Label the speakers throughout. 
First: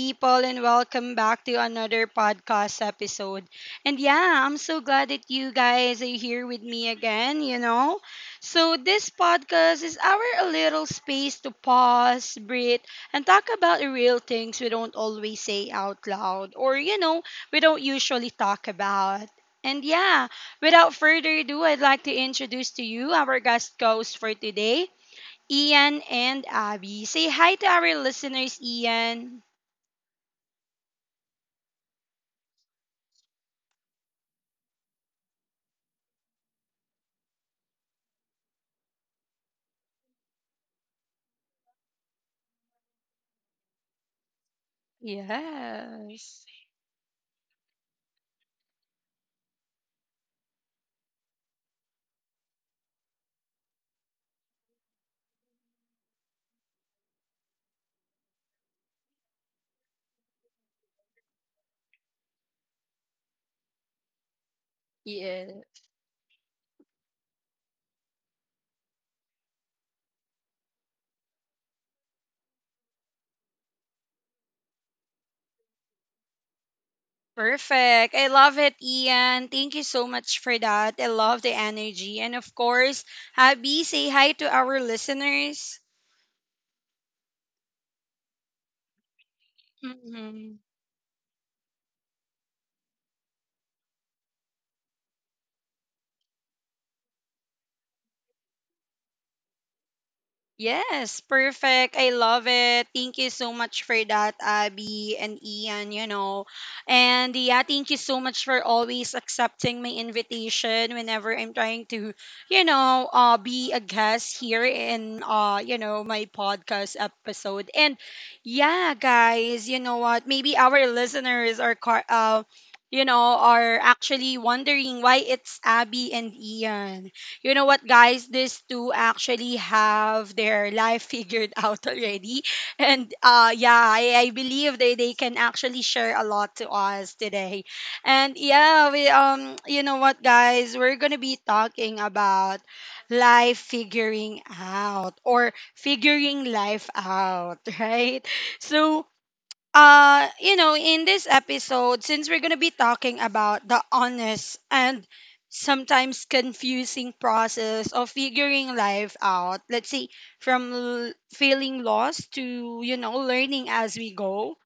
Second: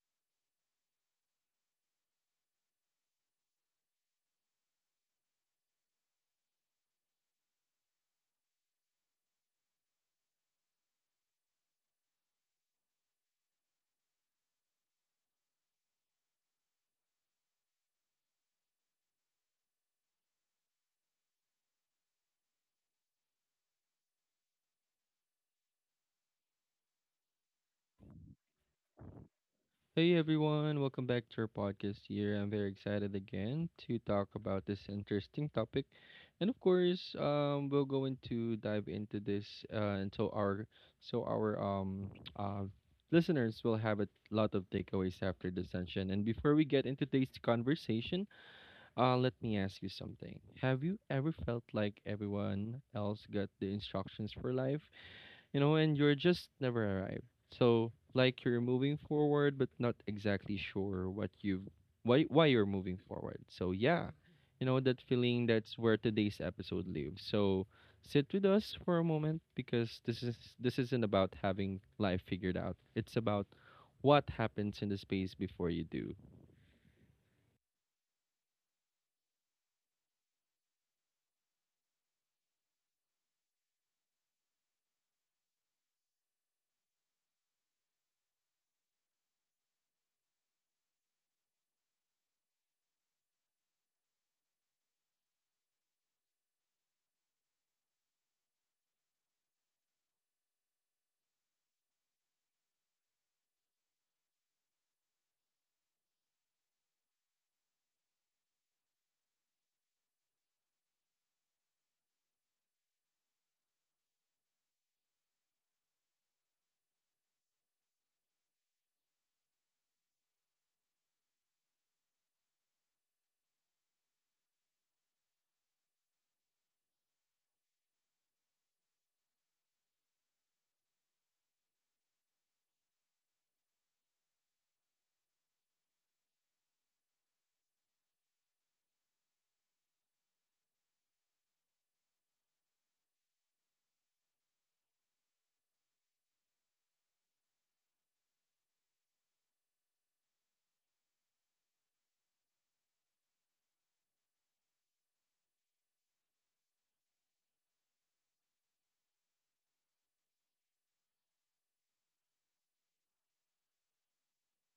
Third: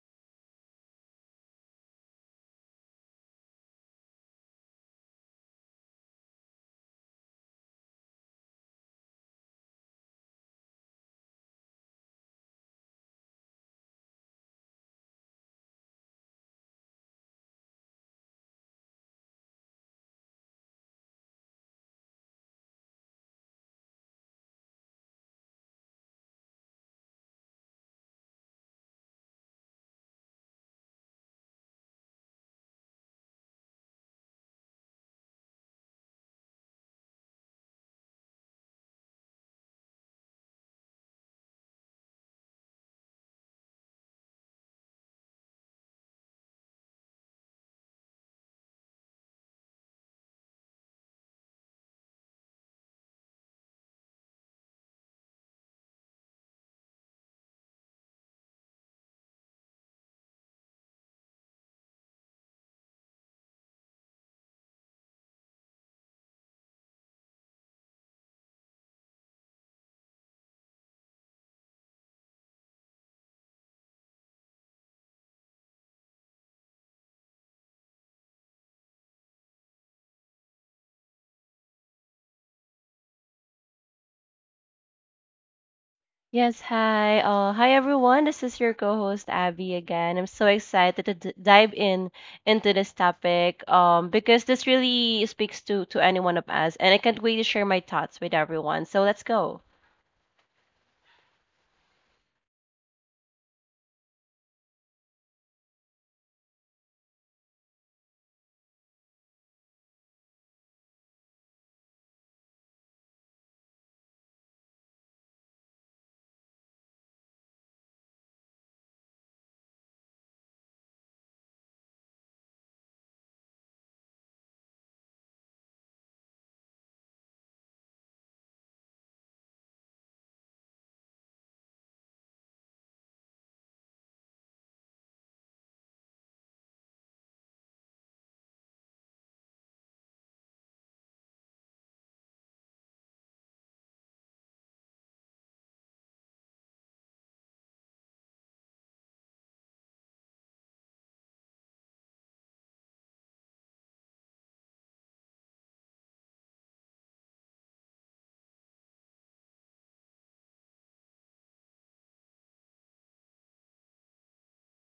Speaker 1: people, and welcome back to another podcast episode. I'm so glad that you guys are here with me again, you know. So, this podcast is our little space to pause, breathe, and talk about the real things we don't always say out loud or, you know, we don't usually talk about. And yeah, without further ado, I'd like to introduce to you our guest host for today. Ian and Abby. Say hi to our listeners, Ian.
Speaker 2: Hey everyone, welcome back to our podcast here. I'm very excited again to talk about this interesting topic. And of course, we're going to dive into this and so our uh listeners will have a lot of takeaways after this session. And
Speaker 1: Yes.
Speaker 2: before we get into today's conversation, let me ask you something. Have you ever felt like everyone else got the instructions for life? And you're just never arrived. So like you're moving forward but not exactly sure what you why you're moving forward. So yeah, you know that feeling?
Speaker 1: Yeah.
Speaker 2: That's where today's episode lives. So sit with us for a moment because this isn't about having life figured out. It's about what happens in the space before you do.
Speaker 1: Perfect. I love it, Ian. Thank you so much for that. I love the energy. And of course, Abby, say hi to our listeners.
Speaker 3: Yes, hi. Hi everyone. This is your co-host Abby again. I'm so
Speaker 1: Mhm.
Speaker 3: excited to d dive in into this topic because this really speaks to any one of us and I can't wait to share my thoughts with everyone. So let's go.
Speaker 1: Yes, perfect. I love it. Thank you so much for that, Abby and Ian, you know. Thank you so much for always accepting my invitation whenever I'm trying to, you know, be a guest here in, you know, my podcast episode. Guys, you know what? Maybe our listeners are, you know, are actually wondering why it's Abby and Ian. You know what, guys? These two actually have their life figured out already. And I believe they can actually share a lot to us today. And yeah, we you know what, guys, we're gonna be talking about life figuring out or figuring life out, right? So, you know, in this episode, since we're going to be talking about the honest and sometimes confusing process of figuring life out, let's say from feeling lost to, you know, learning as we go,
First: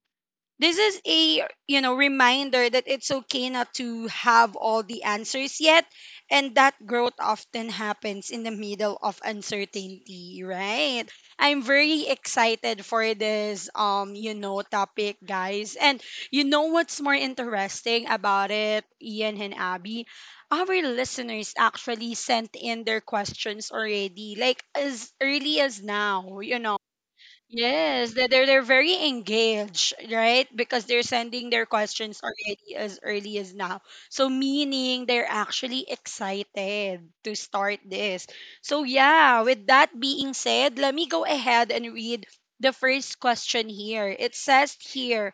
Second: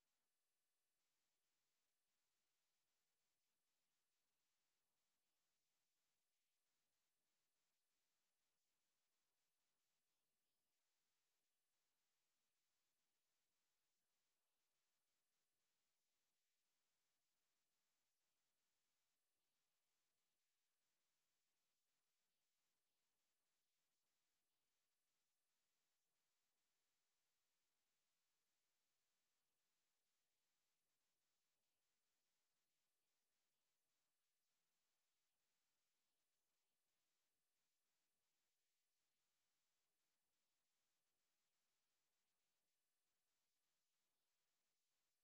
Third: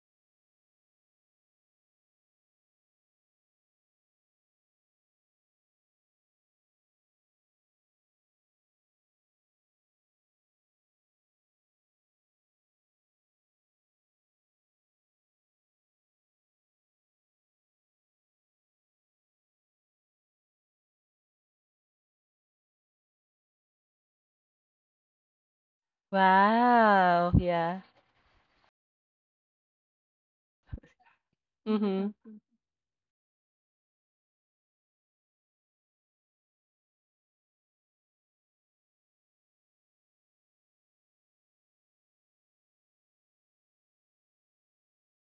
Speaker 1: this is a, you know, reminder that it's okay not to have all the answers yet, and that growth often happens in the middle of uncertainty, right? I'm very excited for this, you know, topic, guys. And you know what's more interesting about it, Ian and Abby? Our listeners actually sent in their questions already, like as early as now, you know.
Speaker 3: Wow. Yeah.
Speaker 1: Yes, they're very engaged, right? Because they're sending their
Speaker 3: Mm-hmm.
Speaker 1: questions already as early as now. So meaning they're actually excited to start this. So yeah, with that being said, let me go ahead and read the first question here. It says here,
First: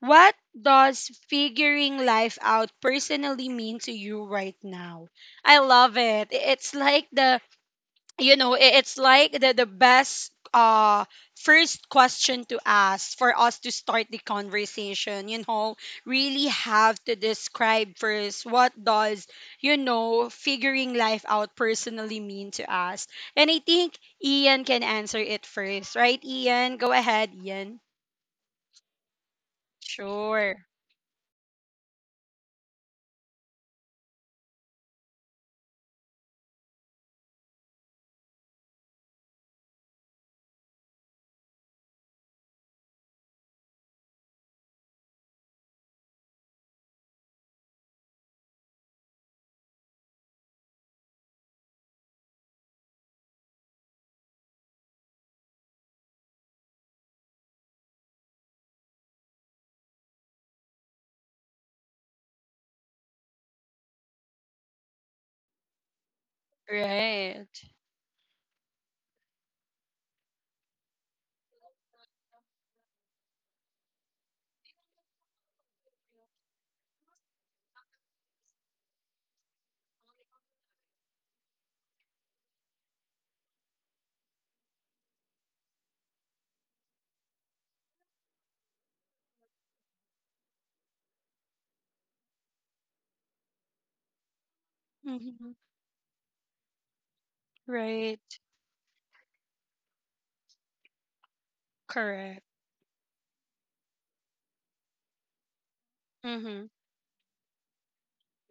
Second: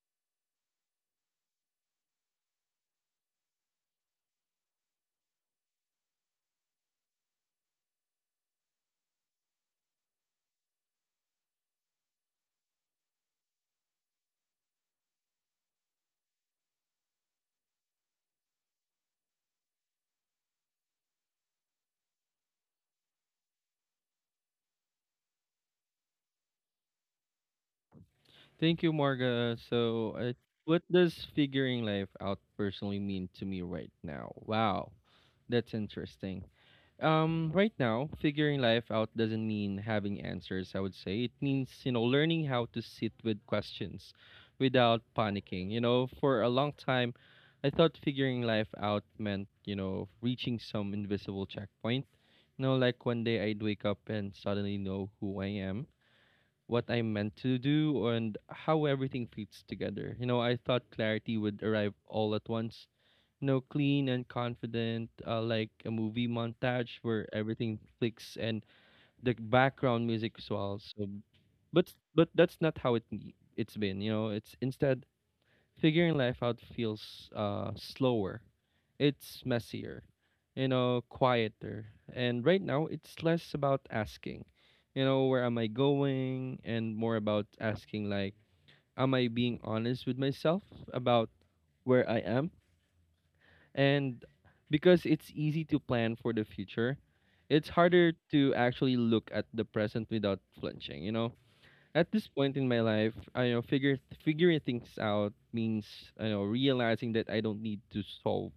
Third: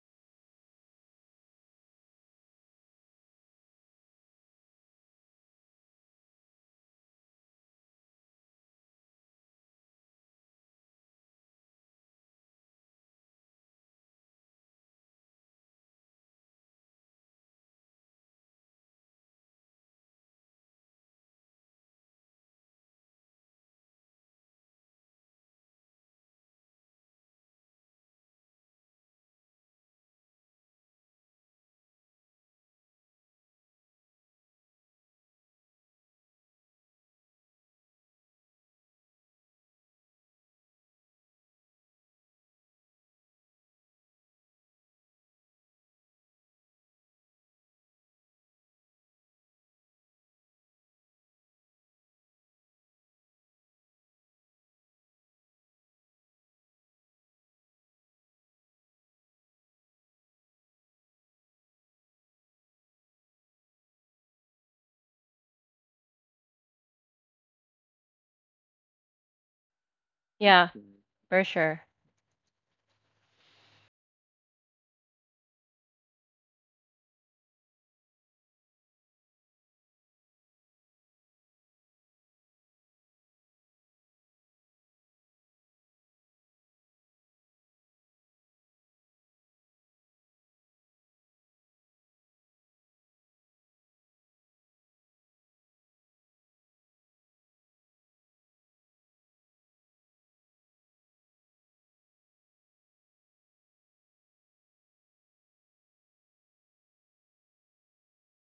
Speaker 1: what does figuring life out personally mean to you right now? I love it. It's like the, it's like the best first question to ask for us to start the conversation. You know, really have to describe first what does, you know, figuring life out personally mean to us. And I think Ian can answer it first, right? Ian, go ahead, Ian.
Speaker 2: Thank you, Marga. So
Speaker 1: Sure.
Speaker 2: what does figuring life out personally mean to me right now? Wow. That's interesting. Right now, figuring life out doesn't mean having answers, I would say. It means, you know, learning how to sit with questions without panicking. You know, for a long time, I thought figuring life out meant, you know, reaching some invisible checkpoint. You know, like one day I'd wake up and suddenly know who I am, what I'm meant to do, and how everything fits together. You know, I thought clarity would arrive all at once. No, clean and confident, like a movie montage where
Speaker 1: Right.
Speaker 2: everything clicks and the background music as
Speaker 3: Yeah,
Speaker 2: well. So,
Speaker 3: for sure.
Speaker 2: but that's not how it's been. You know, it's instead figuring life out feels slower, it's messier, you know, quieter. And right now, it's less about asking, you know, where am I going, and more about asking like, am I being honest with myself about where I am? And because it's
Speaker 1: Hmm.
Speaker 2: easy to plan for the future, it's harder
Speaker 1: Right.
Speaker 2: to actually look at the present without flinching, you know? At this
Speaker 1: Correct.
Speaker 2: point in my life, I know figure figuring things out means, you know,
Speaker 1: Mm-hmm.
Speaker 2: realizing that I don't need to solve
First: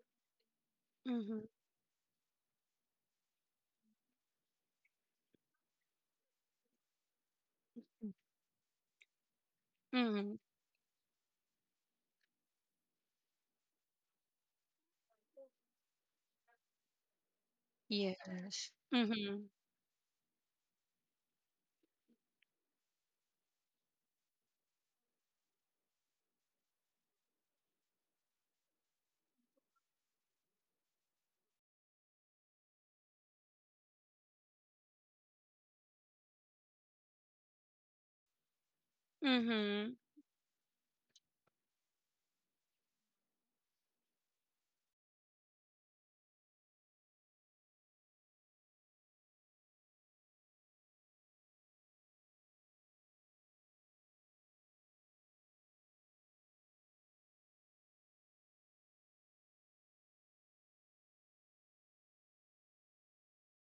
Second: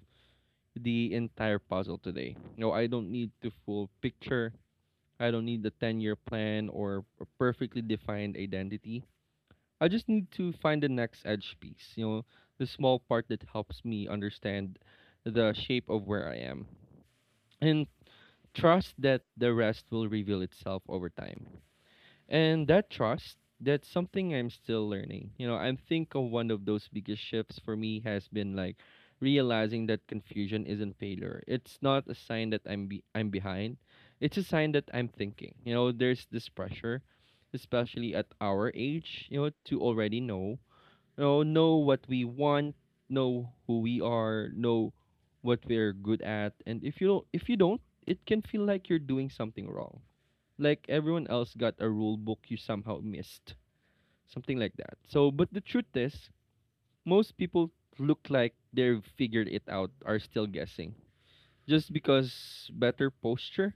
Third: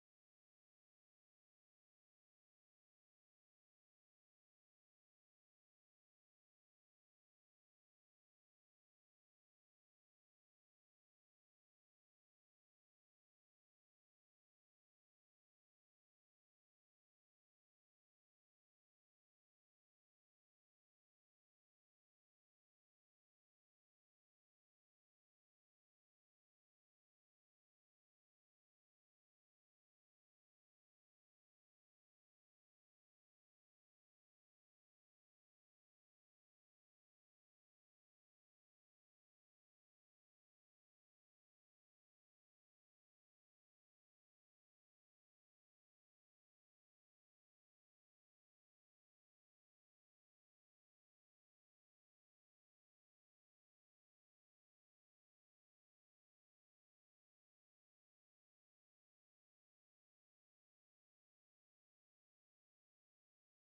Speaker 2: the
Speaker 1: Mm-hmm.
Speaker 2: entire puzzle today. No, I don't need the full picture. I don't need the 10-year plan or a perfectly defined identity. I just need
Speaker 1: Mm-hmm.
Speaker 2: to find the next edge piece, you know, the small part that helps me understand the shape of where I am and
Speaker 1: Yes.
Speaker 2: trust that
Speaker 1: Mm-hmm.
Speaker 2: the rest will reveal itself over time. And that trust, that's something I'm still learning. You know, I think of one of those biggest shifts for me has been like realizing that confusion isn't failure. It's not a sign that I'm behind. It's a sign that I'm thinking. You know, there's this pressure, especially at our age, you know, to
Speaker 1: Mm-hmm.
Speaker 2: already know, you know what we want, know who we are, know what we're good at, and if you don't, it can feel like you're doing something wrong. Like everyone else got a rule book you somehow missed, something like that. So, but the truth is, most people look like they've figured it out, are still guessing, just because better posture,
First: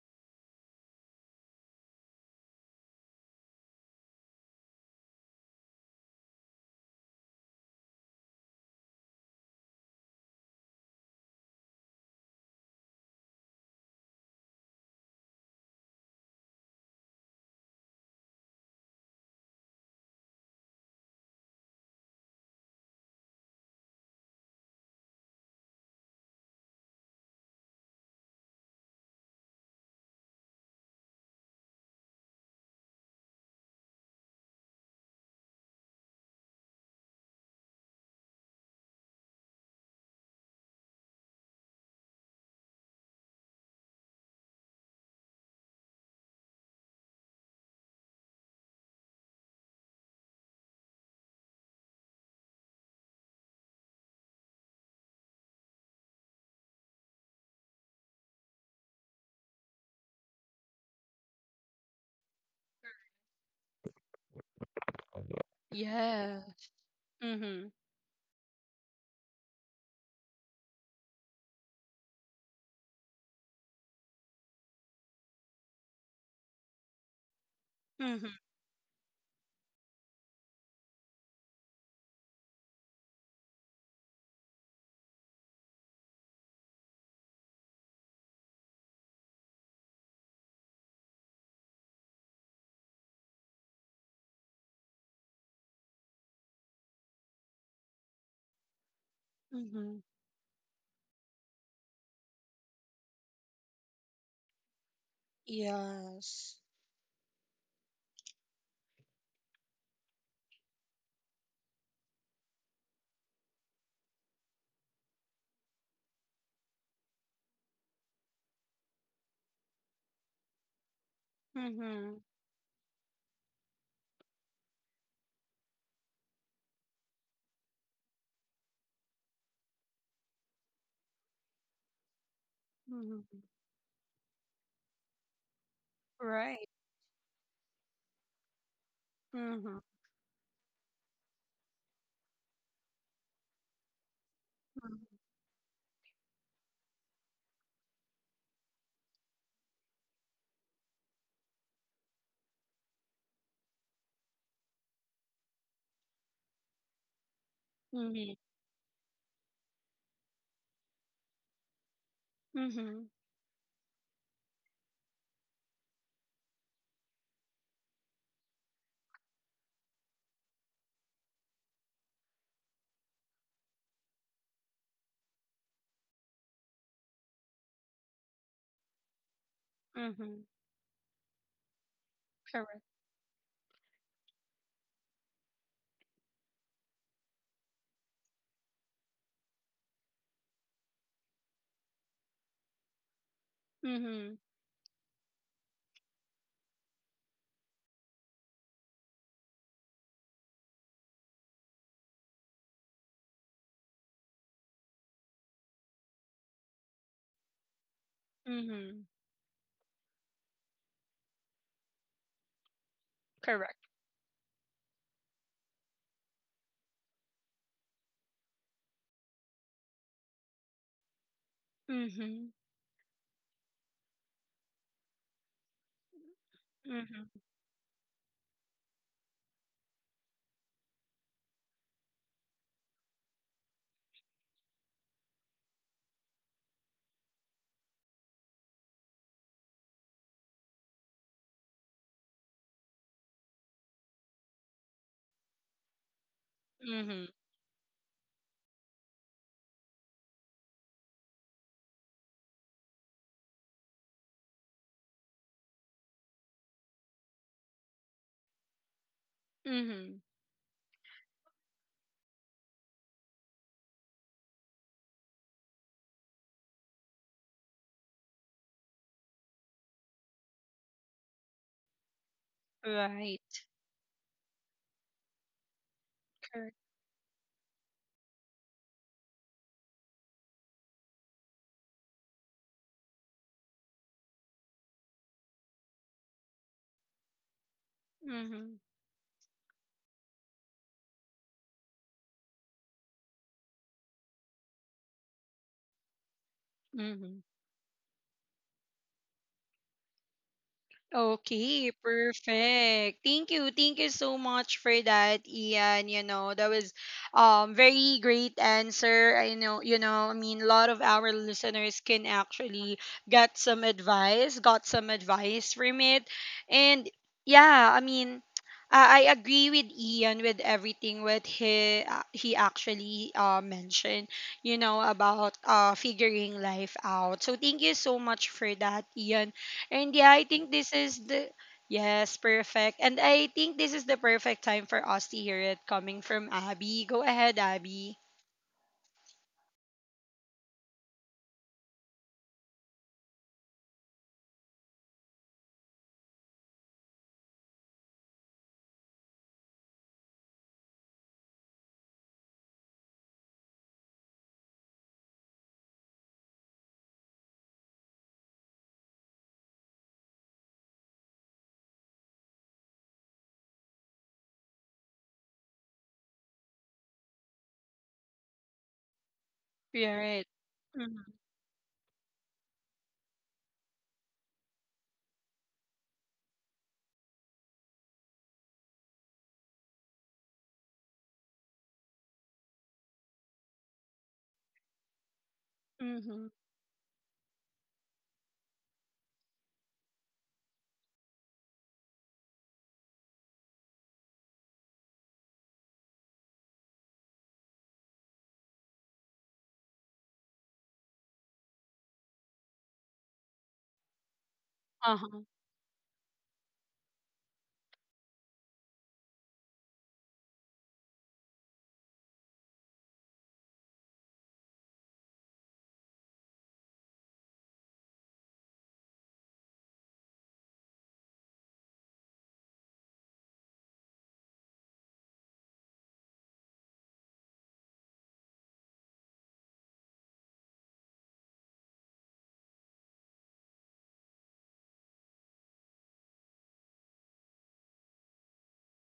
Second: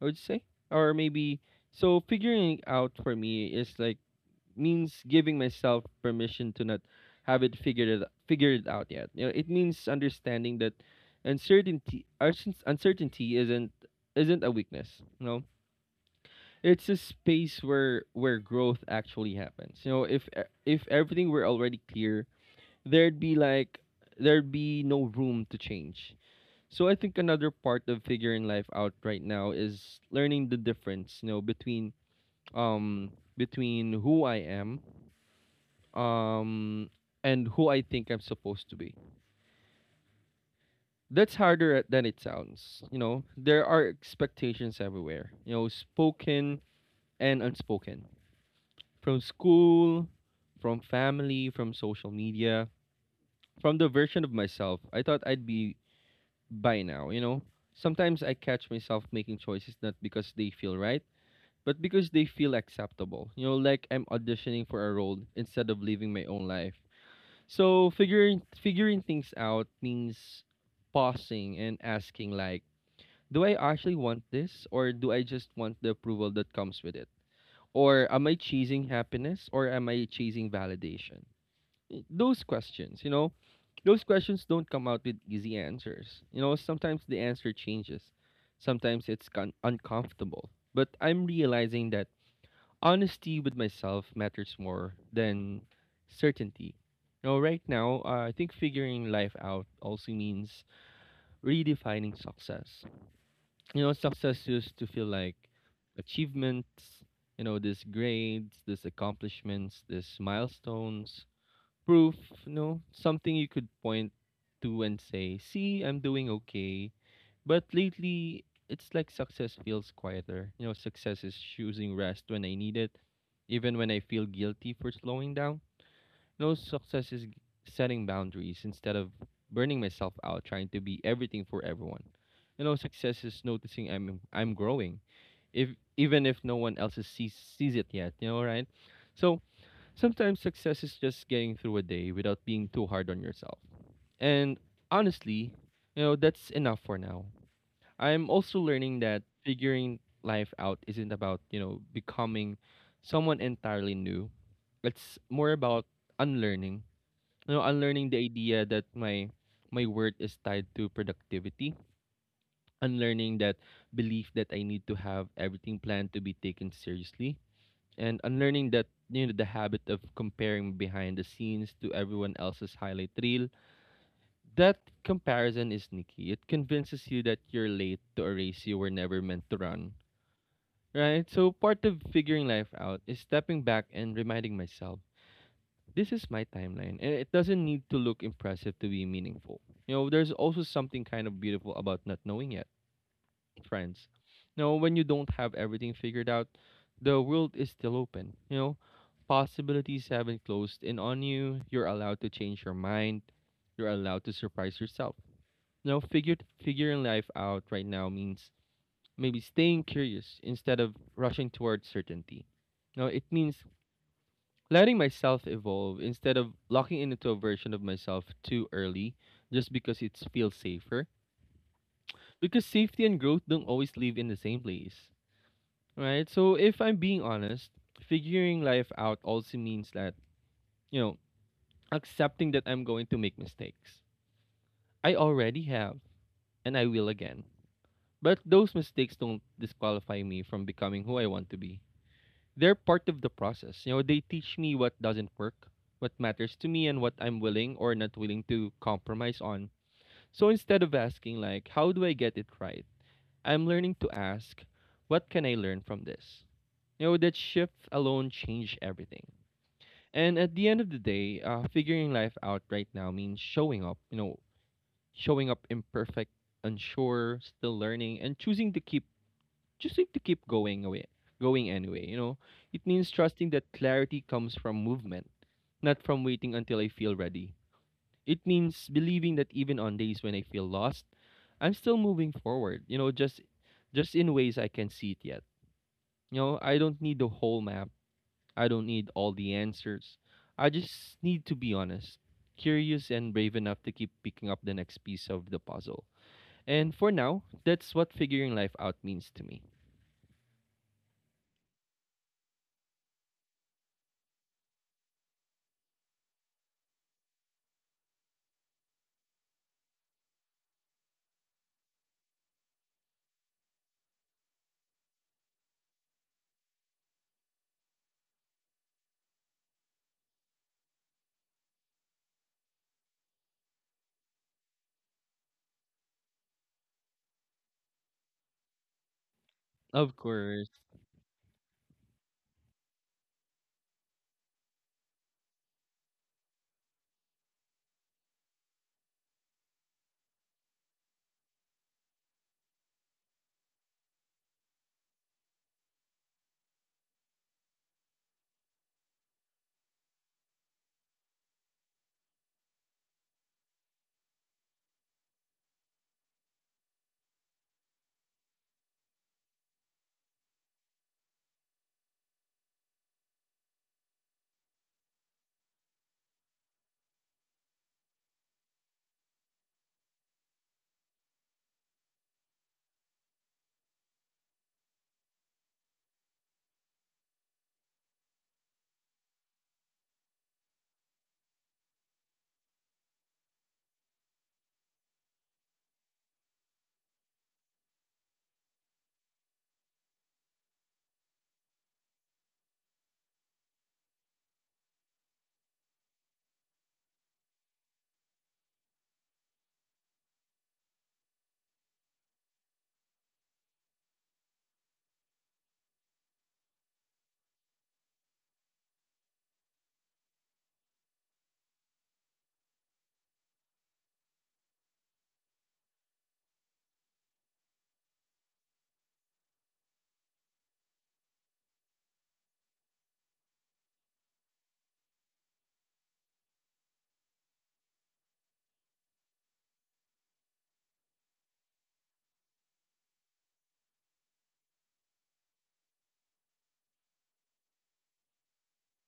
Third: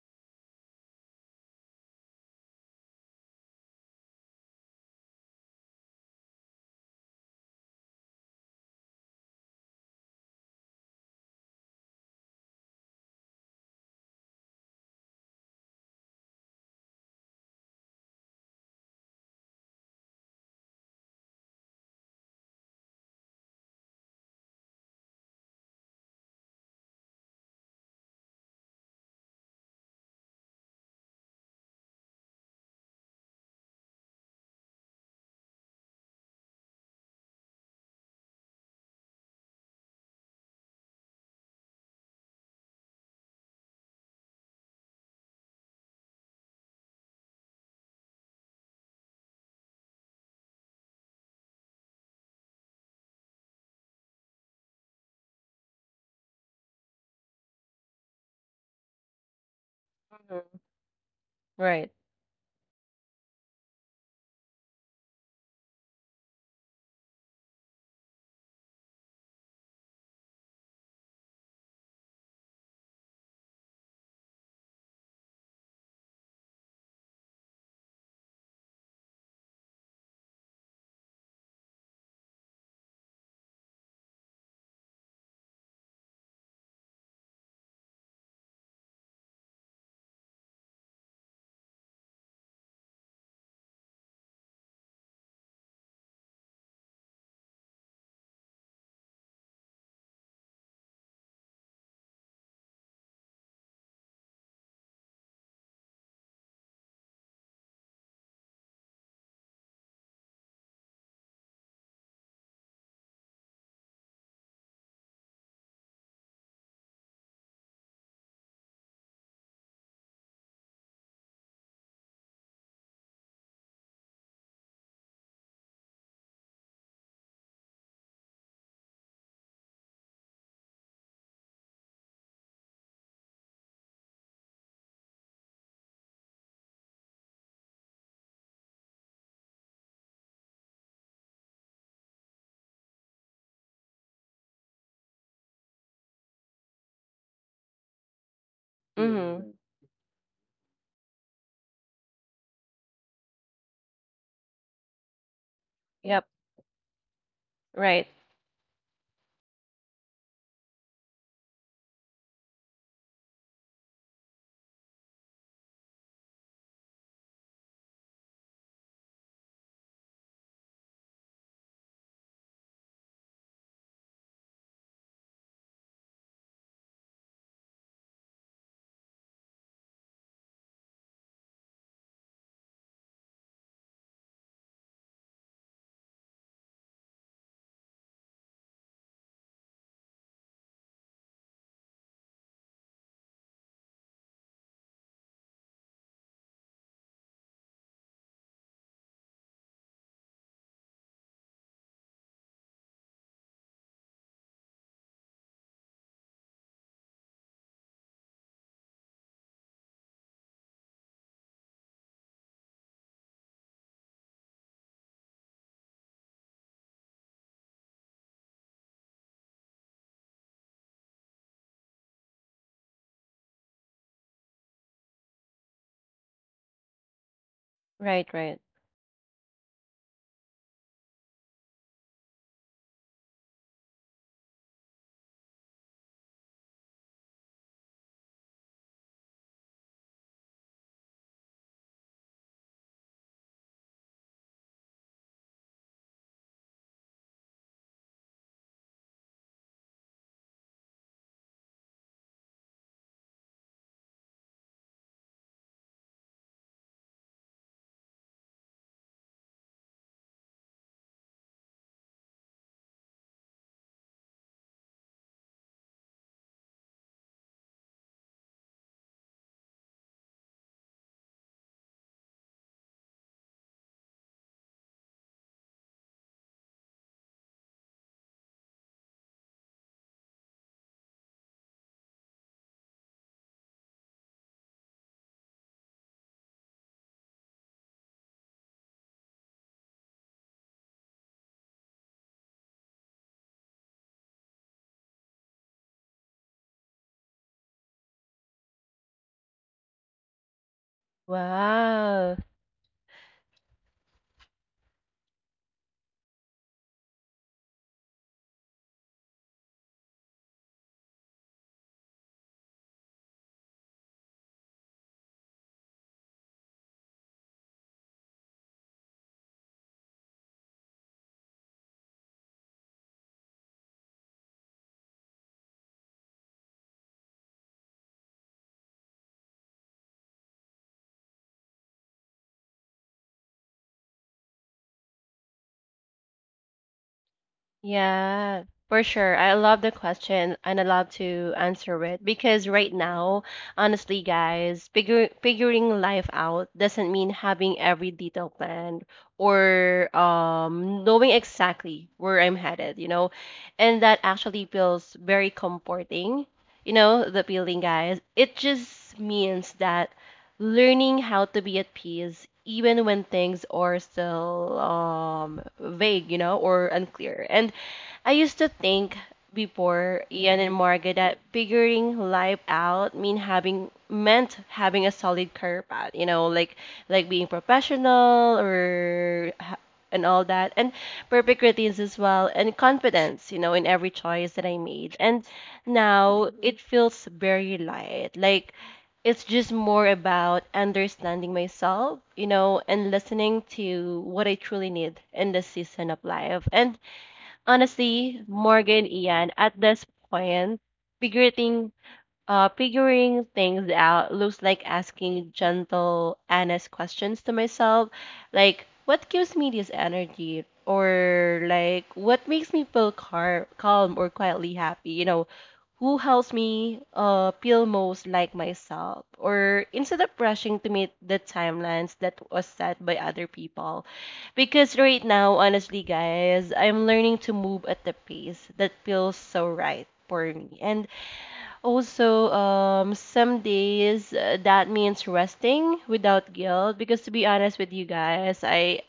Speaker 2: I would say, or maybe. So figuring out for me is like means giving myself permission to not have it figured out yet. You know, it means understanding that uncertainty isn't a weakness. You know, it's a space where growth actually happens. You know, if everything were already clear, there'd be like there'd be no room to change. So I think another part of figuring life out right now is learning the difference, you know, between between who I am um and who I think I'm supposed to be. That's harder than it sounds. You know, there are expectations everywhere, you know, spoken and unspoken. From school, from family, from social media, from the version of myself I thought I'd be by now, you know. Sometimes I catch myself making choices not because they
Speaker 3: Mhm.
Speaker 2: feel right, but
Speaker 3: Right.
Speaker 2: because they feel acceptable. You know, like I'm auditioning for a role instead of living my
Speaker 1: Yeah.
Speaker 2: own life.
Speaker 1: Mhm.
Speaker 2: So figuring things out means pausing and asking like, do I actually want this, or do I just want the approval that comes with it? Or am
Speaker 1: Mhm.
Speaker 2: I chasing happiness, or am I chasing validation? Those questions, you know, those questions don't come out with easy answers. You know, sometimes the answer changes. Sometimes it's uncomfortable. But I'm realizing that honesty with myself matters more than certainty. You know, right now, I think figuring life out
Speaker 1: Mhm.
Speaker 2: also means redefining success. You know, success used to feel like
Speaker 1: Yes.
Speaker 2: achievements, you know, these grades, these accomplishments, these milestones, proof, you know, something you could point to and say, see, I'm doing okay. But lately, it's like success feels quieter. You know, success is choosing
Speaker 1: Mhm.
Speaker 2: rest when I need it, even when I feel guilty for slowing down. No, success is setting boundaries instead of burning myself out trying to be everything for everyone. You know, success
Speaker 1: Mhm.
Speaker 2: is noticing I'm growing, if even if no
Speaker 1: Right.
Speaker 2: one else is sees sees it yet. You know, right? So
Speaker 1: Mhm.
Speaker 2: sometimes success is just getting through a day without being too hard on yourself. And
Speaker 1: Mhm.
Speaker 2: honestly, you know, that's enough for now. I'm also learning that
Speaker 3: Mm-hmm.
Speaker 2: figuring life out isn't about, you know, becoming someone entirely new. It's more about
Speaker 3: Yep.
Speaker 2: unlearning. You know,
Speaker 3: Right.
Speaker 2: unlearning the
Speaker 1: Mhm.
Speaker 2: idea that my worth is tied to productivity,
Speaker 1: Mhm.
Speaker 2: unlearning that belief that I need to have everything planned to be taken seriously, and unlearning, that, you know, the habit of comparing behind the scenes to everyone else's highlight reel. That comparison is sneaky. It convinces you that you're late to a race you were never meant to run.
Speaker 1: Mhm.
Speaker 2: Right? So part of figuring life
Speaker 1: Correct.
Speaker 2: out is stepping back and reminding myself, this is my timeline and it doesn't need to look impressive to be meaningful. You know, there's also something kind of beautiful about not knowing yet, friends.
Speaker 1: Mhm.
Speaker 2: You know, when you don't have everything figured out, the world is still open. You know, possibilities haven't closed in on you. You're allowed to change your mind. You're allowed to surprise yourself. You know, figure figuring life out right now means
Speaker 1: Mhm.
Speaker 2: maybe staying curious instead of rushing towards certainty. Now, it means
Speaker 1: Correct.
Speaker 2: letting myself evolve instead of locking in into a version of myself too early just because it feels safer.
Speaker 1: Mhm.
Speaker 2: Because safety and growth don't always live in the same place, right? So, if I'm being
Speaker 1: Mhm.
Speaker 2: honest,
Speaker 3: Right, right.
Speaker 2: figuring life out also means that, you know, accepting that I'm going to make mistakes. I already have, and I will again. But those mistakes don't disqualify me from becoming who I want to be. They're part of the process. You know, they teach me what doesn't work, what matters to me, and what
Speaker 1: Mhm.
Speaker 2: I'm willing or not willing to compromise on. So instead of asking, like, how do I get it right? I'm learning to ask, what can I learn from this? You know, that shift alone changed everything.
Speaker 1: Mhm.
Speaker 2: And at the end of the day, figuring life out right now means showing up, you know, showing up imperfect, unsure, still learning, and choosing to keep just need to keep going away, going anyway, you know? It means trusting
Speaker 1: Right.
Speaker 2: that clarity comes from movement, not from waiting
Speaker 1: Correct.
Speaker 2: until I feel ready. It means believing that even on days when I feel lost, I'm still moving forward, you know, just in ways I can see it yet. You know, I don't need the whole map. I
Speaker 1: Mhm.
Speaker 2: don't need all the answers. I just need to be honest, curious and brave enough to keep picking up the next piece of the puzzle. And for
Speaker 1: Mhm.
Speaker 2: now, that's what figuring life out means to me.
Speaker 1: Okay,
Speaker 3: Wow.
Speaker 1: perfect. Thank you. Thank you so much for that, Ian. You know, that was very great answer. I know, you know, I mean a lot of our listeners can actually get some advice, got some advice from it. And yeah, I mean, I agree with Ian with everything what he, he actually mentioned, you know, about figuring life out. So thank you so much for that, Ian. And
Speaker 2: Of
Speaker 1: yeah, I think
Speaker 2: course.
Speaker 1: this is the, yes, perfect. And I think this is the perfect time for us to hear it coming from Abby. Go ahead, Abby.
Speaker 3: Yeah, for sure. I love the question and I love to answer it because right now, honestly, guys, figuring life out doesn't mean having every detail planned or knowing exactly where I'm headed, you know? And that actually feels very comforting, you know, the feeling, guys. It just means that learning how to be at peace even when things are still vague, you know, or unclear. And I used to think
Speaker 1: You're
Speaker 3: before
Speaker 1: right.
Speaker 3: Ian and Margaret
Speaker 1: Mm-hmm.
Speaker 3: that figuring life out meant having a solid career path, you know, like being professional and all that, and perfect routines as well, and confidence, you know, in every choice that I made. And
Speaker 1: Mm-hmm.
Speaker 3: now it feels very light, like it's just more about understanding myself, you know, and listening to what I truly need in this season of life. And honestly, Morgan, Ian, at this point, figuring. figuring things out looks like
Speaker 1: Uh-huh.
Speaker 3: asking gentle, honest questions to myself, like what gives me this energy, or like what makes me feel calm or quietly happy. You know, who helps me feel most like myself, or instead of rushing to meet the timelines that was set by other people. Because right now, honestly, guys, I'm learning to move at the pace that feels so right for me, and also, some days that means resting without guilt. Because to be honest with you guys, I,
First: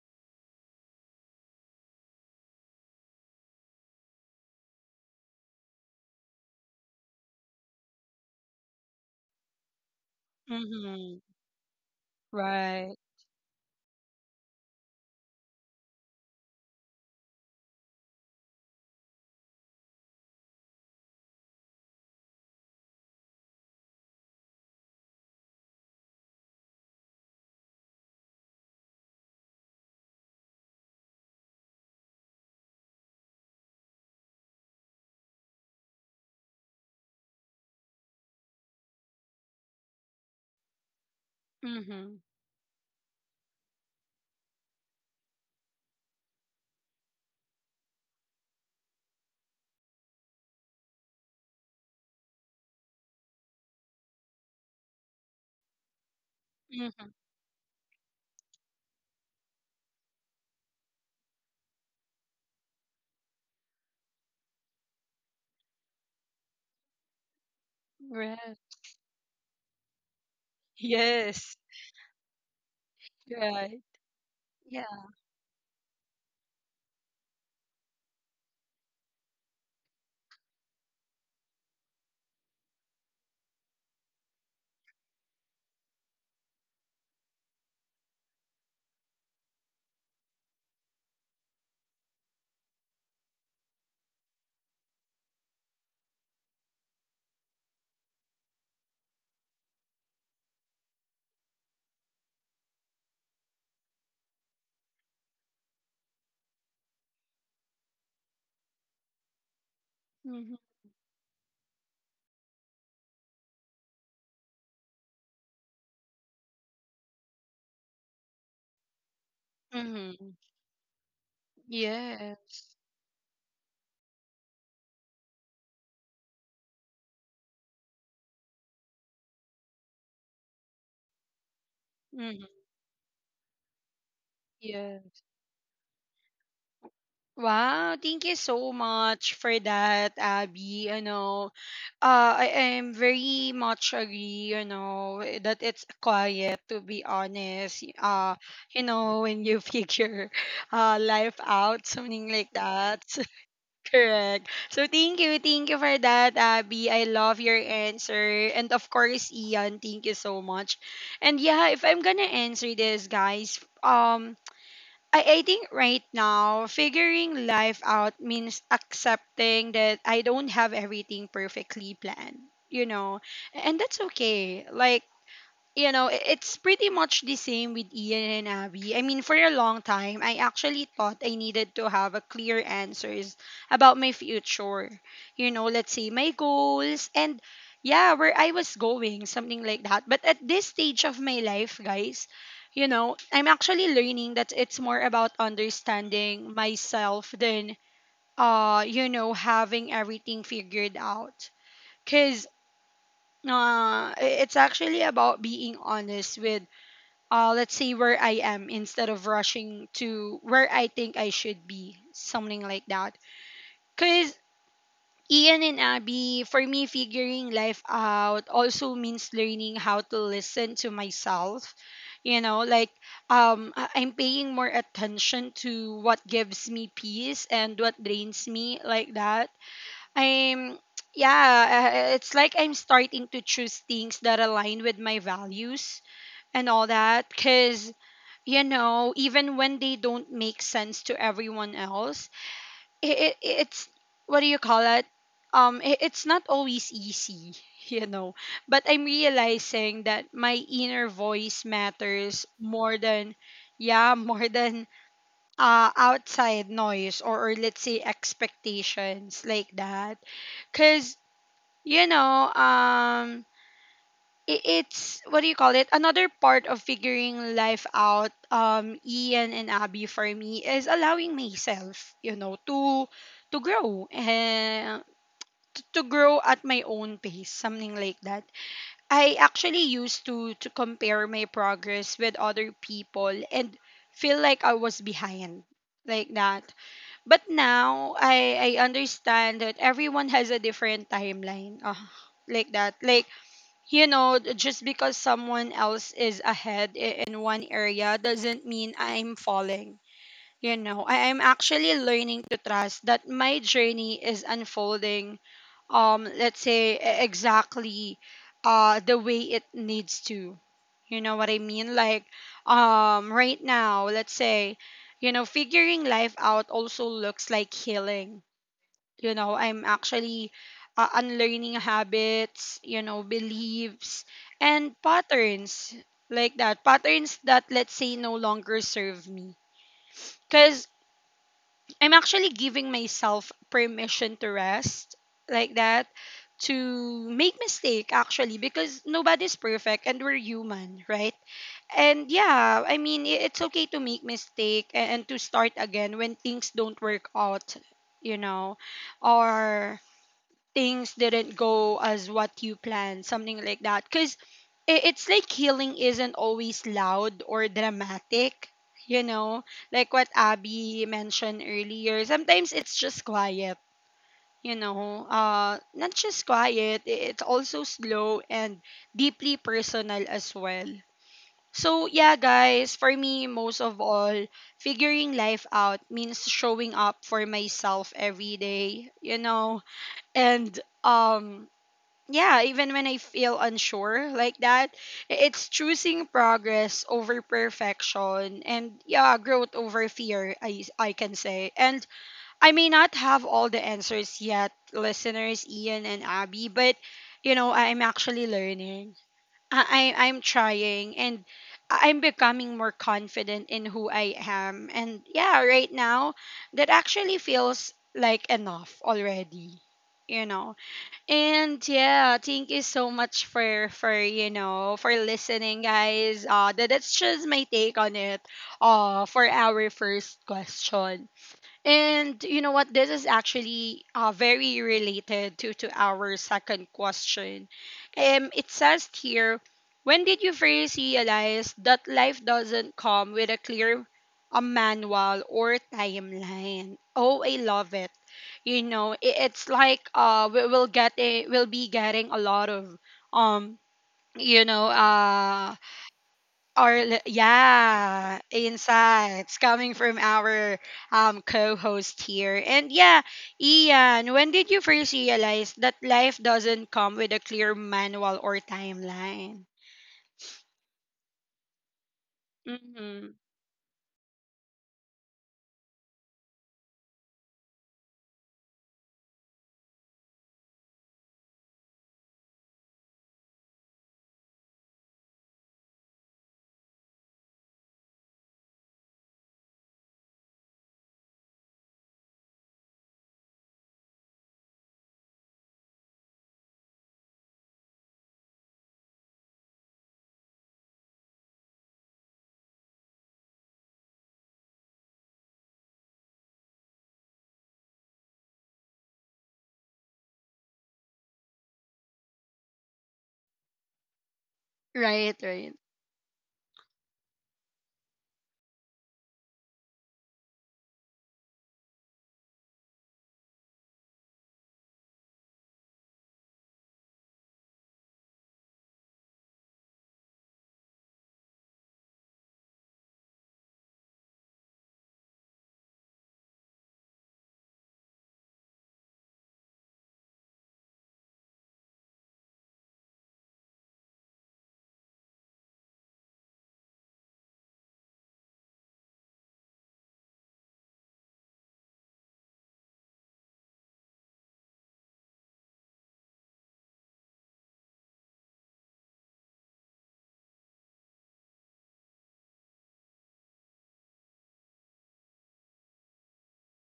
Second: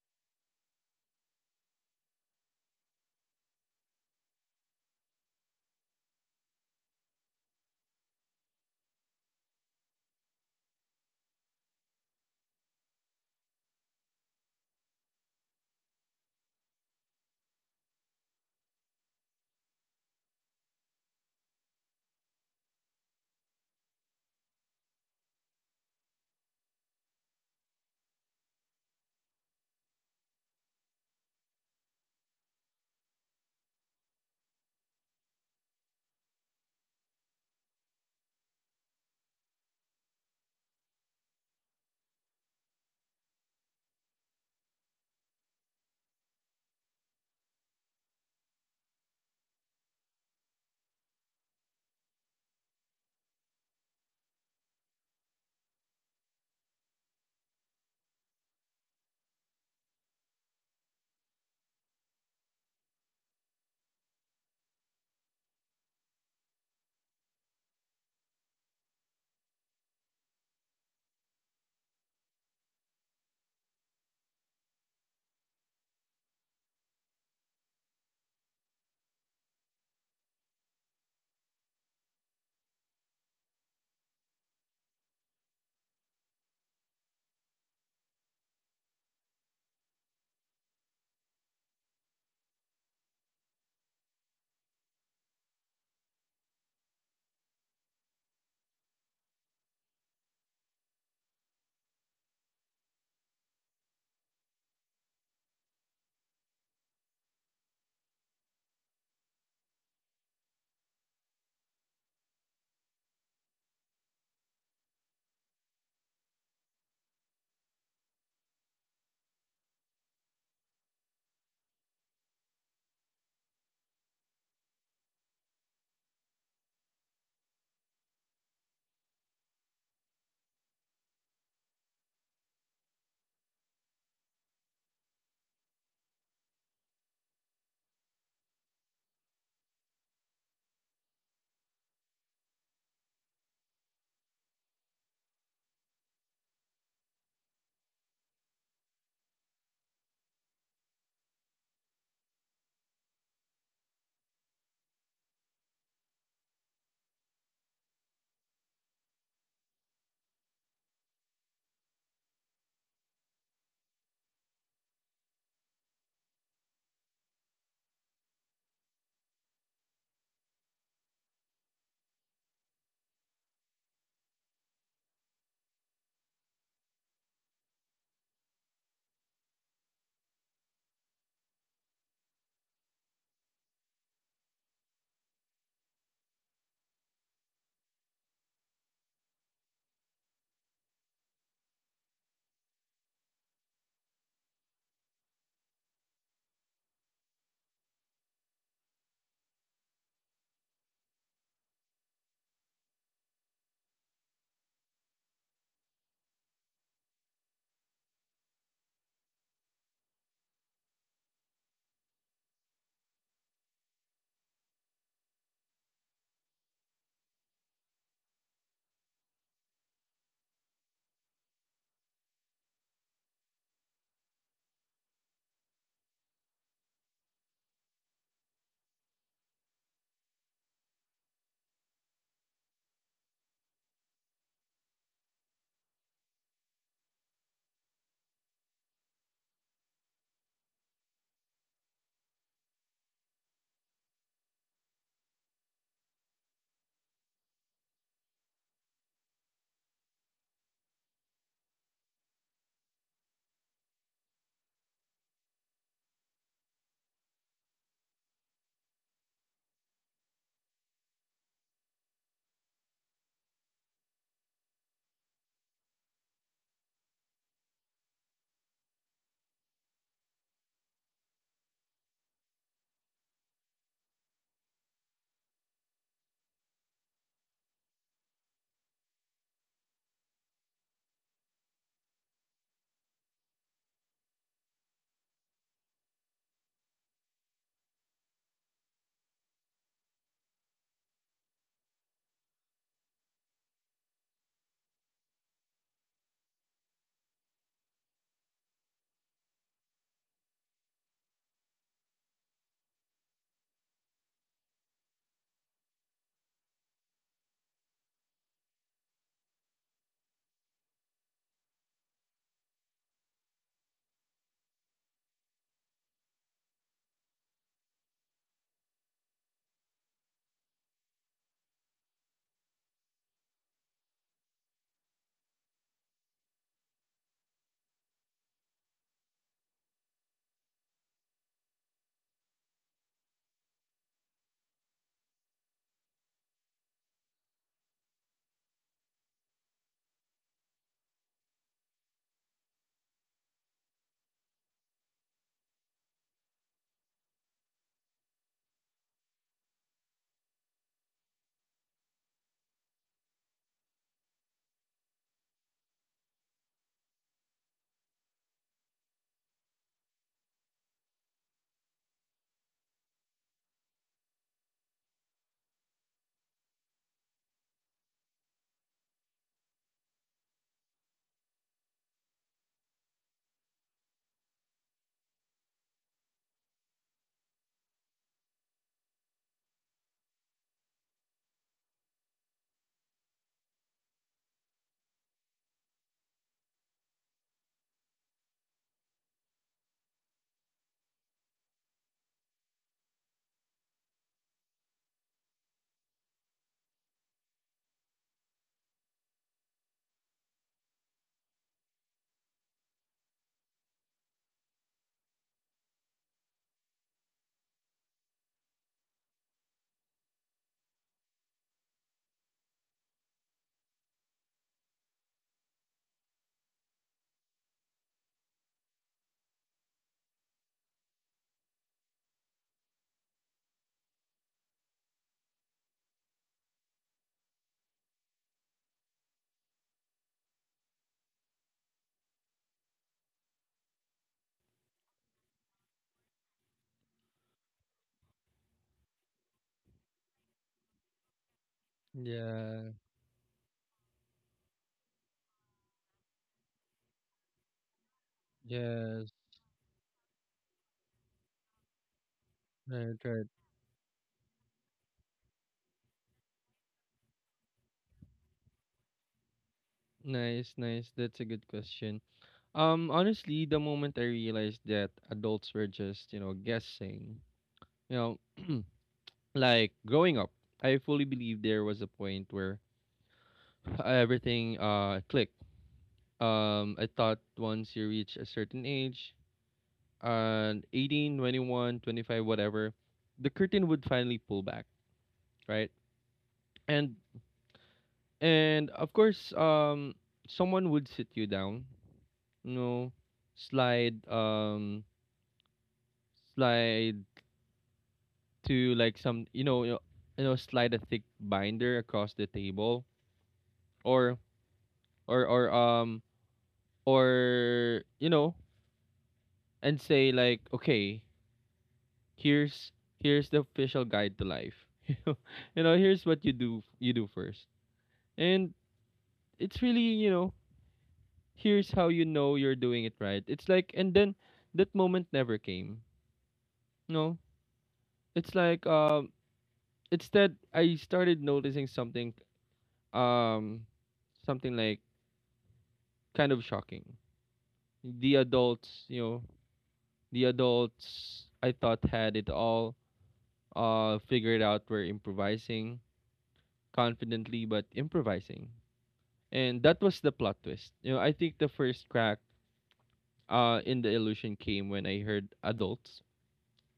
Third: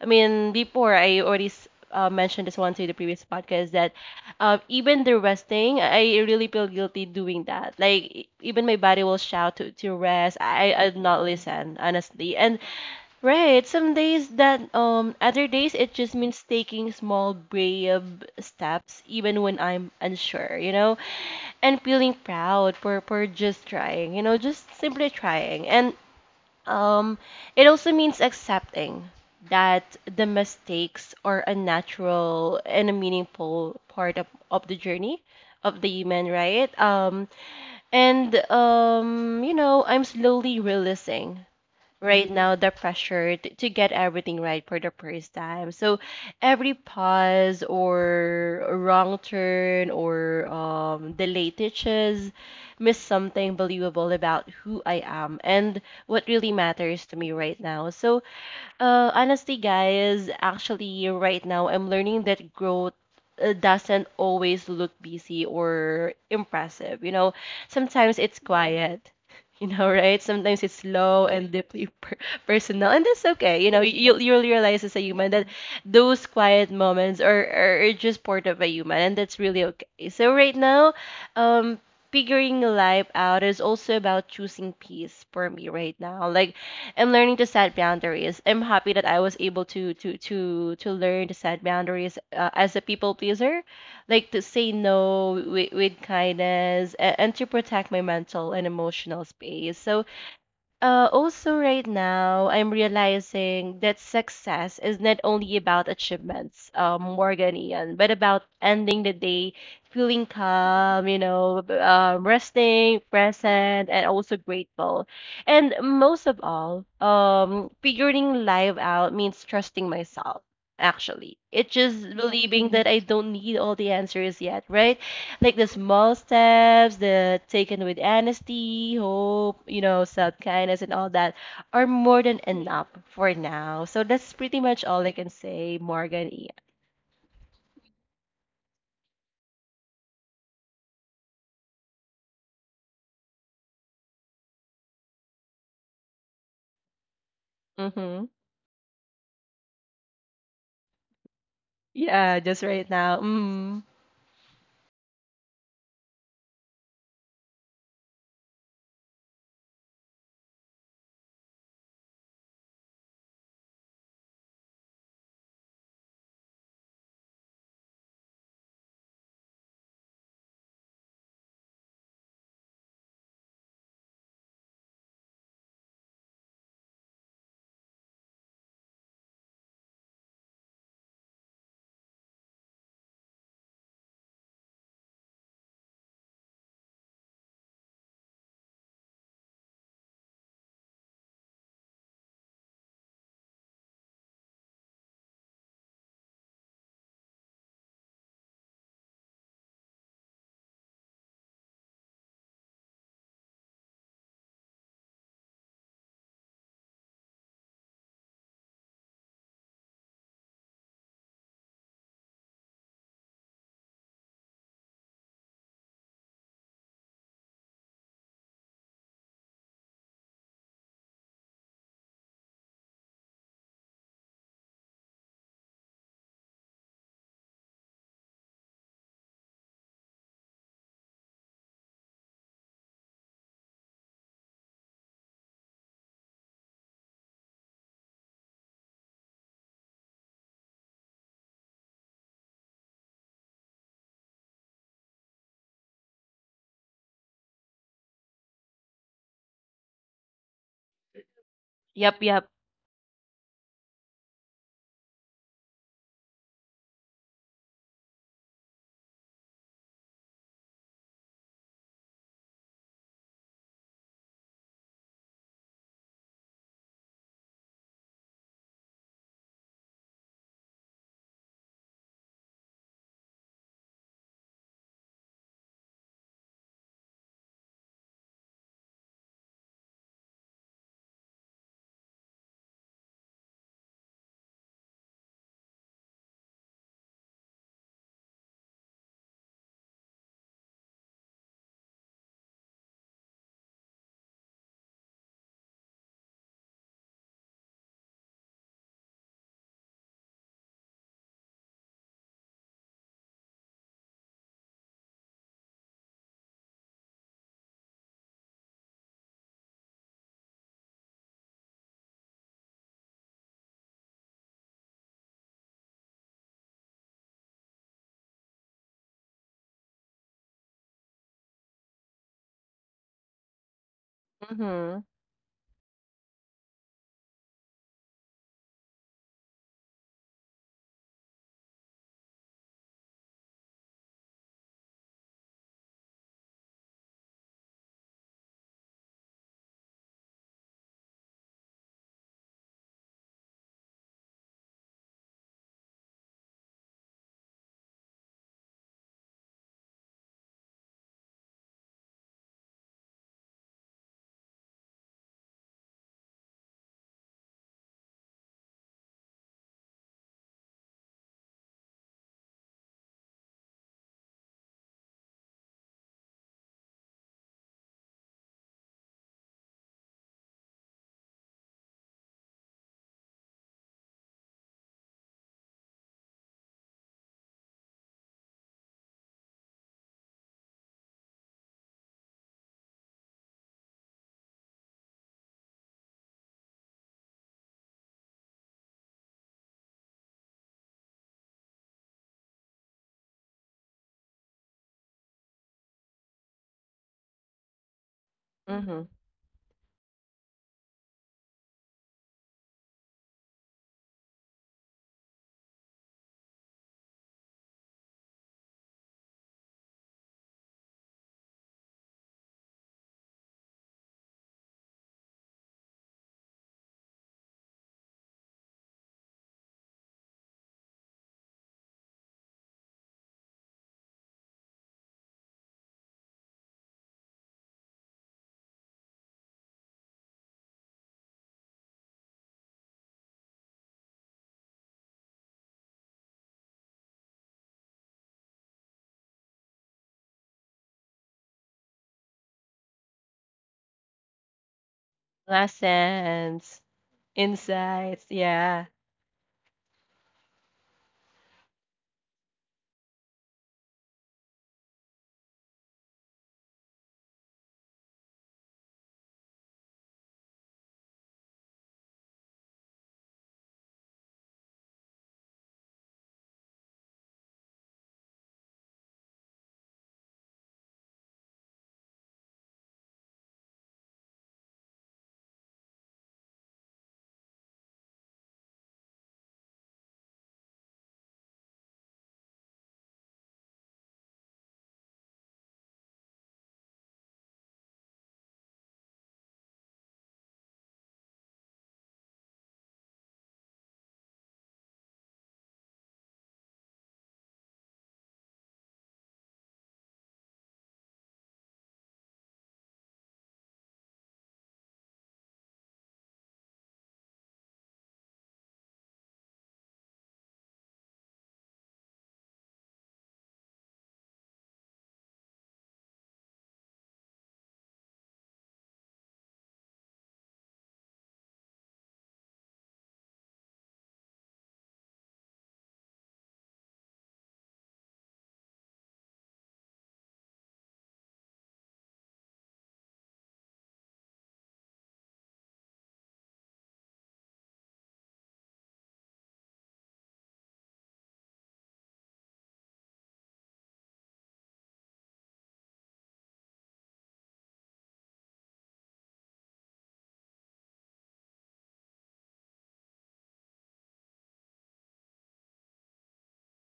Speaker 3: I mean, before I already mentioned this one to the previous podcast that even the resting, I really feel guilty doing that. Like even my body will shout to rest. I I'd
Speaker 1: Mm-hmm.
Speaker 3: not listen honestly, and
Speaker 1: Right.
Speaker 3: Right. Some days that other days it just means taking small brave steps even when I'm unsure, you know? And feeling proud for just trying, you know, just simply trying. And um it also means accepting that the mistakes are a natural and a meaningful part of the journey of the human, right? And you know, I'm slowly realizing
Speaker 1: Mm-hmm.
Speaker 3: right now the pressure to get everything right for the first time. So every pause or wrong turn or delayed hitches miss something believable about who I am and what really matters
Speaker 1: Mm-hmm.
Speaker 3: to me right now. So honestly, guys, actually, right now I'm learning that growth doesn't always look busy or impressive. You know, sometimes it's
Speaker 1: Right.
Speaker 3: quiet. You know, right? Sometimes it's slow and
Speaker 1: Yes.
Speaker 3: deeply personal, and that's okay. You know,
Speaker 1: Right.
Speaker 3: you'll realize
Speaker 1: Yeah.
Speaker 3: as a human that those quiet moments are are just part of a human, and that's really okay. So right now, um, figuring life out is also about choosing peace for me right now. Like I am learning to set boundaries. I'm happy that I was able to learn to set boundaries as a people pleaser, like to say no with kindness and to protect my mental and emotional space. So also, right now, I'm realizing that success is not only about achievements, Morgan Ian, but about ending the day feeling
Speaker 1: Mm-hmm.
Speaker 3: calm, you know, resting, present, and also grateful. And most of all, figuring life out means trusting
Speaker 1: Mm-hmm.
Speaker 3: myself, actually. It's just
Speaker 1: Yes.
Speaker 3: believing that I don't need all the answers yet, right? Like the small steps, the taken with honesty, hope, you know, self kindness, and all that are more than
Speaker 1: Mm-hmm.
Speaker 3: enough for now. So that's pretty much all I can say, Morgan. Yeah,
Speaker 1: Wow, thank you so much for that, Abby. You know, I am very much agree, you know, that it's quiet to be honest.
Speaker 3: hmm,
Speaker 1: You know, when you figure life out,
Speaker 3: yeah,
Speaker 1: something like
Speaker 3: just right
Speaker 1: that.
Speaker 3: now. Mm.
Speaker 1: Correct. So thank you for that, Abby. I love your answer. And of course, Ian, thank you so much. And yeah, if I'm gonna answer this, guys, I think right now, figuring life out means accepting that I don't have everything perfectly planned, you know, and that's okay. Like, you know, it's pretty much the same with Ian and Abby. I mean, for a long time, I actually thought I needed to have a clear answers about my future. You know, let's say my goals and yeah, where I was going, something like that. But at this stage of my life, guys, you know, I'm actually learning that it's more about understanding myself than, you know, having everything figured out. Cause uh, i- it's actually about being honest with, let's say where I am instead of rushing to where I think I should be, something like that. Because Ian and Abby, for me, figuring life out also means learning how to listen to myself. You know, like, I'm paying more attention to what gives me peace and what drains me, like that. I'm, yeah, it's like I'm starting to choose things that align with my values and all that. Because you know, even when they don't make sense to everyone else, it's, what do you call it? It's not always easy, you know. But I'm realizing that my inner voice
Speaker 3: Yep,
Speaker 1: matters
Speaker 3: yep.
Speaker 1: more than, yeah, more than outside noise, or let's say expectations like that. Cause you know, it's, what do you call it, another part of figuring life out, Ian and Abby, for me is allowing myself, you know, to grow and to grow at my own pace, something like that. I actually used to compare my progress with other people and feel like I was behind, like that. But now, I understand that everyone has a different timeline, like that. Like, you know, just because someone else is ahead, in one area, doesn't mean I'm falling. You know, I am actually learning to trust that my journey is unfolding, let's say exactly the way it needs to. You know what I mean? Like, right now, let's say, you know, figuring life out also looks like healing. You know, I'm actually, unlearning habits, you know, beliefs and
Speaker 3: Mm-hmm.
Speaker 1: patterns, like that, patterns that, let's say, no longer serve me. Because I'm actually giving myself permission to rest, like that, to make mistake actually, because nobody's perfect and we're human, right? And yeah, I mean, it's okay to make mistake, and to start again when things don't work out, you know, or things didn't go as what you planned, something like that. Because it's like healing isn't always loud or dramatic, you know, like what Abby mentioned earlier. Sometimes it's just quiet, you know, not just quiet, it's also slow and deeply personal as well. So, yeah, guys, for me, most of all, figuring life out means showing up for myself every day, you know, and um yeah, even when I feel unsure, like that, it's choosing progress over perfection, and yeah, growth over fear, I can say. And I may not have all the answers yet, listeners, Ian and Abby, but you know, I'm actually
Speaker 3: Mm-hmm.
Speaker 1: learning. I'm trying, and I'm becoming more confident in who I am. And yeah, right now, that actually feels like enough already. You know, and yeah, thank you so much for you know, for listening, guys. That's just my take on it. For our first question. And you know what? This is actually, very related to our second question. It says here, when did you first realize that life doesn't come with a clear, a manual or timeline? Oh, I love it. You know, I it's like, we will get a, we'll be getting a lot
Speaker 2: Yeah,
Speaker 1: of um, you know,
Speaker 3: Lessons, insights.
Speaker 1: yeah,
Speaker 3: Yeah,
Speaker 2: yes,
Speaker 1: insights coming from our, co-host here. And
Speaker 2: right,
Speaker 1: yeah,
Speaker 2: right.
Speaker 1: Ian, when did you first realize that life doesn't come with a clear manual or timeline?
Speaker 2: Nice, nice. That's a good question.
Speaker 1: Mm-hmm.
Speaker 2: Honestly, the moment I realized that adults were just, you know, guessing, you know, like growing up, I fully believe there was a point where everything clicked. I thought once you reach a certain age, and 18, 21, 25, whatever, the curtain would finally pull back, right? And And of course, someone would sit you down, you know, slide, um, slide to like some, slide a thick binder across the table, or
Speaker 1: Right,
Speaker 2: or or
Speaker 1: right,
Speaker 2: um, or you know, and say like, okay, here's here's the official guide to life. You know, here's what you do first, and it's really you know here's how you know you're doing it right. It's like, and then that moment never came. No. It's like, instead I started noticing something, um something like kind of shocking. The adults, you know, the adults I thought had it all figured out were improvising, confidently but improvising. And that was the plot twist. You know, I think the first crack in the illusion came when I heard adults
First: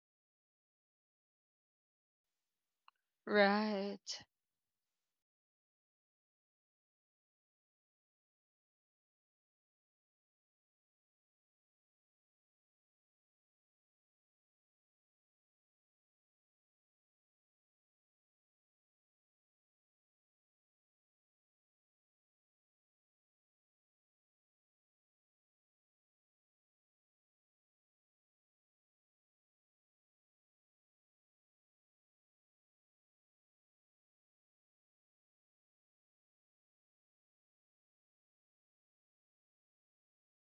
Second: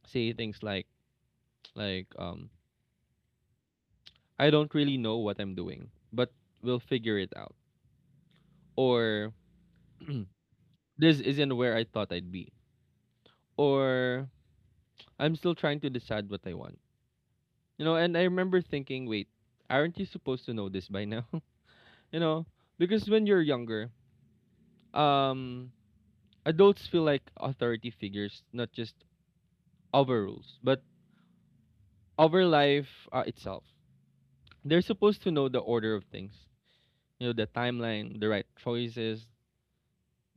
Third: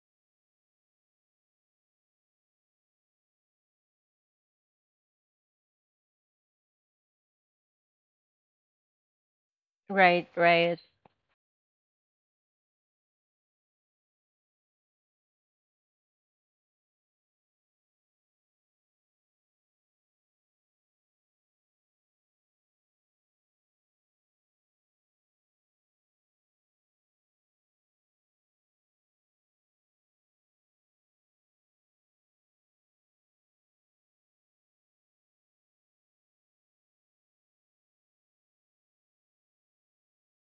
Speaker 2: say things like,
Speaker 1: right.
Speaker 2: I don't really know what I'm doing, but we'll figure it out. Or
Speaker 3: right, right,
Speaker 2: this isn't where I thought I'd be. Or I'm still trying to decide what I want. You know, and I remember thinking, wait, aren't you supposed to know this by now? you know, because when you're younger, um, adults feel like authority figures, not just over rules, but over life itself. They're supposed to know the order of things, you know, the timeline, the right choices,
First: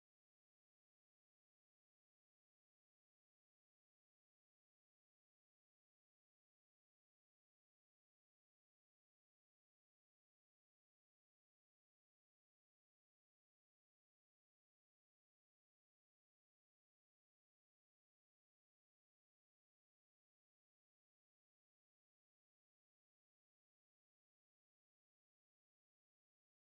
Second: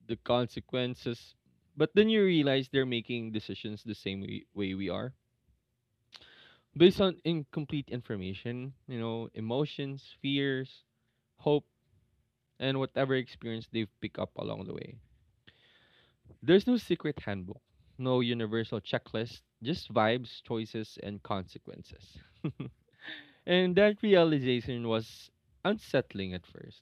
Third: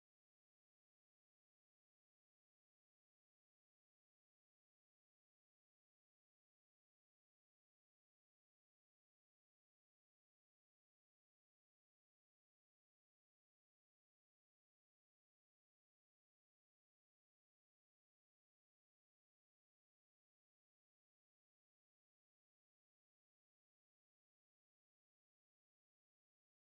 Speaker 2: the consequences. But then you realize they're making decisions the same way we are, based on incomplete information, you know, emotions, fears, hope, and whatever experience they've picked up along the way. There's no secret handbook, no universal checklist, just vibes, choices, and consequences. And that realization was unsettling at first.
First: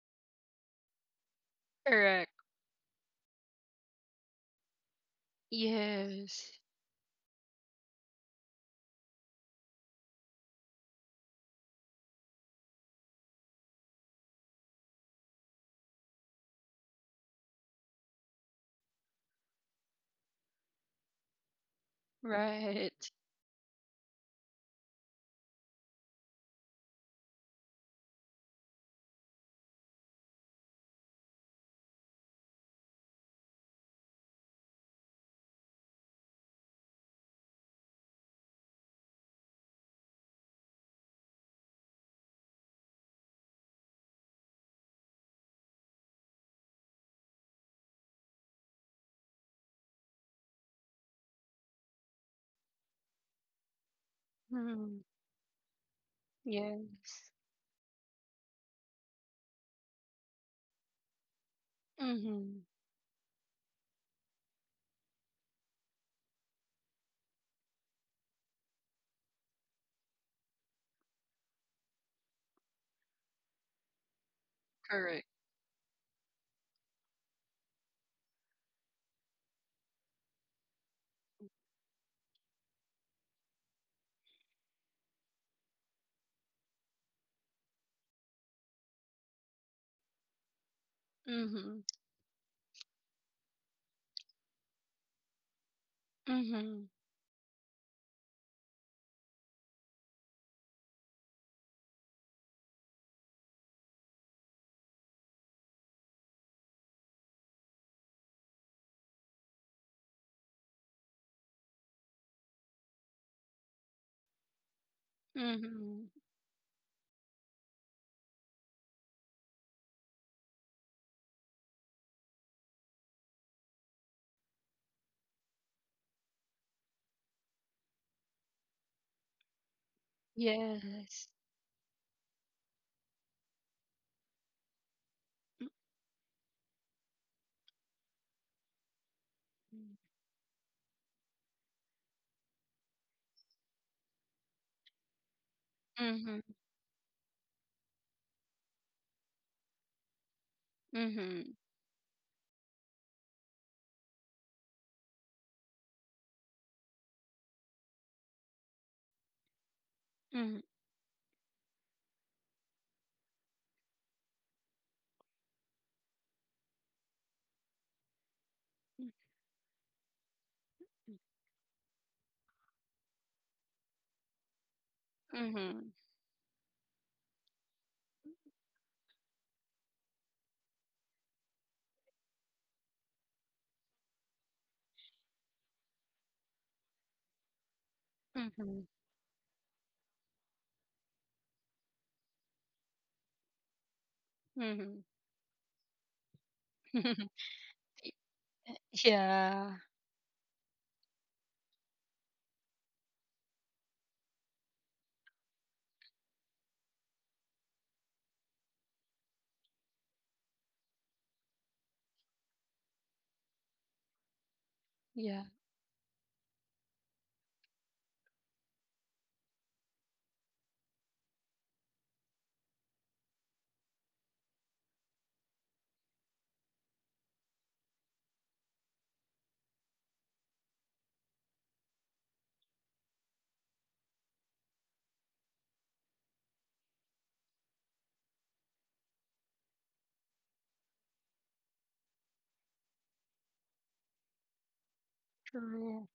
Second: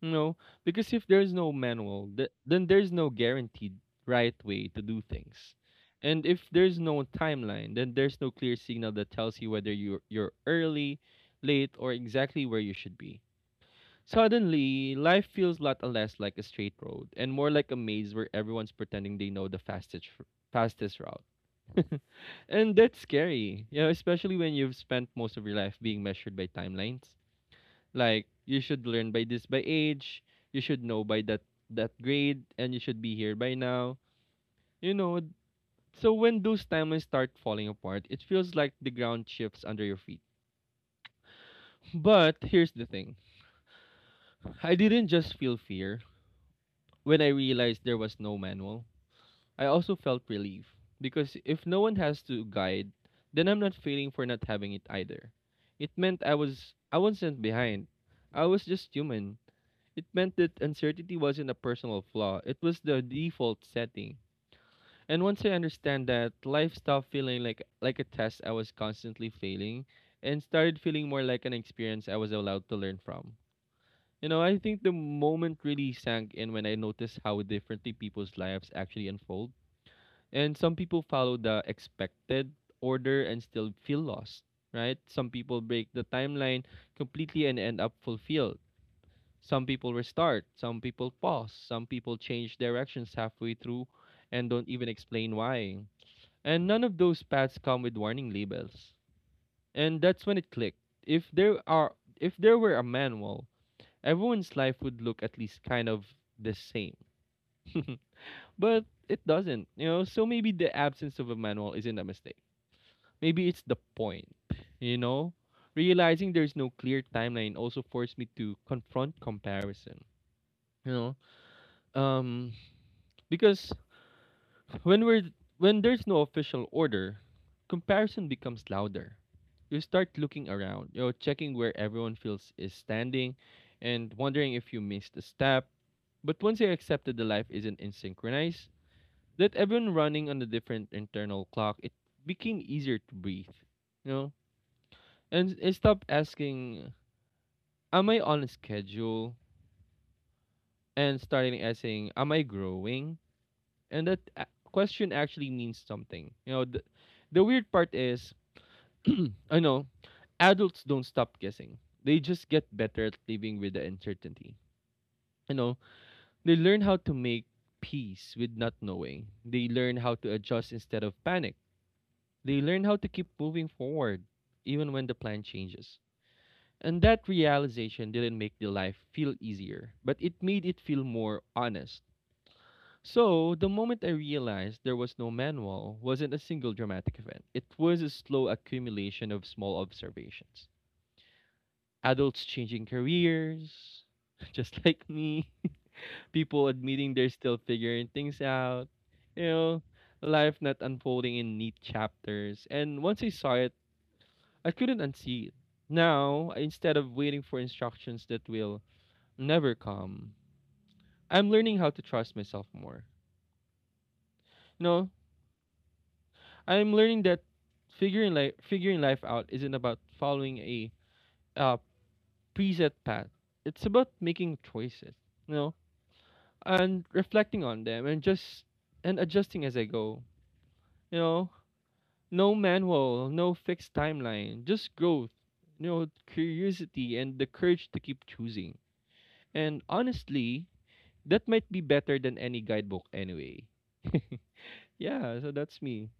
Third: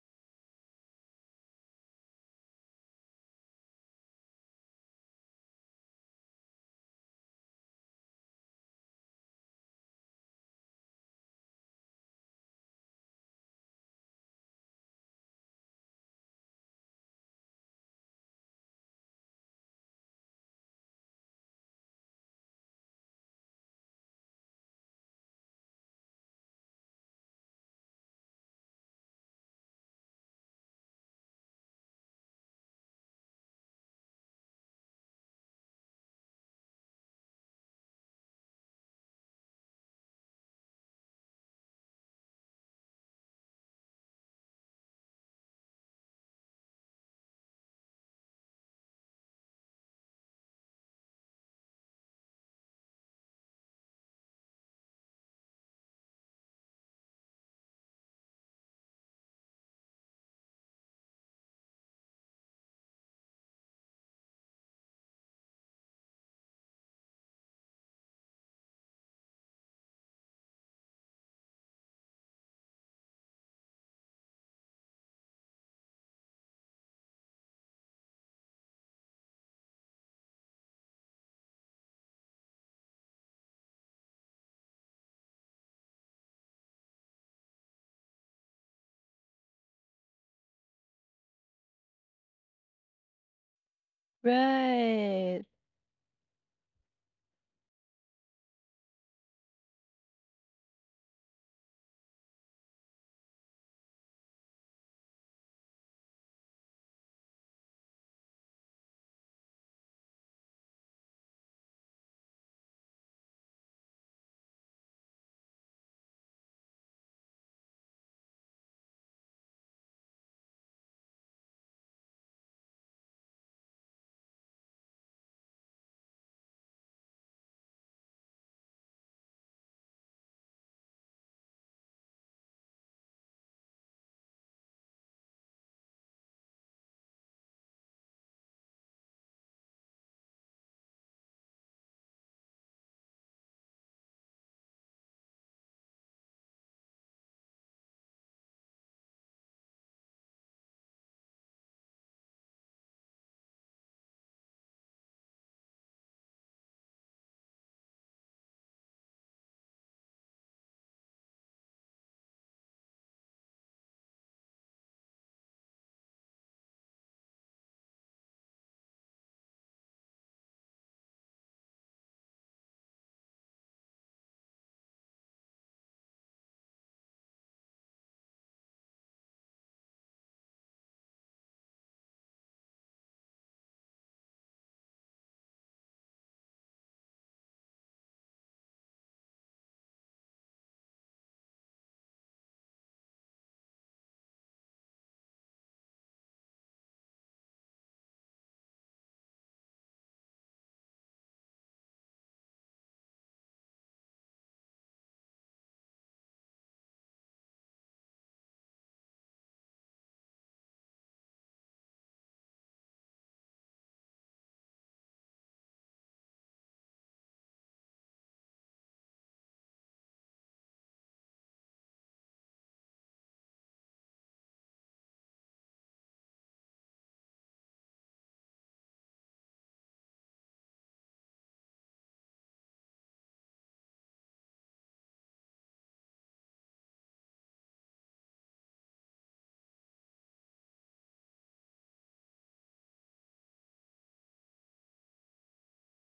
Speaker 2: No, because if there's no manual,
Speaker 1: Correct.
Speaker 2: then there's no guaranteed right way to do things. And if
Speaker 1: Yes.
Speaker 2: there's no timeline, then there's no clear signal that tells you whether you're early, late, or exactly where you should be. Suddenly, life feels a lot less like a straight road and more like a maze where everyone's pretending they know the fastest fastest route. And that's
Speaker 1: Right.
Speaker 2: scary, you know, especially when you've spent most of your life being measured by timelines. Like you should learn by this by age, you should know by that grade, and you should be here by now. You know, so when those timelines start falling apart, it feels like the ground shifts under your feet. But here's the thing. I didn't just feel fear when I realized there was no manual. I also felt relief because if no one has to guide, then I'm not failing for not having it
Speaker 1: Mm-hmm.
Speaker 2: either. It meant I was
Speaker 1: Yeah.
Speaker 2: I wasn't behind. I was just human. It meant that uncertainty wasn't a personal flaw, it
Speaker 1: Mm-hmm.
Speaker 2: was the default setting. And once I understand that, life stopped feeling like a test I was constantly failing and started feeling more like an experience I was allowed to learn from. You know, I think the
Speaker 1: Correct.
Speaker 2: moment really sank in when I noticed how differently people's lives actually unfold. And some people follow the expected order and still feel lost, right? Some people break the timeline completely and end up fulfilled, some people restart, some people pause,
Speaker 1: Mm-hmm.
Speaker 2: some people change directions halfway through and don't even explain
Speaker 3: right.
Speaker 2: why. And
Speaker 1: Mm-hmm.
Speaker 2: none of those paths come with warning labels. And that's when it clicked. If there are if there were a manual, everyone's life would look at least kind of the same. But it doesn't, you know? So maybe the absence of a manual isn't a mistake. Maybe it's the point, you know?
Speaker 1: Mm-hmm.
Speaker 2: Realizing there's no clear timeline also forced me to confront comparison. You know, because when we're when there's no official order, comparison becomes louder. You start looking around, you know,
Speaker 1: Yes.
Speaker 2: checking where everyone feels is standing and wondering if you missed a step.
Speaker 1: Mm-hmm.
Speaker 2: But once you accept that the life isn't in synchronized, that everyone running on a different internal clock, it became easier to breathe. You know? And I stopped
Speaker 1: Mm-hmm.
Speaker 2: asking, am I on a schedule? And started asking, am I growing? And that question actually means something. You know, the weird part is, I know,
Speaker 1: Mm-hmm.
Speaker 2: adults don't stop guessing. They just get better at living with the uncertainty. You know, they learn how to make peace with not knowing. They learn how to adjust instead of panic. They learn how to keep moving forward even when the plan
Speaker 1: Mhm.
Speaker 2: changes. And that realization didn't make the life feel easier, but it made it feel more honest. So, the moment I realized there was no manual wasn't a single dramatic event. It was a slow
Speaker 1: Mhm.
Speaker 2: accumulation of small observations. Adults changing careers, just like
Speaker 1: Mhm.
Speaker 2: me. People admitting they're still figuring things out. You
Speaker 1: Yeah.
Speaker 2: know, life not unfolding in neat chapters. And once I saw it, I couldn't unsee it. Now, instead of waiting for instructions that will never come, I'm learning how to trust myself more. No.
Speaker 1: Yeah.
Speaker 2: I'm learning that figuring life out isn't about following a uh, preset path. It's about making choices, you know, and reflecting on them and adjusting as I go. You know, no manual, no fixed timeline, just growth. You know, curiosity and the courage to keep choosing. And honestly, that might be better than any guidebook anyway. Yeah, so that's me.
Speaker 1: True.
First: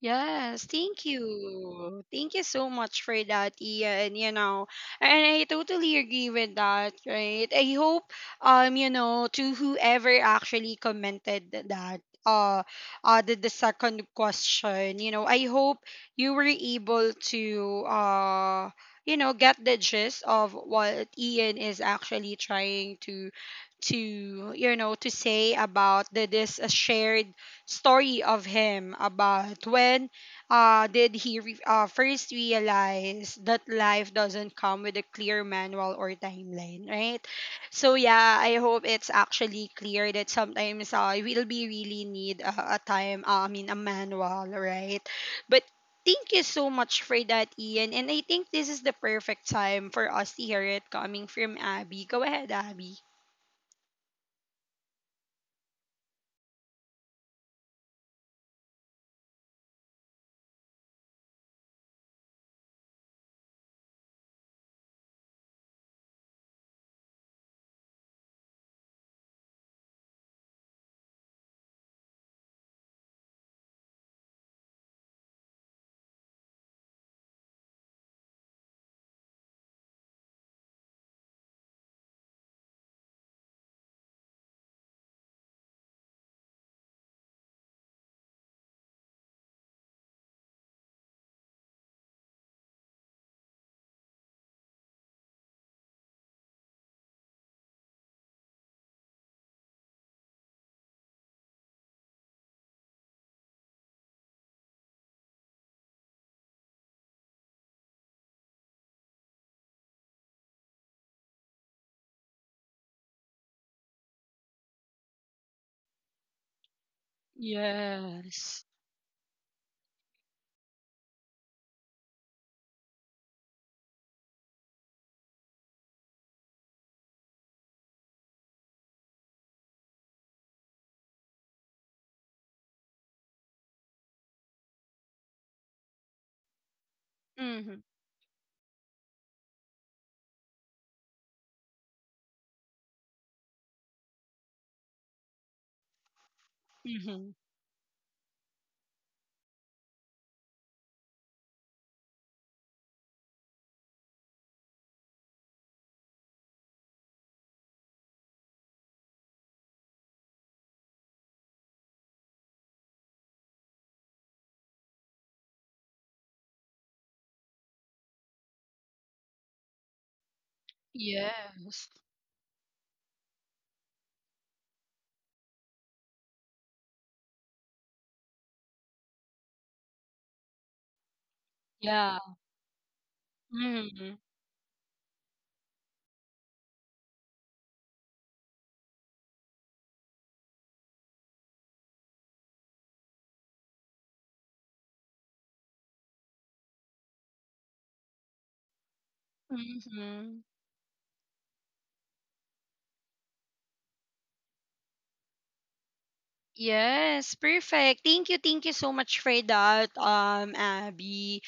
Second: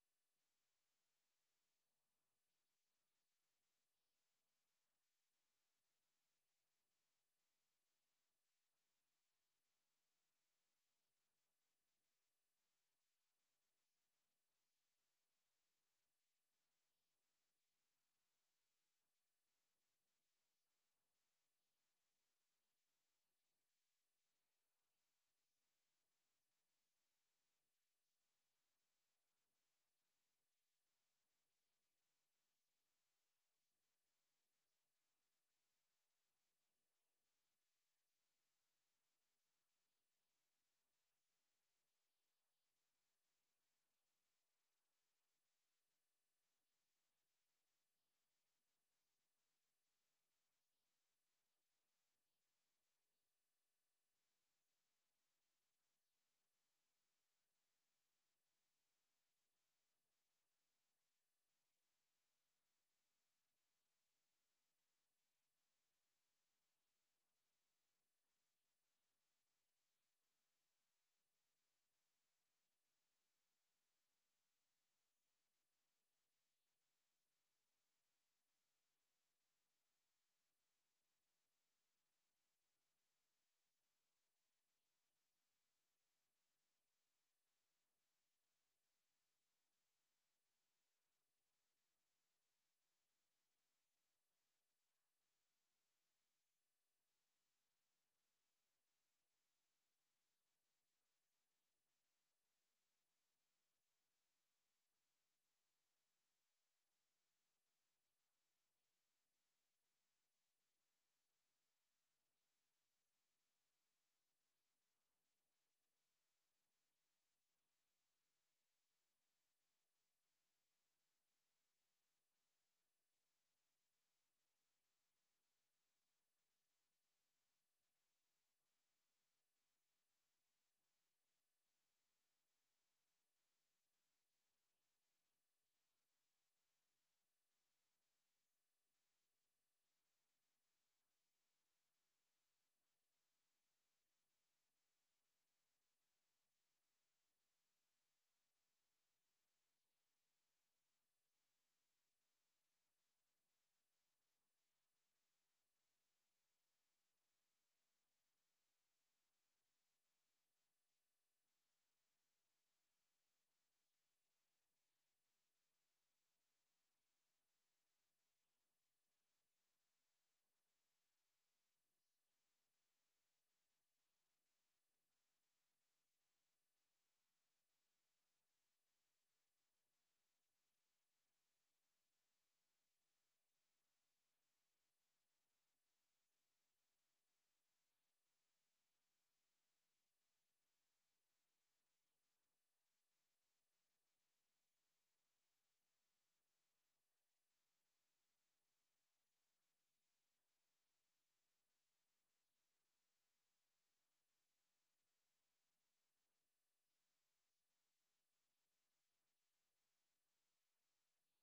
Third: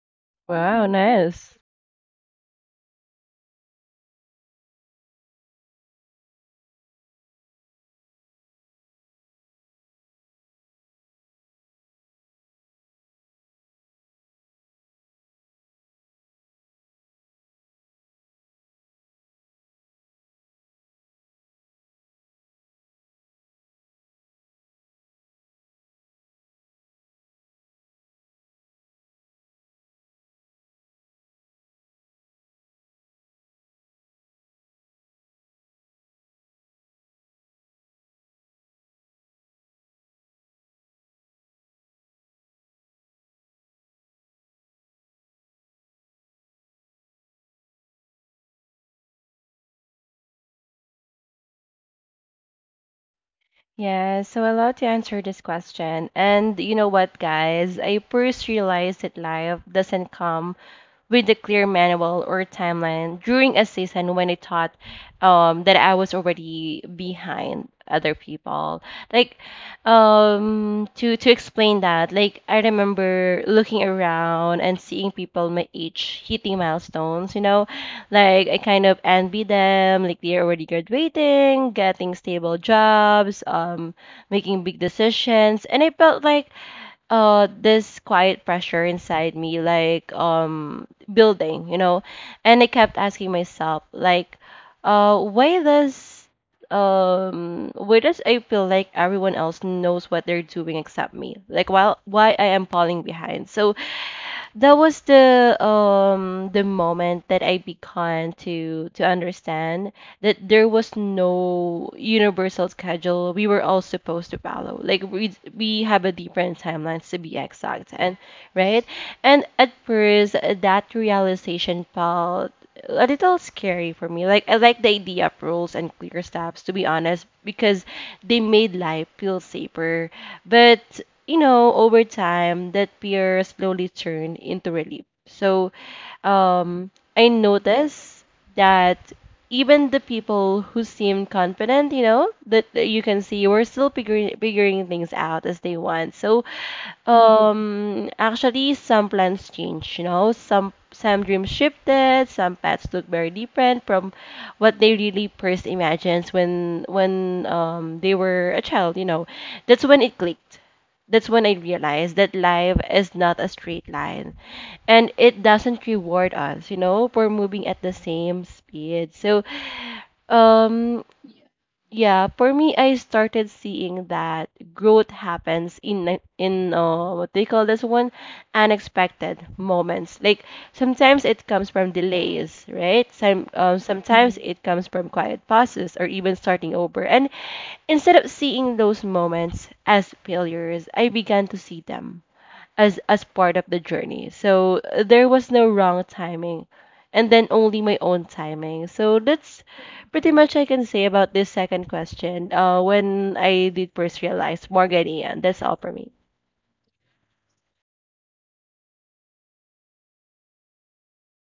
Speaker 1: Yes,
Speaker 3: Wow,
Speaker 1: thank
Speaker 3: nice.
Speaker 1: you. Thank you so much for that, Ian. You know, and I totally agree with that, right? I hope, you know, to whoever actually commented that, uh, the second question, you know, I hope you were able to, uh, you know, get the gist of what Ian is actually trying to, you know, to say about the this shared story of him about when, first realize that life doesn't come with a clear manual or timeline, right? So yeah, I hope it's actually clear that sometimes, we'll be really need a time, I mean a manual, right? But thank you so much for that, Ian. And I think this is the perfect time for us to hear it coming from Abby. Go ahead, Abby.
Speaker 3: Yeah, so I love to answer this question. And you know what, guys? I first realized that life doesn't come with a clear manual or timeline during a season when I thought that I was already behind other people. Like, to explain that, like I remember looking around and seeing people my age hitting milestones, you know, like I kind of envy them, like they're already graduating, getting stable jobs, making big decisions, and I felt like this quiet pressure inside me, like building, you know, and I kept asking myself, like, uh, why does why does I feel like everyone else knows what they're doing except me? Like, while why I am falling behind? So that was the moment that I began to understand that there was no universal schedule we were all supposed to follow. Like we have a different timelines to be exact and
Speaker 1: Yes.
Speaker 3: right. And at first that realization felt a little scary for me. Like I like the idea of rules and clear steps to be honest because they made life feel safer. But you know, over time that fear slowly turned into relief. So um I
Speaker 1: Mm-hmm.
Speaker 3: noticed that even the people who seemed confident, you know, that you can see were still figuring things out as they want. So
Speaker 1: Mm-hmm.
Speaker 3: actually, some plans change, you know, some dreams shifted, some paths look very different from what they really first imagined when they were a child, you know. That's when it clicked. That's when I realized that life is not a straight line and it doesn't reward us, you know, for moving at the same speed. So, um
Speaker 1: Yes.
Speaker 3: yeah, for me, I started seeing that growth happens in what they call this one, unexpected moments. Like sometimes it comes from
Speaker 1: Yeah.
Speaker 3: delays, right?
Speaker 1: Mm-hmm.
Speaker 3: Sometimes Mhm. it comes from quiet pauses or even starting over. And instead of seeing those moments as failures, I began to see them as part of the journey. So there was no wrong timing and then only my own timing. So that's pretty
Speaker 1: Mm-hmm.
Speaker 3: much I can say about this second question. When I did first realize Morgan Ian, that's all for me.
Speaker 1: Yes, perfect. Thank you so much for that, Abby.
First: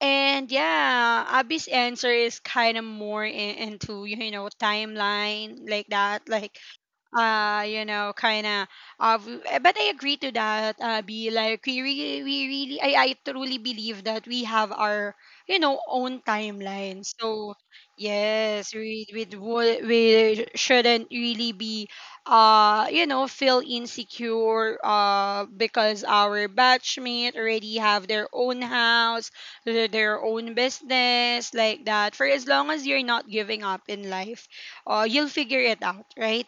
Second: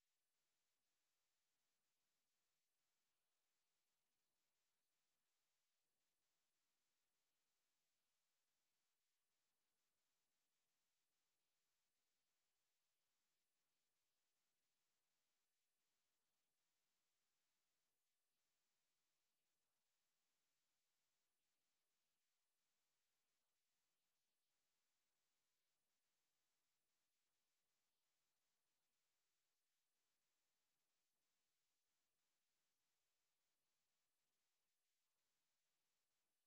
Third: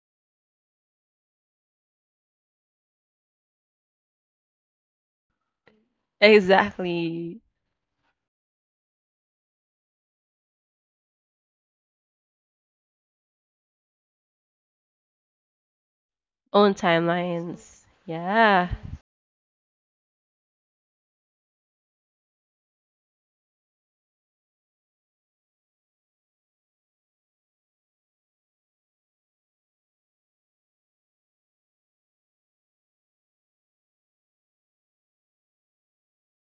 Speaker 1: And yeah, Abby's answer is kind of more in, into timeline like that, like
Speaker 3: Exactly.
Speaker 1: kind of but I agree to that be like we really I truly believe that we have our own
Speaker 3: Own
Speaker 1: timeline, so
Speaker 3: timelines. Yeah.
Speaker 1: yes, we shouldn't really be feel insecure because our batchmate already have their own house, their own business, like that. For as long as you're not giving up in life, you'll figure it out, right?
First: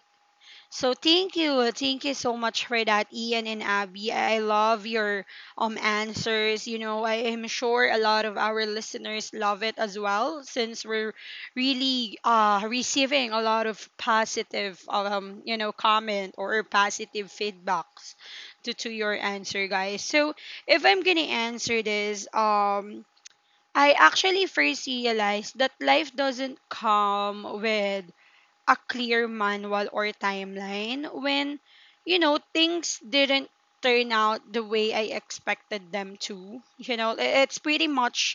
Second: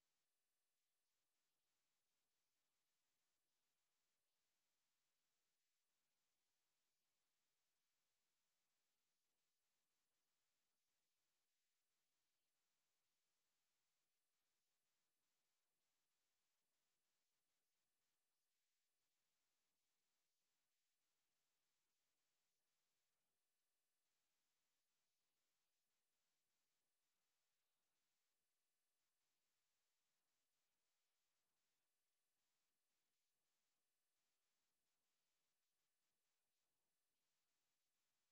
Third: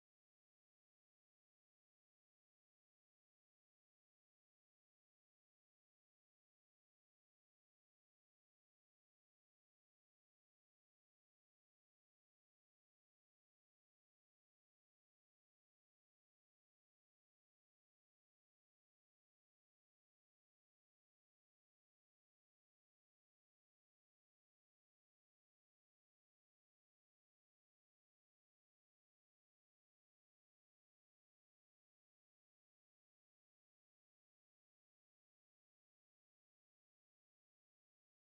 Speaker 1: So thank you so much for that, Ian and Abby. I love your answers. You know, I am sure a lot of our listeners love it as well, since we're really receiving a lot of positive comment or positive feedbacks to your answer, guys. So if I'm gonna answer this, I actually first realized that life doesn't come with a clear manual or timeline when, you know, things didn't turn out the way I expected them to. You know, it's pretty much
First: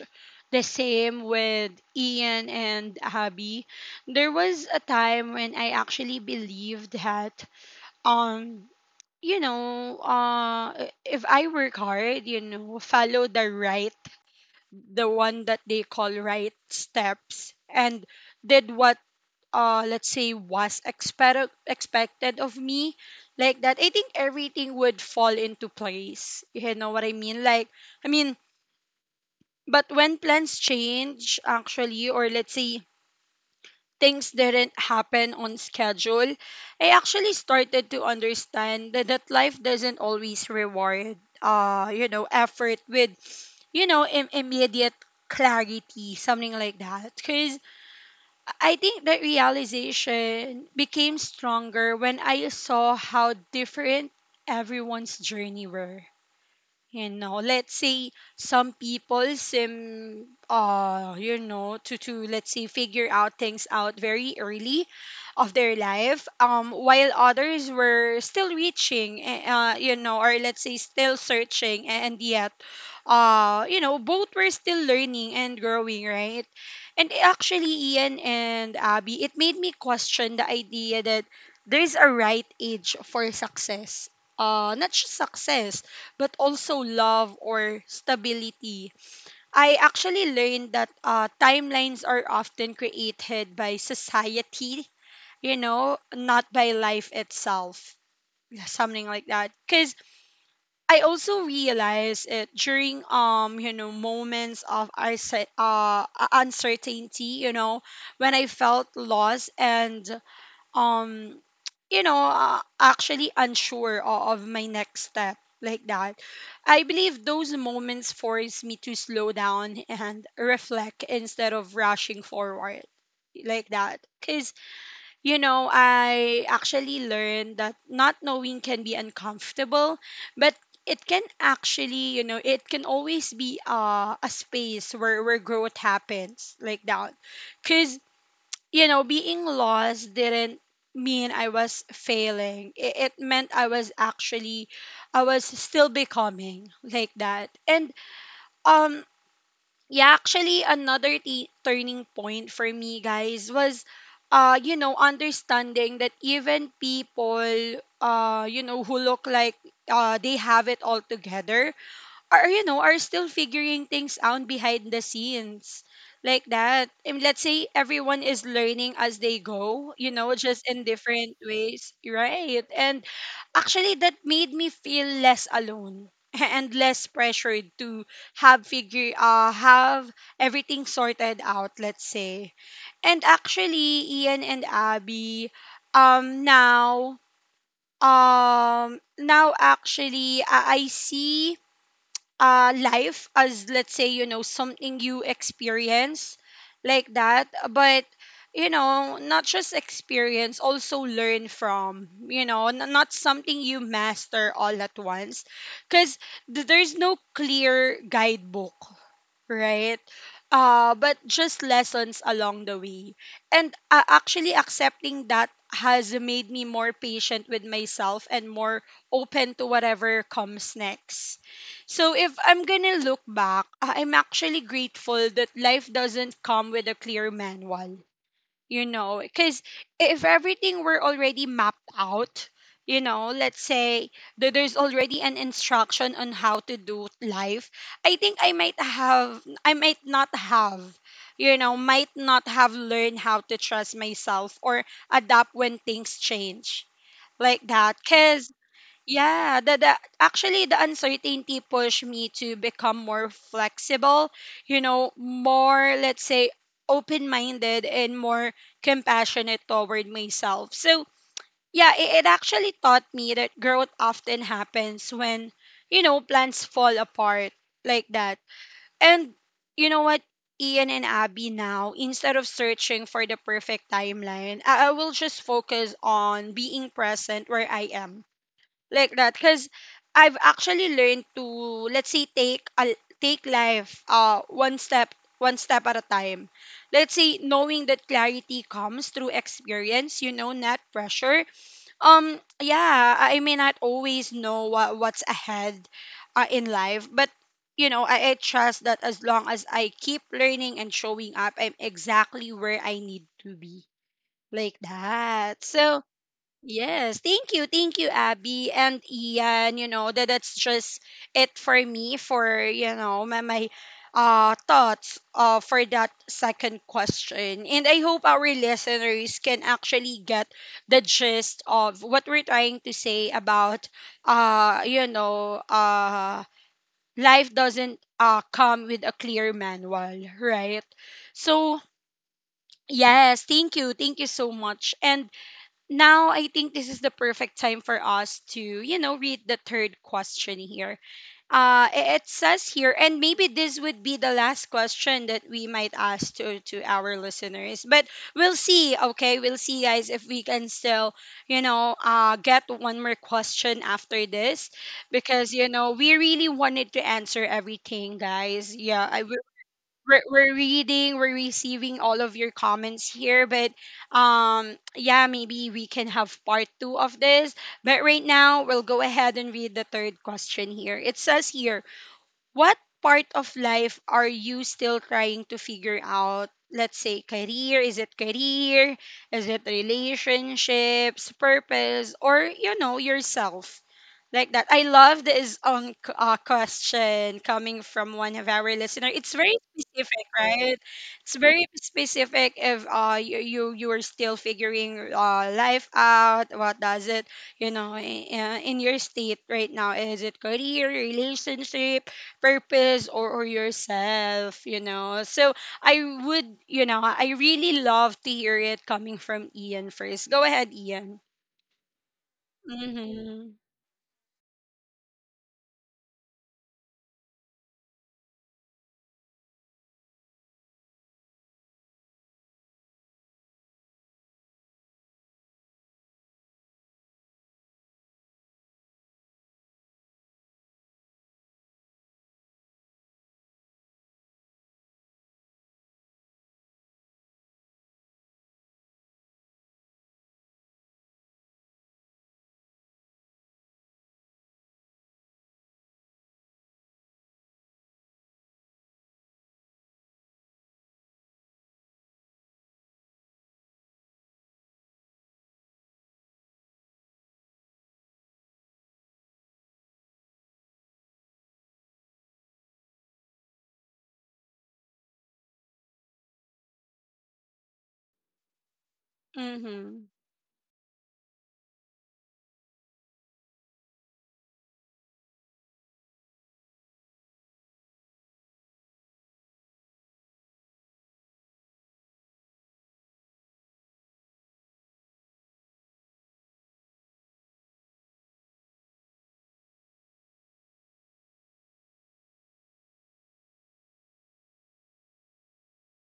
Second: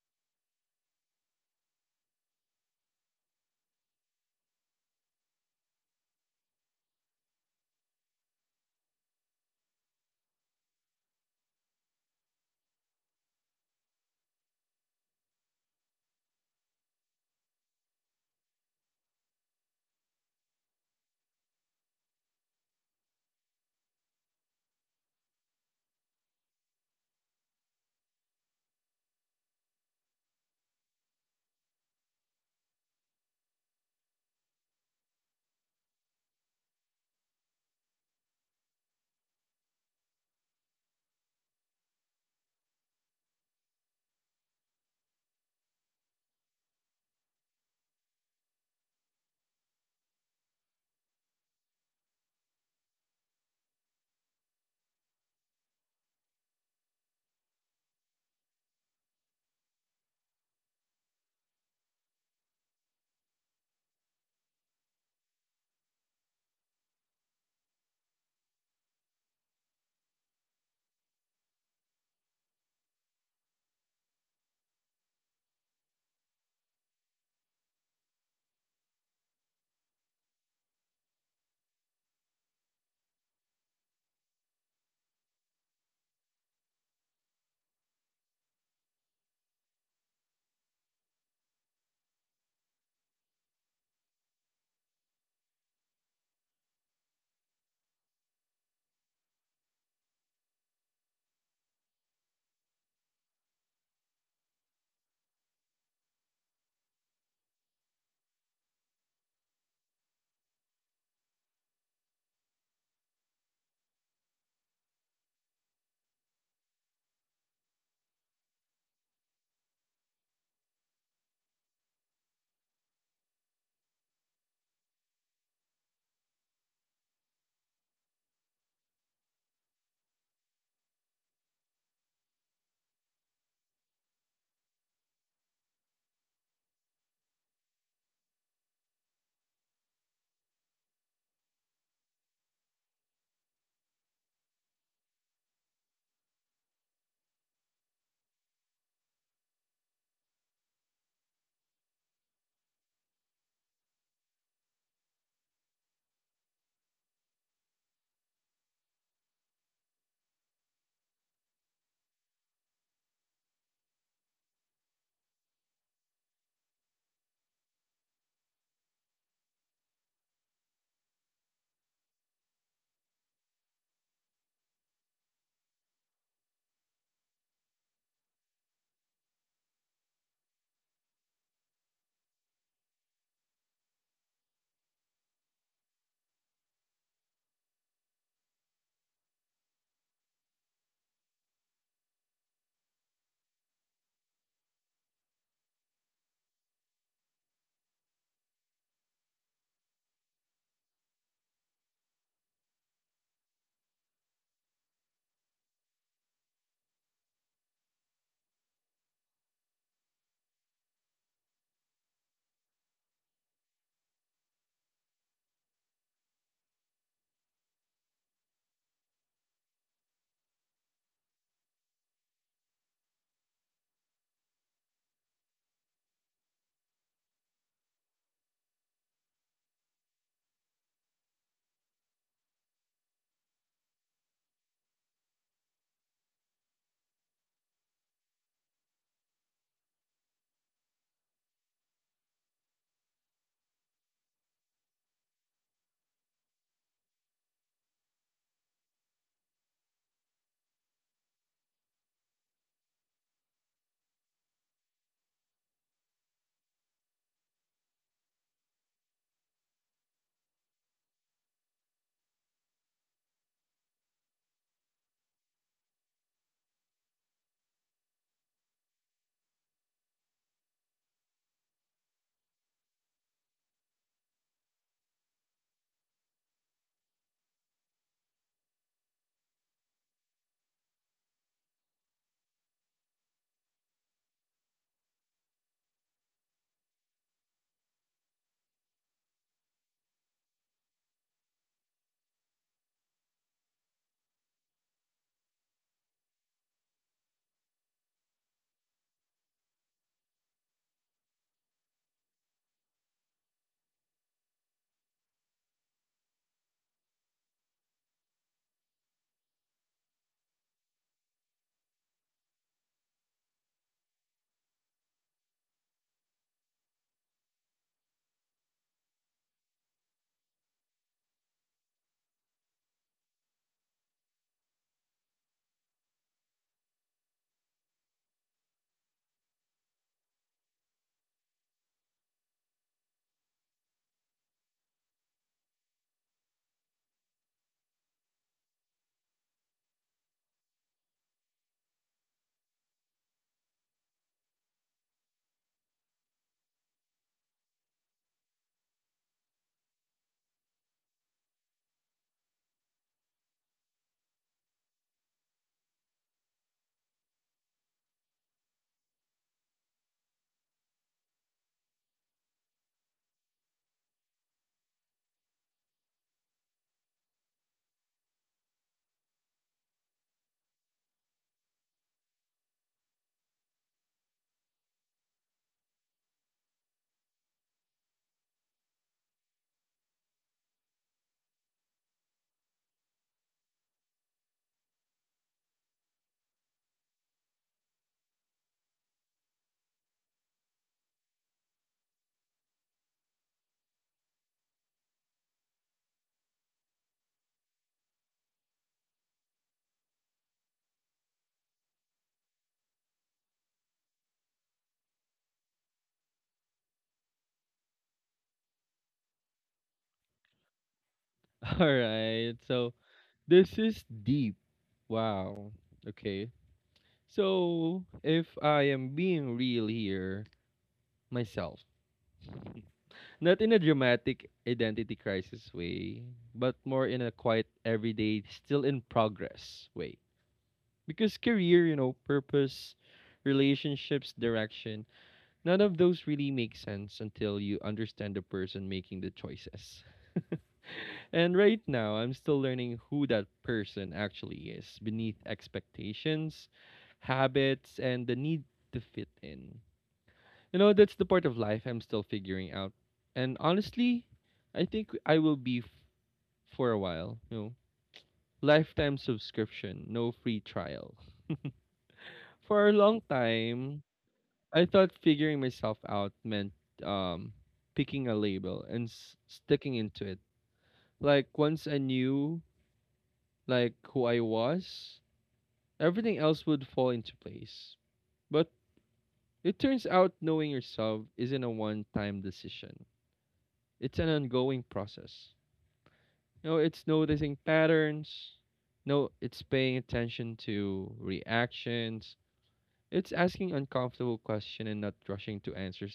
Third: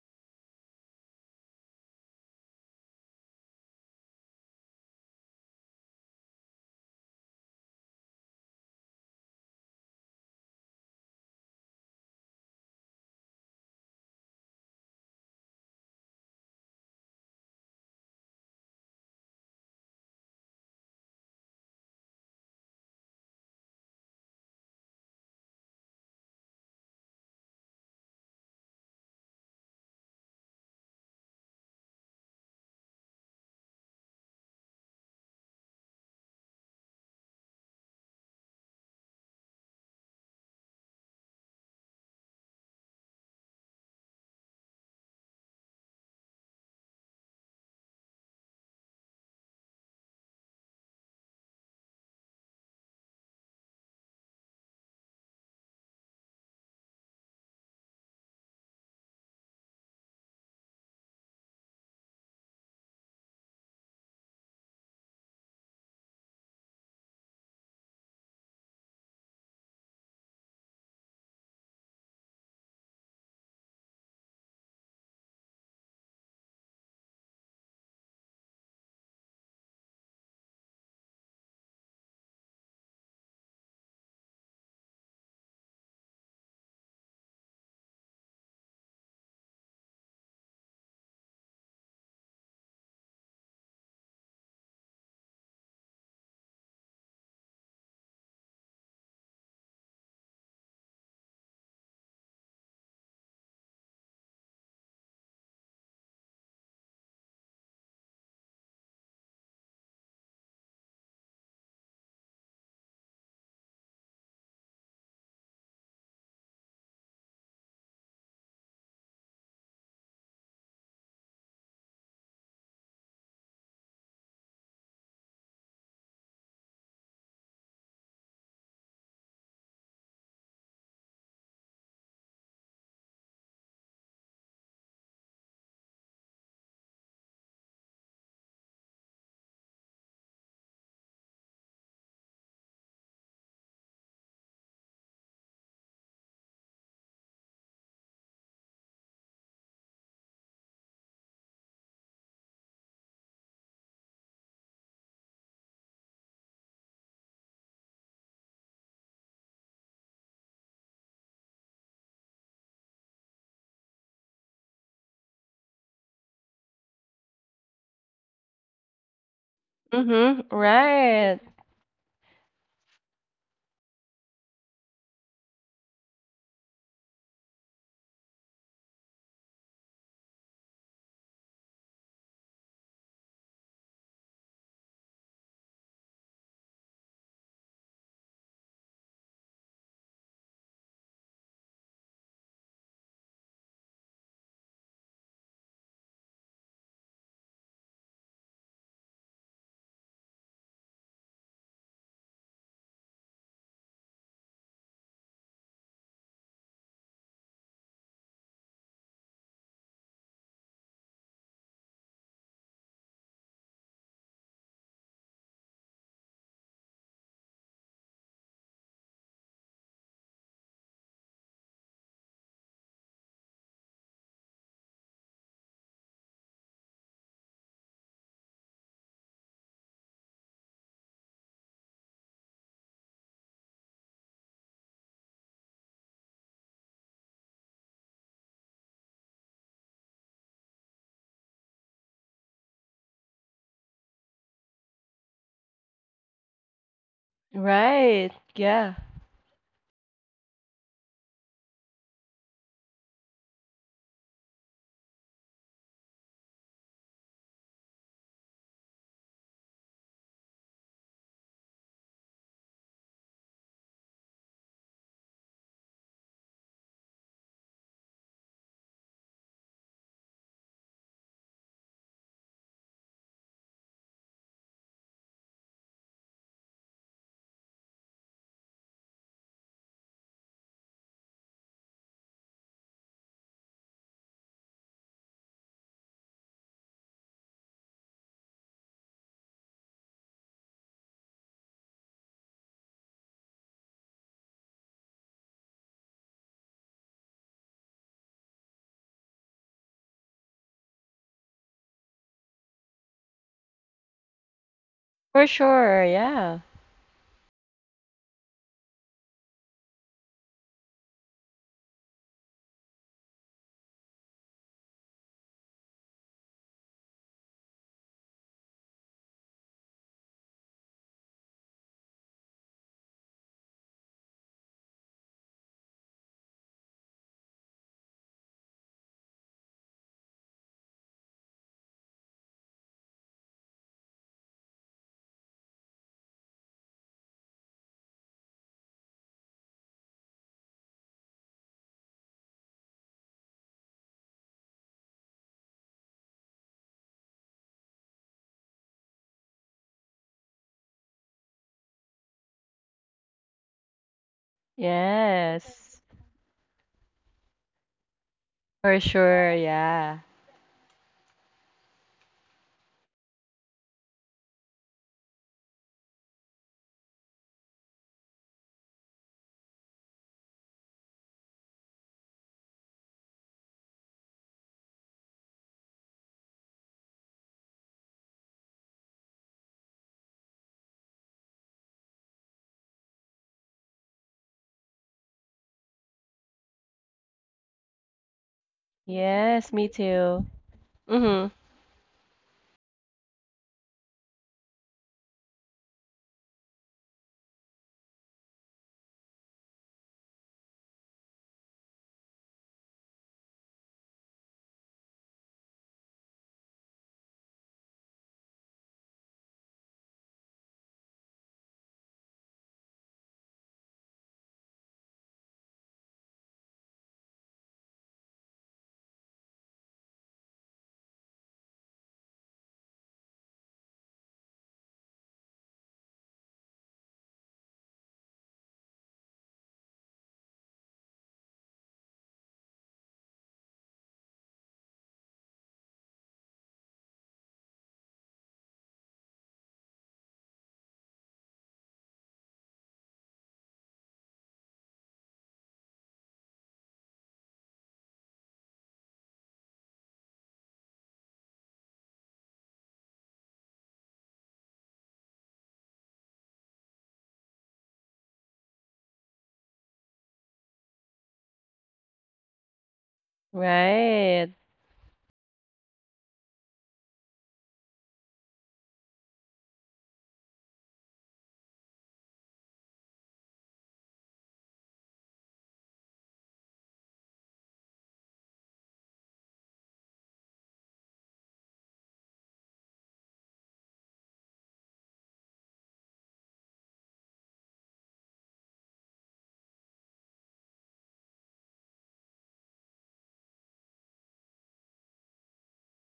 Speaker 1: the same with Ian and Abby. There was a time when I actually believed that, um, you know, if I work hard, you know, follow the right, the one that they call right steps, and did what let's say was expected of me, like that. I think everything would fall into place, you know what I mean? Like, I mean, but when plans change actually, or let's say things didn't happen on schedule, I actually started to understand that life doesn't always reward you know effort with immediate clarity, something like that. 'Cause I think that realization became stronger when I saw how different everyone's journey were. You know, let's say some people seem, you know, to let's say figure out things out very early of their life, while others were still reaching, you know, or let's say still searching, and yet you know both were still learning and growing, right? And actually, Ian and Abby, it made me question the idea that there's a right age for success. Not just success, but also love or stability. I actually learned that timelines are often created by society, you know, not by life itself. Yeah, something like that, because I also realized it during you know moments of I said uncertainty, you know, when I felt lost and um you know actually unsure of my next step, like that. I believe those moments force me to slow down and reflect instead of rushing forward, like that, cuz you know, I actually learned that not knowing can be uncomfortable, but it can actually, you know, it can always be a space where growth happens, like that. Because, you know, being lost didn't mean I was failing. It meant I was actually, I was still becoming, like that. And um yeah, actually, another turning point for me, guys, was, you know, understanding that even people, you know, who look like they have it all together, are you know are still figuring things out behind the scenes, like that. And let's say everyone is learning as they go, you know,
Speaker 3: Mhm.
Speaker 1: just in different
Speaker 3: Right.
Speaker 1: ways, right? And actually, that made me feel less alone and less pressured to have everything sorted out, let's say. And actually, Ian and Abby, um now now actually I see life as, let's say, you know, something you experience, like that, but you know, not just experience, also learn from, you know, not something you master all at once, because there's no clear guidebook, right? But just lessons along the way. And actually, accepting that has made me more patient with myself and more open to whatever comes next. So, if I'm gonna look back, I'm actually grateful that life doesn't come with a clear manual, you know, because if everything were already mapped out, you know, let's say that there's already an instruction on how to do life, I think I might not have, you know, might not have learned how to trust myself or adapt when things change, like that.
Speaker 3: Right.
Speaker 1: Because
Speaker 3: Yeah.
Speaker 1: yeah, the actually the uncertainty pushed me to become more flexible, you know, more let's say open-minded and more compassionate toward myself. So, yeah, it actually taught me that growth often happens when, you know, plans fall apart, like that. And you know what, Ian and Abby, now, instead of searching for the perfect timeline, I will just focus on being present where I am, like that, because I've actually learned to let's say take life one step at a time. Let's say knowing that clarity comes through experience, you know, not pressure. Yeah, I may not always know what's ahead in life, but you know, I trust that as long as I keep learning and showing up, I'm exactly where I need to be. Like
Speaker 3: For
Speaker 1: that.
Speaker 3: sure.
Speaker 1: So,
Speaker 3: Yeah.
Speaker 1: yes, thank you, Abby and Ian. You know, that that's just it for me for you know my thoughts for that second question, and I hope our listeners can actually get the gist of what we're trying to say about uh you know uh life doesn't come with a clear manual, right? So yes, thank you so much, and now I think this is the perfect time for us to, you know, read the third question here. It says here, and maybe this would be the last question that we might ask to our listeners, but we'll see, okay? We'll see, guys, if we can still, you know, get one more question after this because, you know,
Speaker 3: Yes.
Speaker 1: we really wanted to answer everything, guys.
Speaker 3: For
Speaker 1: Yeah, I,
Speaker 3: sure. Yeah.
Speaker 1: we're receiving all of your comments here, but yeah, maybe we can have part two of this, but right now we'll go ahead and read the third question here. It says here, what part of life are you still trying to figure out? Let's say career. Is it career? Is it relationships, purpose, or you know yourself? Like that. I love this question coming from one of our listeners. It's very
Speaker 3: Yes, me
Speaker 1: specific,
Speaker 3: too.
Speaker 1: right? It's
Speaker 3: Mhm.
Speaker 1: very specific if you're still figuring life out. What does it you know in your state right now? Is it career, relationship? Purpose or yourself, you know. So I would, you know, I really love to hear it coming from Ian first. Go ahead, Ian.
Speaker 2: All right. So.
Speaker 1: Mhm.
Speaker 2: This is deep. Wow. Okay. So, if I am being real here, myself, not in a dramatic identity crisis way, but more in a quiet, everyday, still in progress way. Because career, you know, purpose, relationships, direction, none of those really make sense until you understand the person making the choices. And right now, I'm still learning who that person actually is beneath expectations, habits, and the need to fit in. You know, that's the part of life I'm still figuring out. And honestly, I think I will be for a while. You know, lifetime subscription, no free trial. For a long time,
Speaker 3: Right.
Speaker 2: I thought figuring myself out meant um, picking a label and sticking
Speaker 1: Mhm.
Speaker 2: into it. Like once I knew like who I was, everything else would fall into place. But it turns out knowing yourself isn't a one time decision, it's an ongoing process. You know, it's noticing patterns, no, it's paying attention to reactions, it's asking uncomfortable questions and not rushing to answer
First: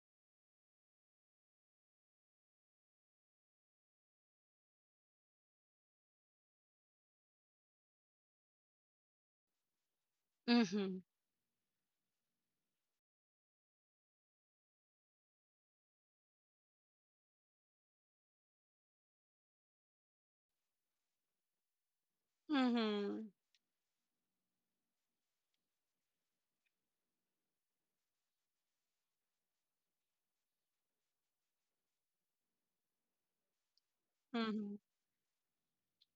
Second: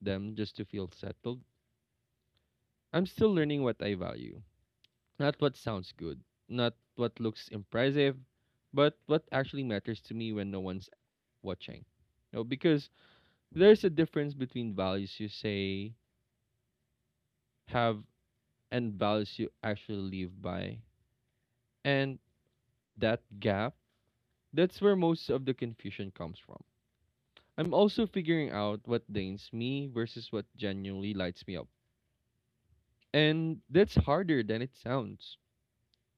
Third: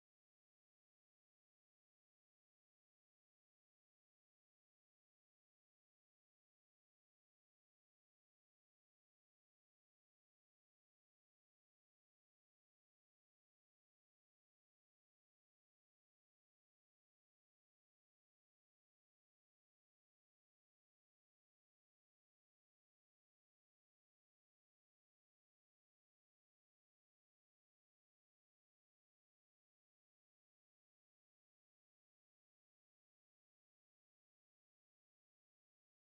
Speaker 2: them just to feel settled. I'm still learning what I value. Not what sounds good, not what looks impressive, but what actually matters to me when no one's
Speaker 1: Mhm.
Speaker 2: watching. You know, because there's a difference between values you say have and values you actually live by. And that
Speaker 1: Mhm.
Speaker 2: gap, that's where most of the confusion comes from. I'm also figuring out what drains me versus what genuinely lights me up. And that's harder than it
Speaker 1: Mhm.
Speaker 2: sounds.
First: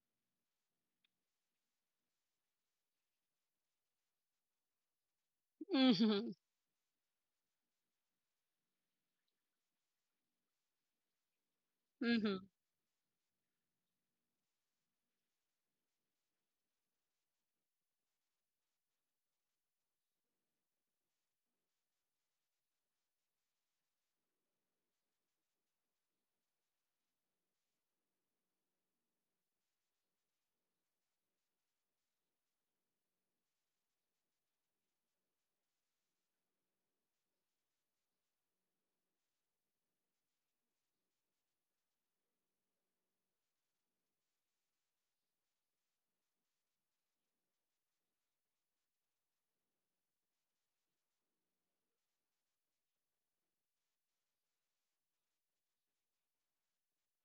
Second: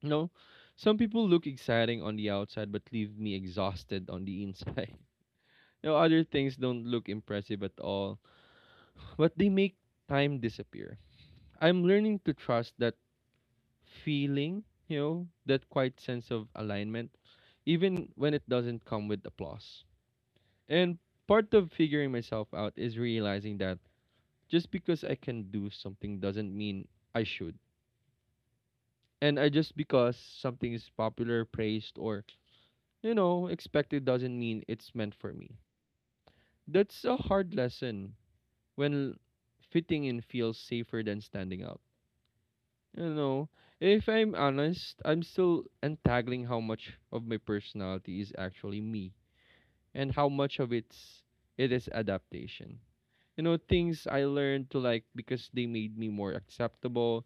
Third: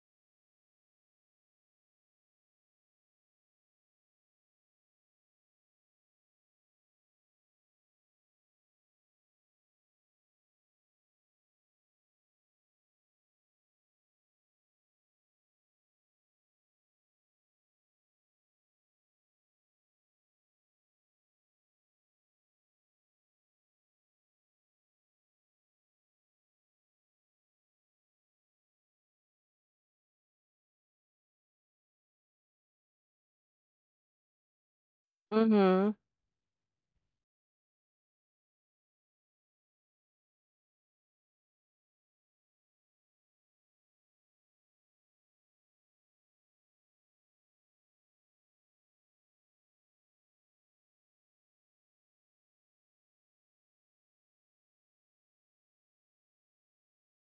Speaker 2: You know, some people look exciting on the outside but leave me exhausted on the inside. You know, other
Speaker 1: Mhm.
Speaker 2: things don't look impressive at all, but they make time disappear. I'm learning to
Speaker 1: Mhm.
Speaker 2: trust that feeling, you know, that quiet sense of alignment, even when it doesn't come with applause. And part of figuring myself out is realizing that just because I can do something doesn't mean I should. And I just because something is popular, praised, or, you know, expected doesn't mean it's meant for me.
Speaker 3: Mhm.
Speaker 2: That's a hard lesson when fitting in feels safer than standing out. You know, if I'm honest, I'm still untangling how much of my personality is actually me and how much of it is adaptation. You know, things I learned to like because they made me more acceptable,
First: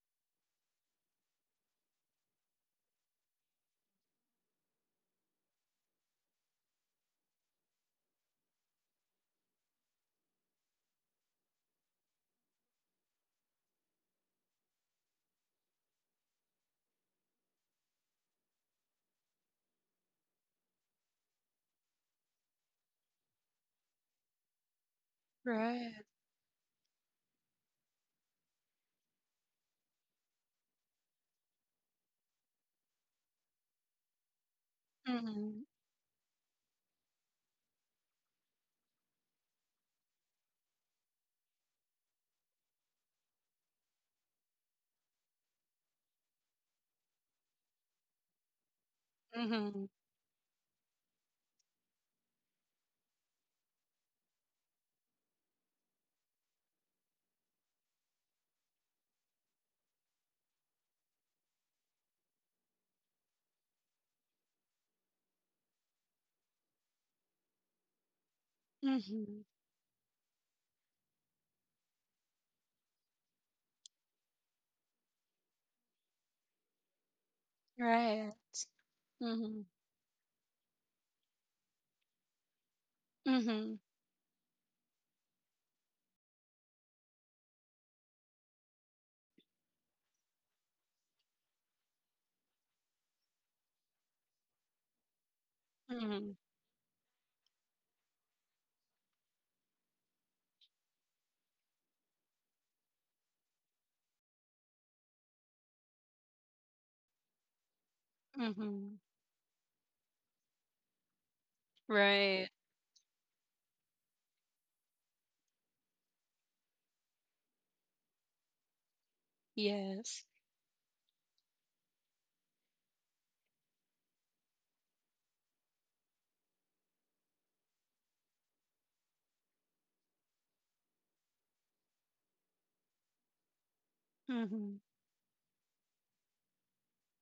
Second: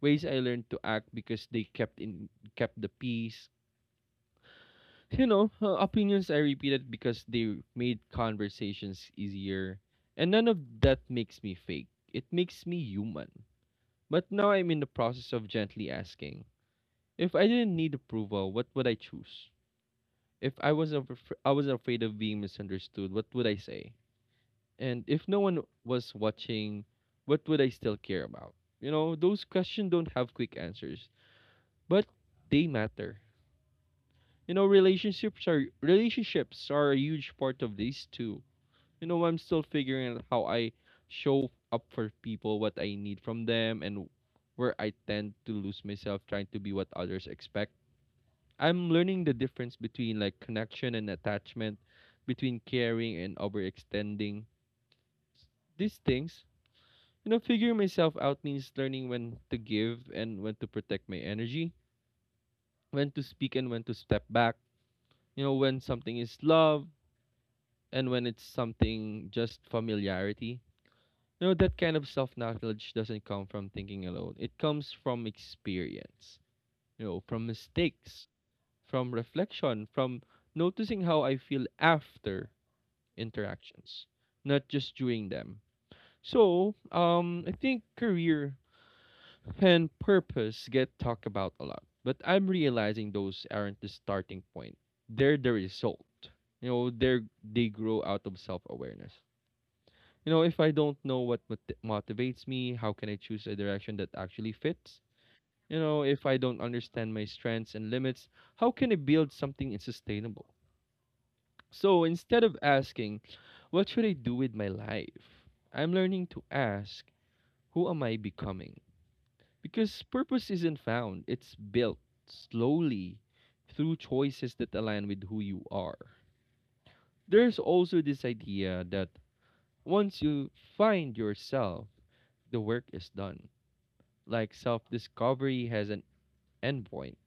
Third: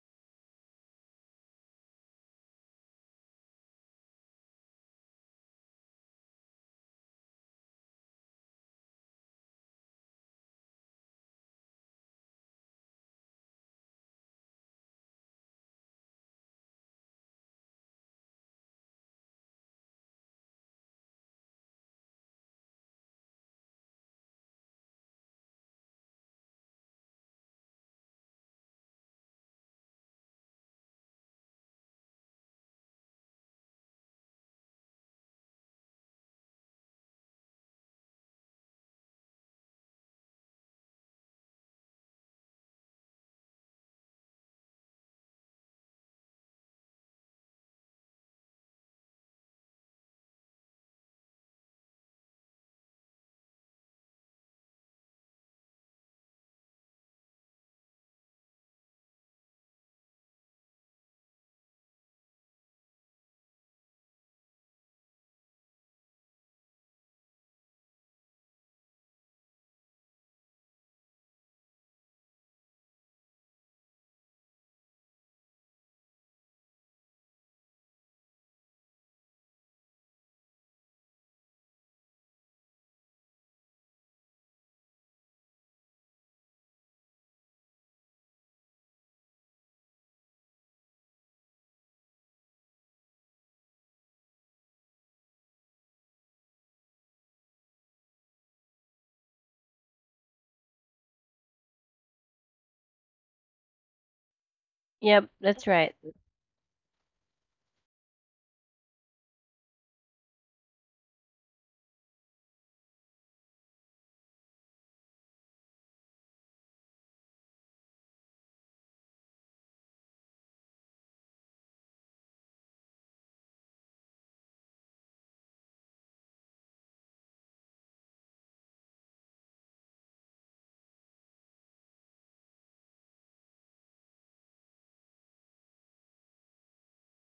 Speaker 2: ways I learned to act because they kept the peace. You know, opinions I repeated because they made conversations easier. And none of that makes me fake. It makes me human. But now I'm in the process of gently asking, if I didn't need approval, what would I choose? If I was afraid of being misunderstood, what would I say? And if no one
Speaker 1: Right.
Speaker 2: was watching, what would I still care about? You know, those questions don't have quick answers, but they matter. You know, relationships are
Speaker 1: Mhm.
Speaker 2: relationships are a huge part of these too. You know, I'm still figuring out how I show up for people, what I need from them, and where I tend to lose myself trying to be what others expect. I'm learning the difference
Speaker 1: Mhm.
Speaker 2: between like connection and attachment, between caring and overextending. S- These things, you know, figuring myself out means learning when to give and when to protect my energy, when to speak and when to step back, you know, when something is love and when it's something
Speaker 1: Mhm.
Speaker 2: just familiarity. No, that kind of self-knowledge doesn't come from thinking alone. It comes from experience, you know, from mistakes,
Speaker 1: Right.
Speaker 2: from
Speaker 1: Mhm.
Speaker 2: reflection, from noticing how I feel after
Speaker 1: Mhm.
Speaker 2: interactions, not just during them. So, I think career and purpose get talked about a lot, but I'm realizing those aren't the starting point. They're the result.
Speaker 1: Mhm.
Speaker 2: You know, they grow out of self-awareness. You know, if I don't know what motivates me, how can I choose a direction that actually fits?
Speaker 3: Yep, that's
Speaker 2: You
Speaker 3: right.
Speaker 2: know, if I don't understand my strengths and limits, how can I
Speaker 1: Mhm.
Speaker 2: build something sustainable? So instead
Speaker 1: Right.
Speaker 2: of asking, what should I do with my life? I'm learning to ask, who am I becoming? Because
Speaker 1: Yes.
Speaker 2: purpose isn't found, it's built slowly through choices that align with who you are. There's also this idea that once you find yourself, the work is done. Like
Speaker 1: Mhm.
Speaker 2: self discovery has an endpoint.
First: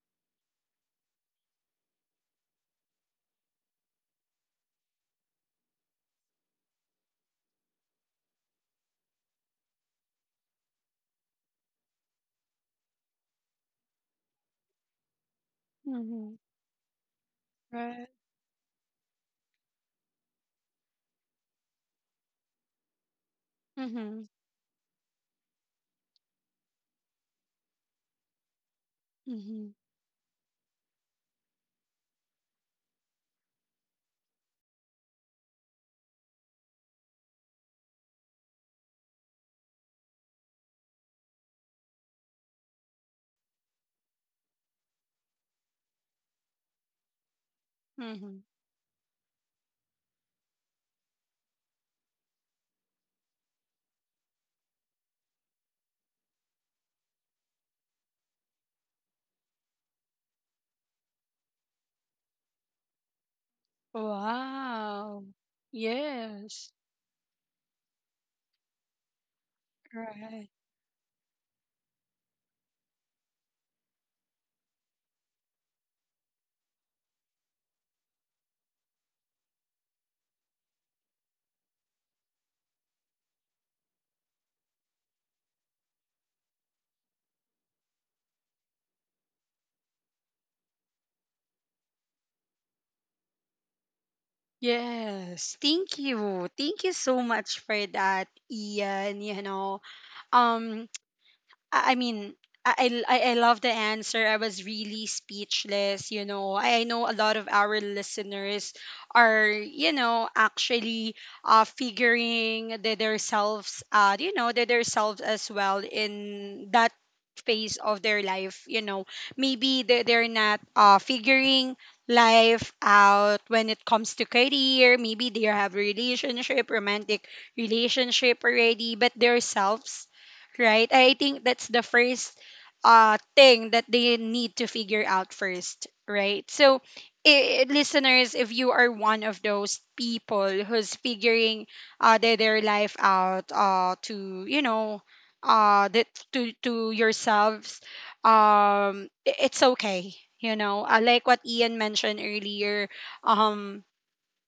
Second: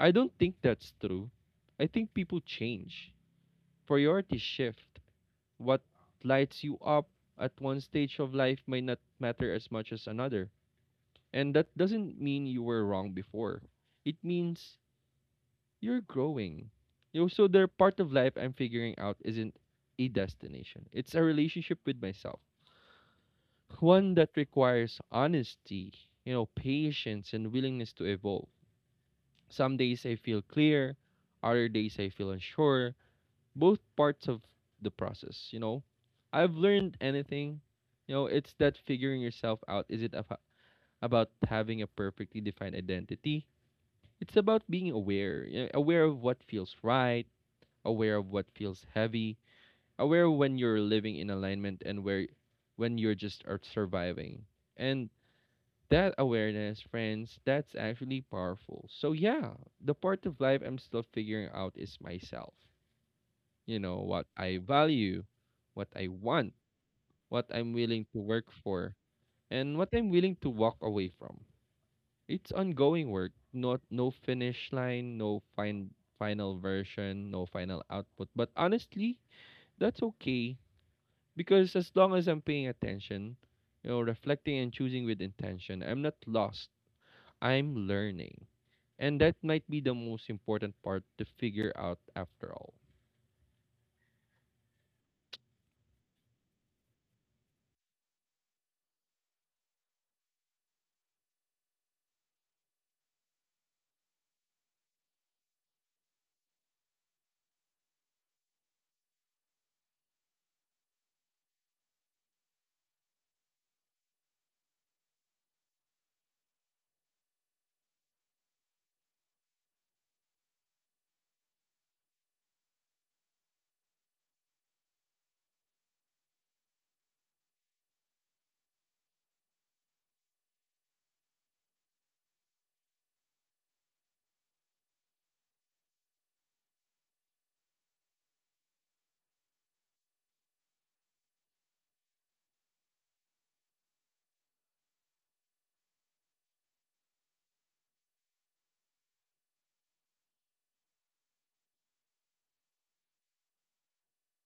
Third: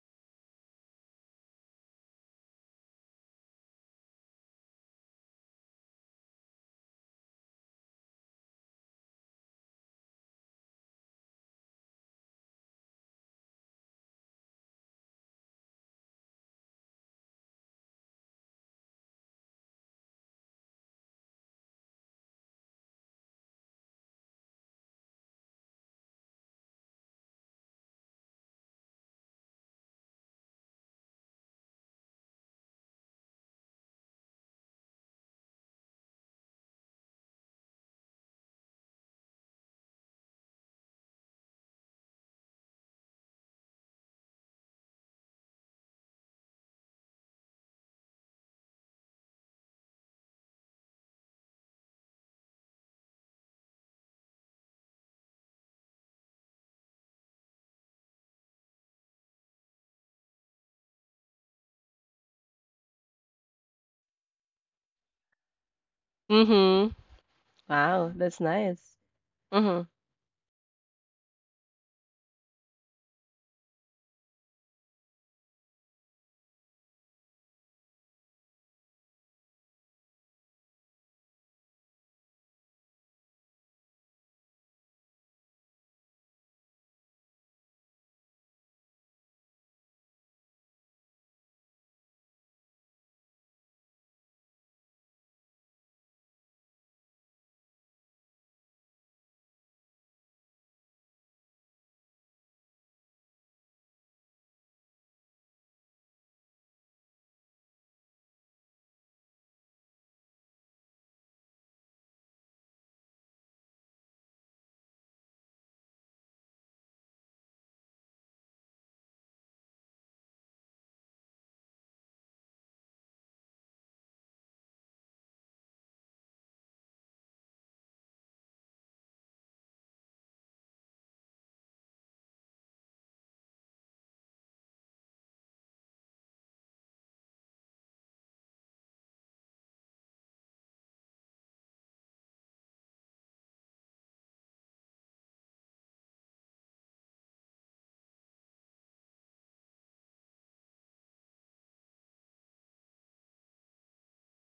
Speaker 2: I don't think that's true. I think people change. Priorities shift. What lights you up at one stage of life may not matter as much as another. And that doesn't mean you were wrong before. It means you're
Speaker 1: Mhm.
Speaker 2: growing. You know, so the part
Speaker 1: Right.
Speaker 2: of life I'm figuring out isn't a destination. It's a relationship with myself. One
Speaker 1: Mhm.
Speaker 2: that requires honesty, you know, patience and willingness to evolve.
Speaker 1: Mhm.
Speaker 2: Some days I feel clear, other days I feel unsure. Both parts of the process, you know. I've learned anything, you know, it's that figuring yourself out. Is it about having a perfectly defined identity? It's about being aware, you know, aware of what feels right, aware of
Speaker 1: Mhm.
Speaker 2: what feels heavy, aware when you're living in alignment and where when you're just are surviving. And that awareness, friends, that's actually powerful. So, yeah, the part of life I'm still figuring out is myself. You know, what I value,
Speaker 1: Wow.
Speaker 2: what I want,
Speaker 1: Yes.
Speaker 3: Mhm.
Speaker 2: what I'm willing
Speaker 3: Wow,
Speaker 2: to
Speaker 3: that's
Speaker 2: work
Speaker 3: nice.
Speaker 2: for, and
Speaker 3: Mhm.
Speaker 2: what I'm willing
Speaker 1: Right.
Speaker 2: to walk away from. It's ongoing work, not no finish line, no final version, no final output. But honestly, that's okay because as long as I'm paying attention, you know, reflecting and choosing with intention, I'm not lost. I'm learning. And that might be the most important part to figure out after all.
Speaker 1: Yes. Thank you. Thank you so much for that, Ian. You know, um, I mean, I love the answer. I was really speechless. You know, I know a lot of our listeners are, you know, actually figuring their selves out, you know, their selves as well in that phase of their life. You know, maybe they're not figuring life out when it comes to career. Maybe they have relationship, romantic relationship already, but their selves, right? I think that's the first thing that they need to figure out first, right? So, I listeners, if you are one of those people who's figuring their life out you know, uh, that to yourselves, it's okay. You know, like what Ian mentioned earlier, um,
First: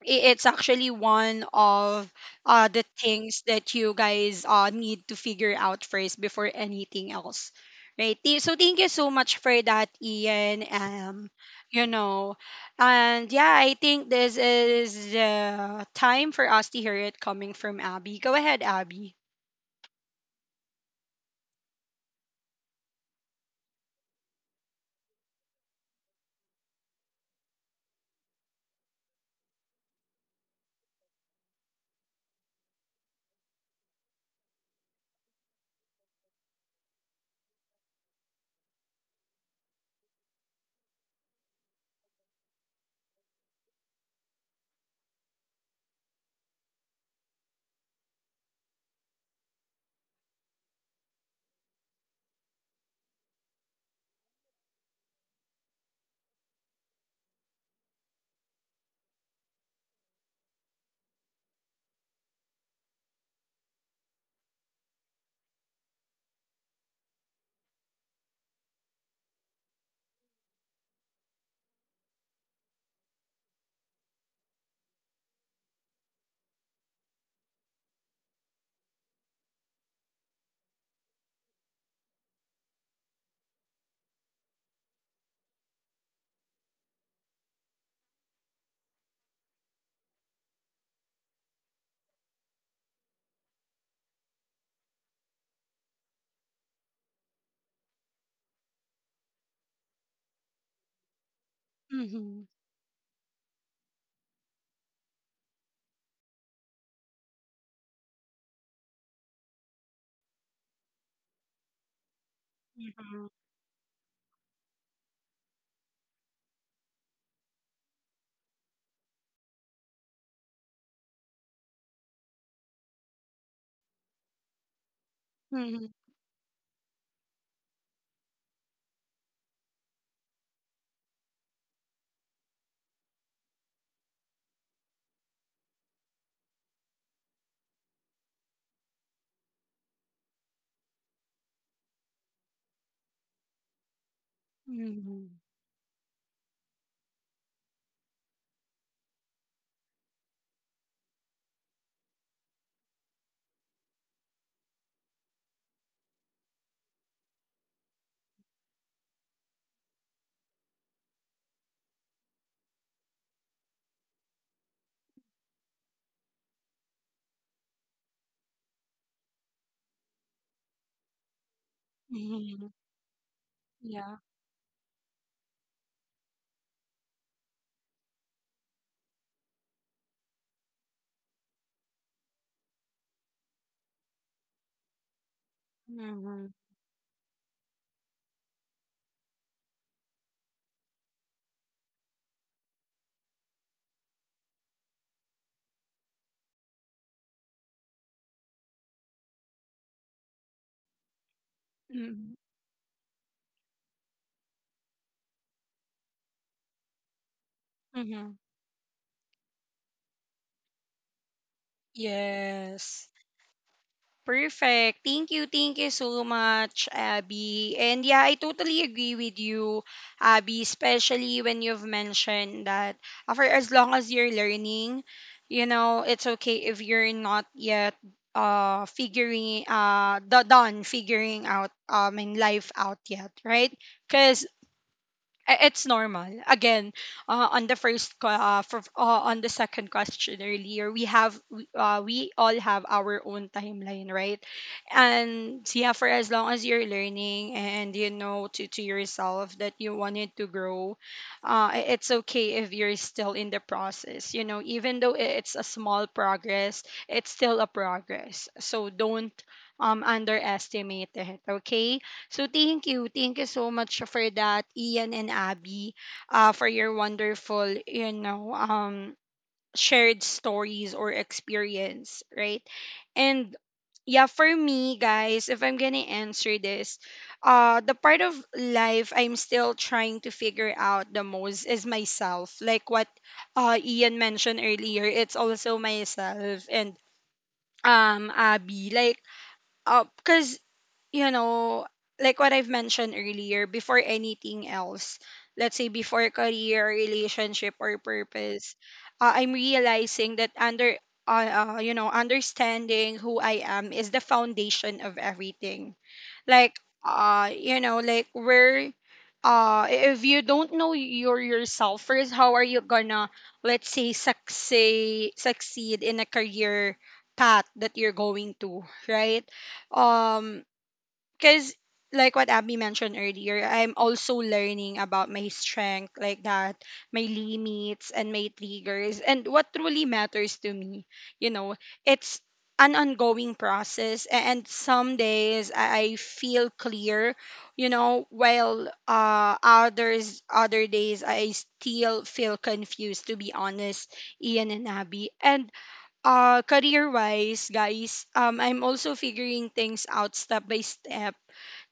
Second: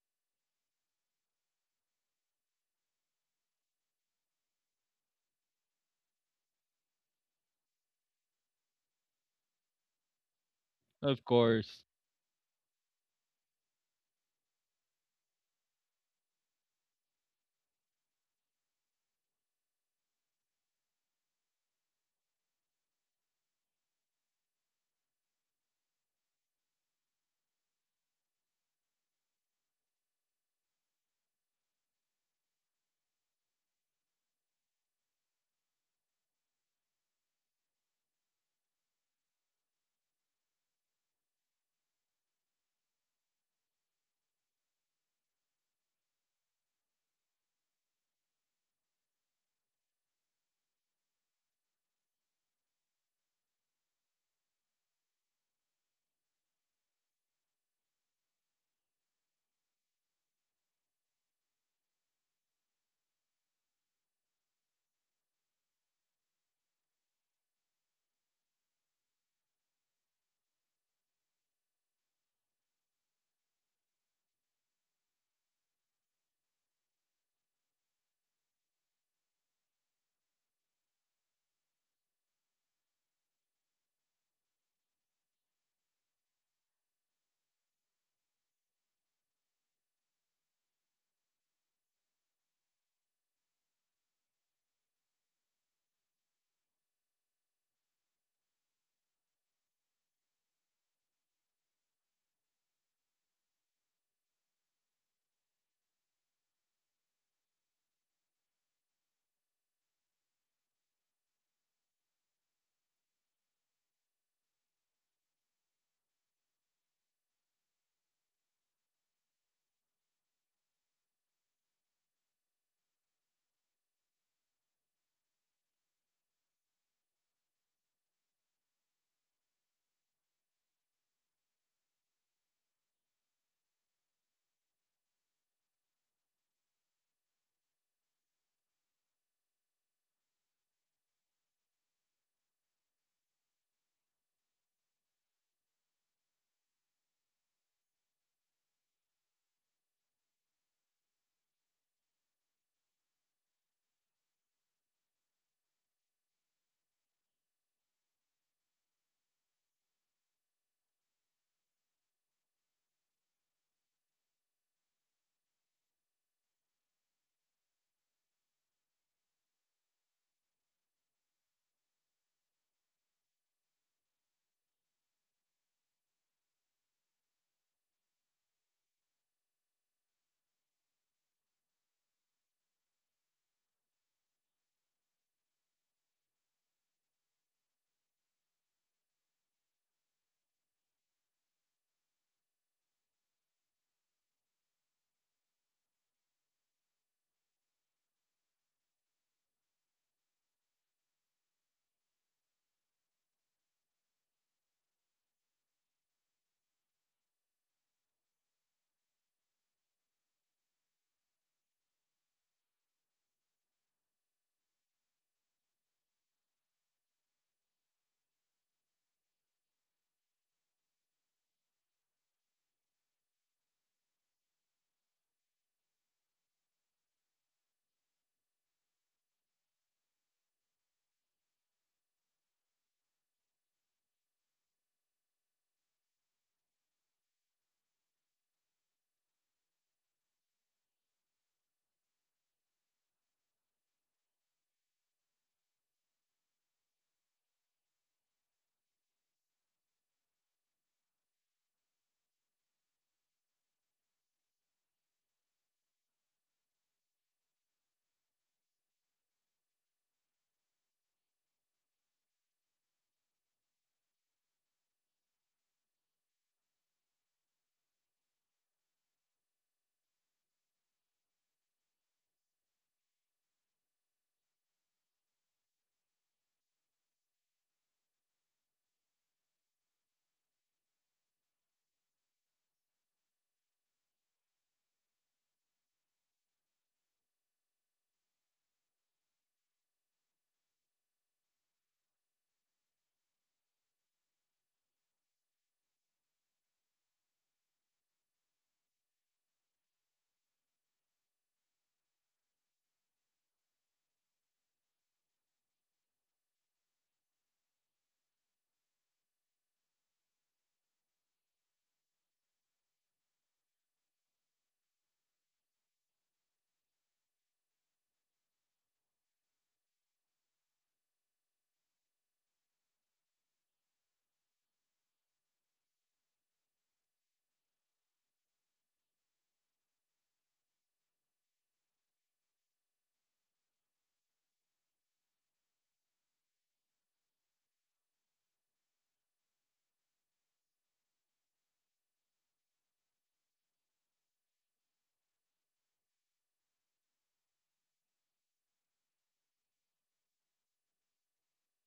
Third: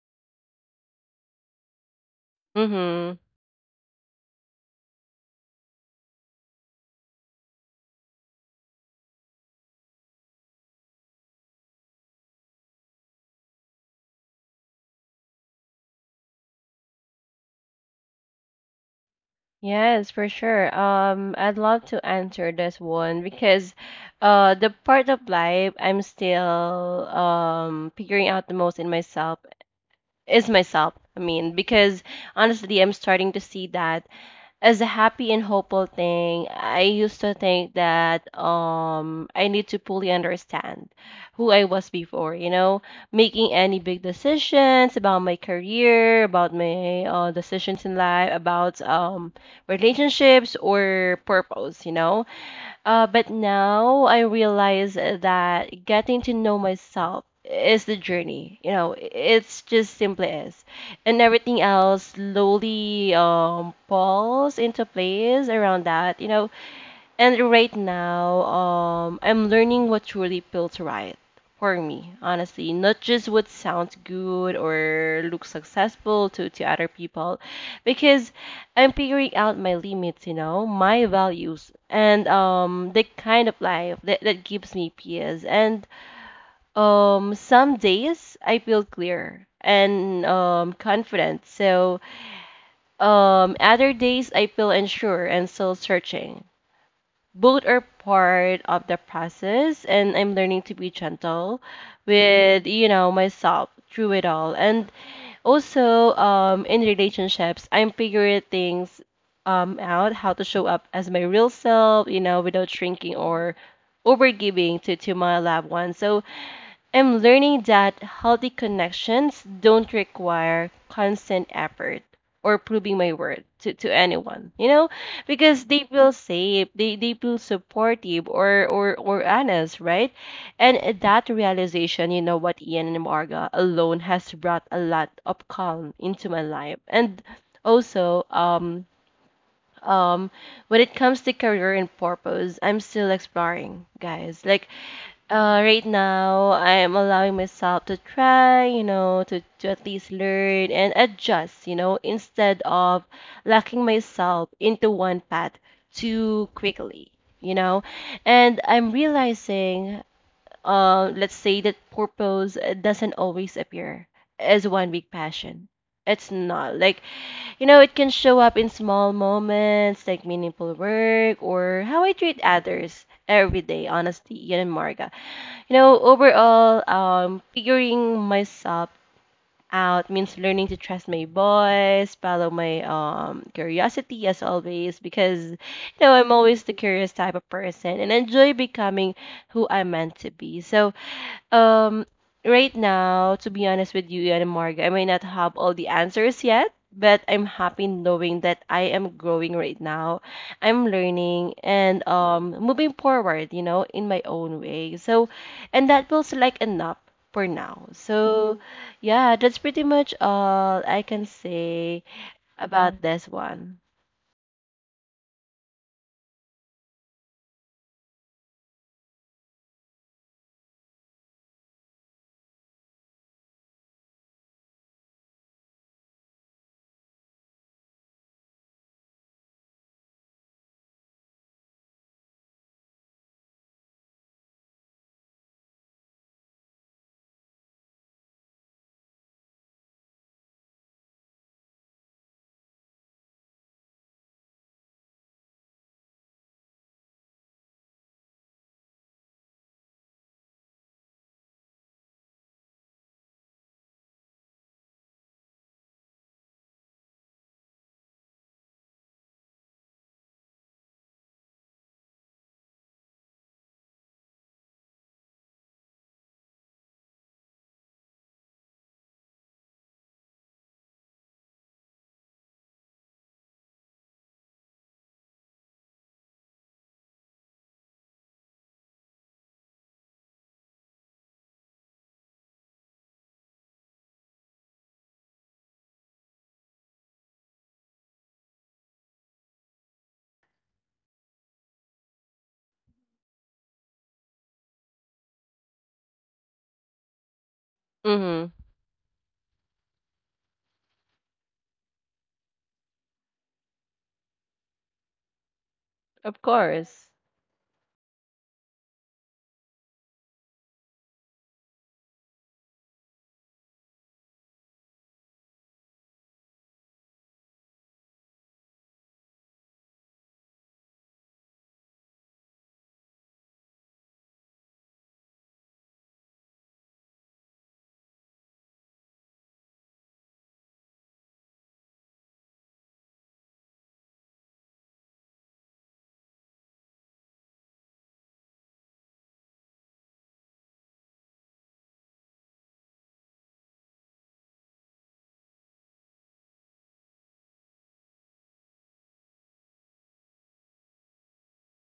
Speaker 1: it's actually one of the
Speaker 3: Mhm.
Speaker 1: things that you guys need to figure out first before anything else, right? So thank you so much for that, Ian.
Speaker 2: Of
Speaker 1: You
Speaker 2: course.
Speaker 1: know, and yeah, I think this is the time for us to hear it coming from Abby. Go ahead, Abby.
Speaker 3: Yes, for sure. I'd love to answer this one because the part of life I'm still figuring out the most in myself is myself. I mean, because honestly, I'm starting to see that as a happy and hopeful thing. I used to think that I need to fully understand who I was before, you know, making any big decisions about my career, about my decisions in life, about relationships or purpose, you know, but now I realize that getting to know myself is the journey. You know, it's just simply is, and everything else slowly falls into place around that. You know, and right now, I'm learning what truly feels right for me, honestly. Not just what sounds good or looks successful to other people, because I'm figuring out my limits, you know, my values, and the kind of life that gives me peace. And some days I feel clear and confident. So other days I feel unsure and still searching. Both are part of the process and I'm learning to be gentle
Speaker 1: Mm-hmm.
Speaker 3: with you know myself through it all. And also in relationships I'm figuring things out, how to show up as my real self, you know, without shrinking
Speaker 1: Mm-hmm.
Speaker 3: or overgiving to my loved ones. So I'm learning that healthy connections don't require constant effort or proving my worth to anyone, you know, because
Speaker 1: Mm-hmm.
Speaker 3: they feel safe, they feel supportive or honest, right? And that realization, you know what, Ian and Marga alone has brought a lot of calm into my life. And also, um, when it comes to career and purpose, I'm still exploring, guys. Like,
Speaker 1: Mm-hmm.
Speaker 3: right now, I'm allowing myself to try, you know, to at least learn and adjust, you know, instead of locking myself into one path too quickly, you know. And I'm realizing, let's say that purpose doesn't always appear as one big passion. It's not like you know, it can show up in small moments like meaningful work or how I treat
Speaker 1: Mm-hmm.
Speaker 3: others every day,
Speaker 1: Yeah.
Speaker 3: honestly, yun and Marga. You know, overall, figuring myself out means learning to trust my voice, follow my curiosity as always, because, you know, I'm
Speaker 1: Mm-hmm.
Speaker 3: always the curious type of person and enjoy becoming who I'm meant to be. So, um, right now, to be honest with you, Ian and Marga, I may not have all the answers yet, but I'm happy knowing that I am growing right now. I'm learning and
Speaker 1: Mm-hmm.
Speaker 3: moving forward, you know, in my own way. So, and that feels like enough for now.
Speaker 1: Mm-hmm.
Speaker 3: So, yeah, that's pretty much all I can say about
Speaker 1: Yes.
Speaker 3: this one.
Speaker 1: Perfect. Thank you. Thank you so much, Abby. And yeah, I totally agree with you, Abby, especially when you've mentioned that for as long as you're learning, you know, it's okay if you're not yet done figuring out in life out yet, right? Because it's normal. Again, on the first, on the second question earlier, we have, we all have our own timeline, right? And yeah, for as long as you're learning and you know to yourself that you wanted to grow, it's okay if you're still in the process. You know, even though it's a small progress, it's still a progress. So don't underestimate it, okay? So thank you. Thank you so much for that, Ian and Abby, for your wonderful, shared stories or experience, right? And yeah, for me, guys, if I'm gonna answer this, the part of life I'm still trying to figure out the most is myself. Like what Ian mentioned earlier, it's also myself and Abby. Like because you know, like what I've mentioned earlier, before anything else, let's say before career, relationship, or
Speaker 3: Mm-hmm.
Speaker 1: purpose, I'm realizing that you know, understanding who I am is the foundation of everything.
Speaker 3: Of
Speaker 1: Like,
Speaker 3: course.
Speaker 1: you know, if you don't know yourself first, how are you gonna, let's say, succeed in a career path that you're going to, right? Um, because like what Abby mentioned earlier, I'm also learning about my strength like that, my limits and my triggers and what truly matters to me. You know, it's an ongoing process and some days I feel clear, you know, while other days I still feel confused to be honest, Ian and Abby. And career wise guys, I'm also figuring things out step by step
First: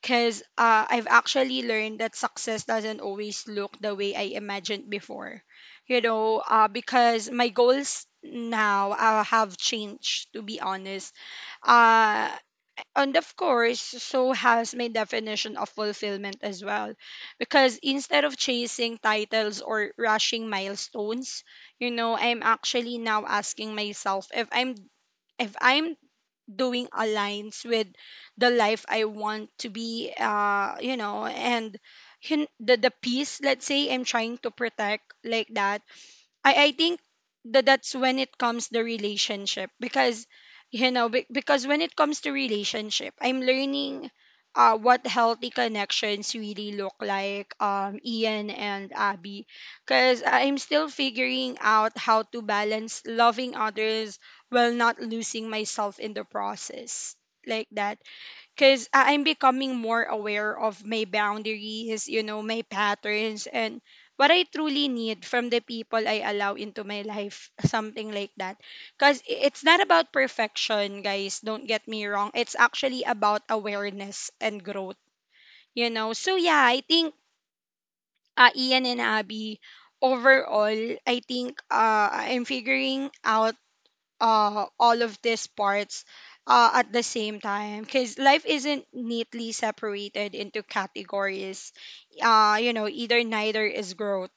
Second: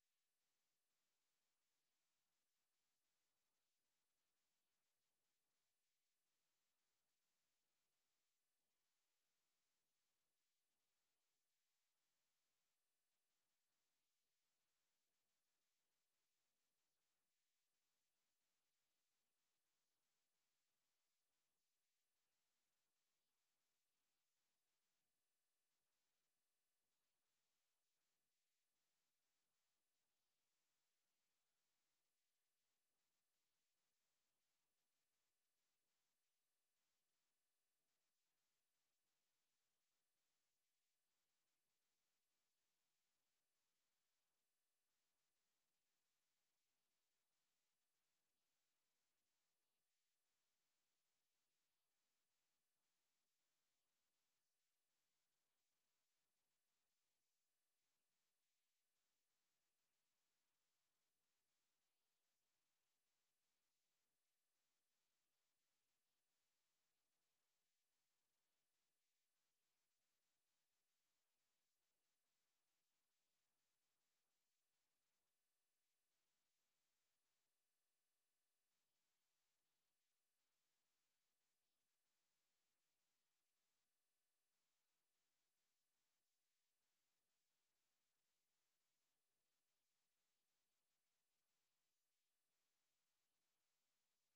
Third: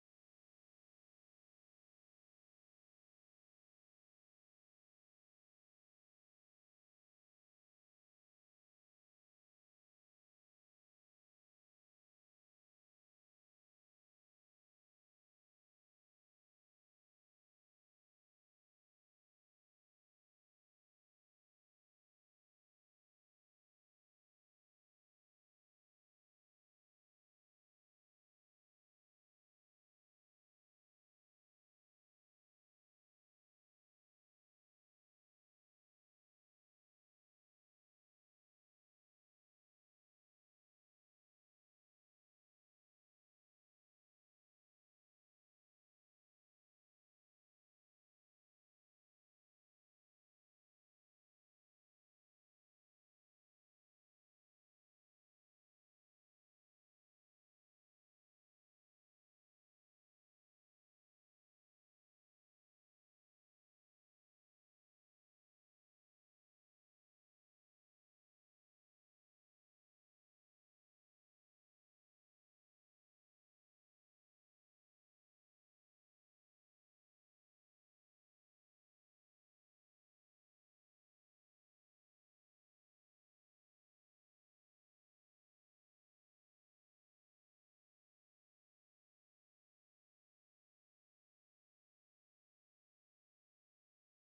Speaker 1: because I've actually learned that success doesn't always look the way I imagined before. You know, because my goals now have changed, to be honest. Uh, and of course, so has my definition of fulfillment as well. Because instead of chasing titles or rushing milestones, you know, I'm actually now asking myself if I'm doing aligns with the life I want to be, you know, and the peace, let's say, I'm trying to protect like that. I think that's when it comes the relationship because because when it comes to relationship, I'm learning what healthy connections really look like, Ian and Abby, because I'm still figuring out how to balance loving others while not losing myself in the process like that, because I'm becoming more aware of my boundaries, you know, my patterns, and what I truly need from the people I allow into my life, something like that. Because it's not about perfection, guys, don't get me wrong. It's actually about awareness and growth, you know. So, yeah, I think Ian and Abby, overall, I think I'm figuring out all of these parts at the same time because life isn't neatly separated into categories, you know, either neither is growth,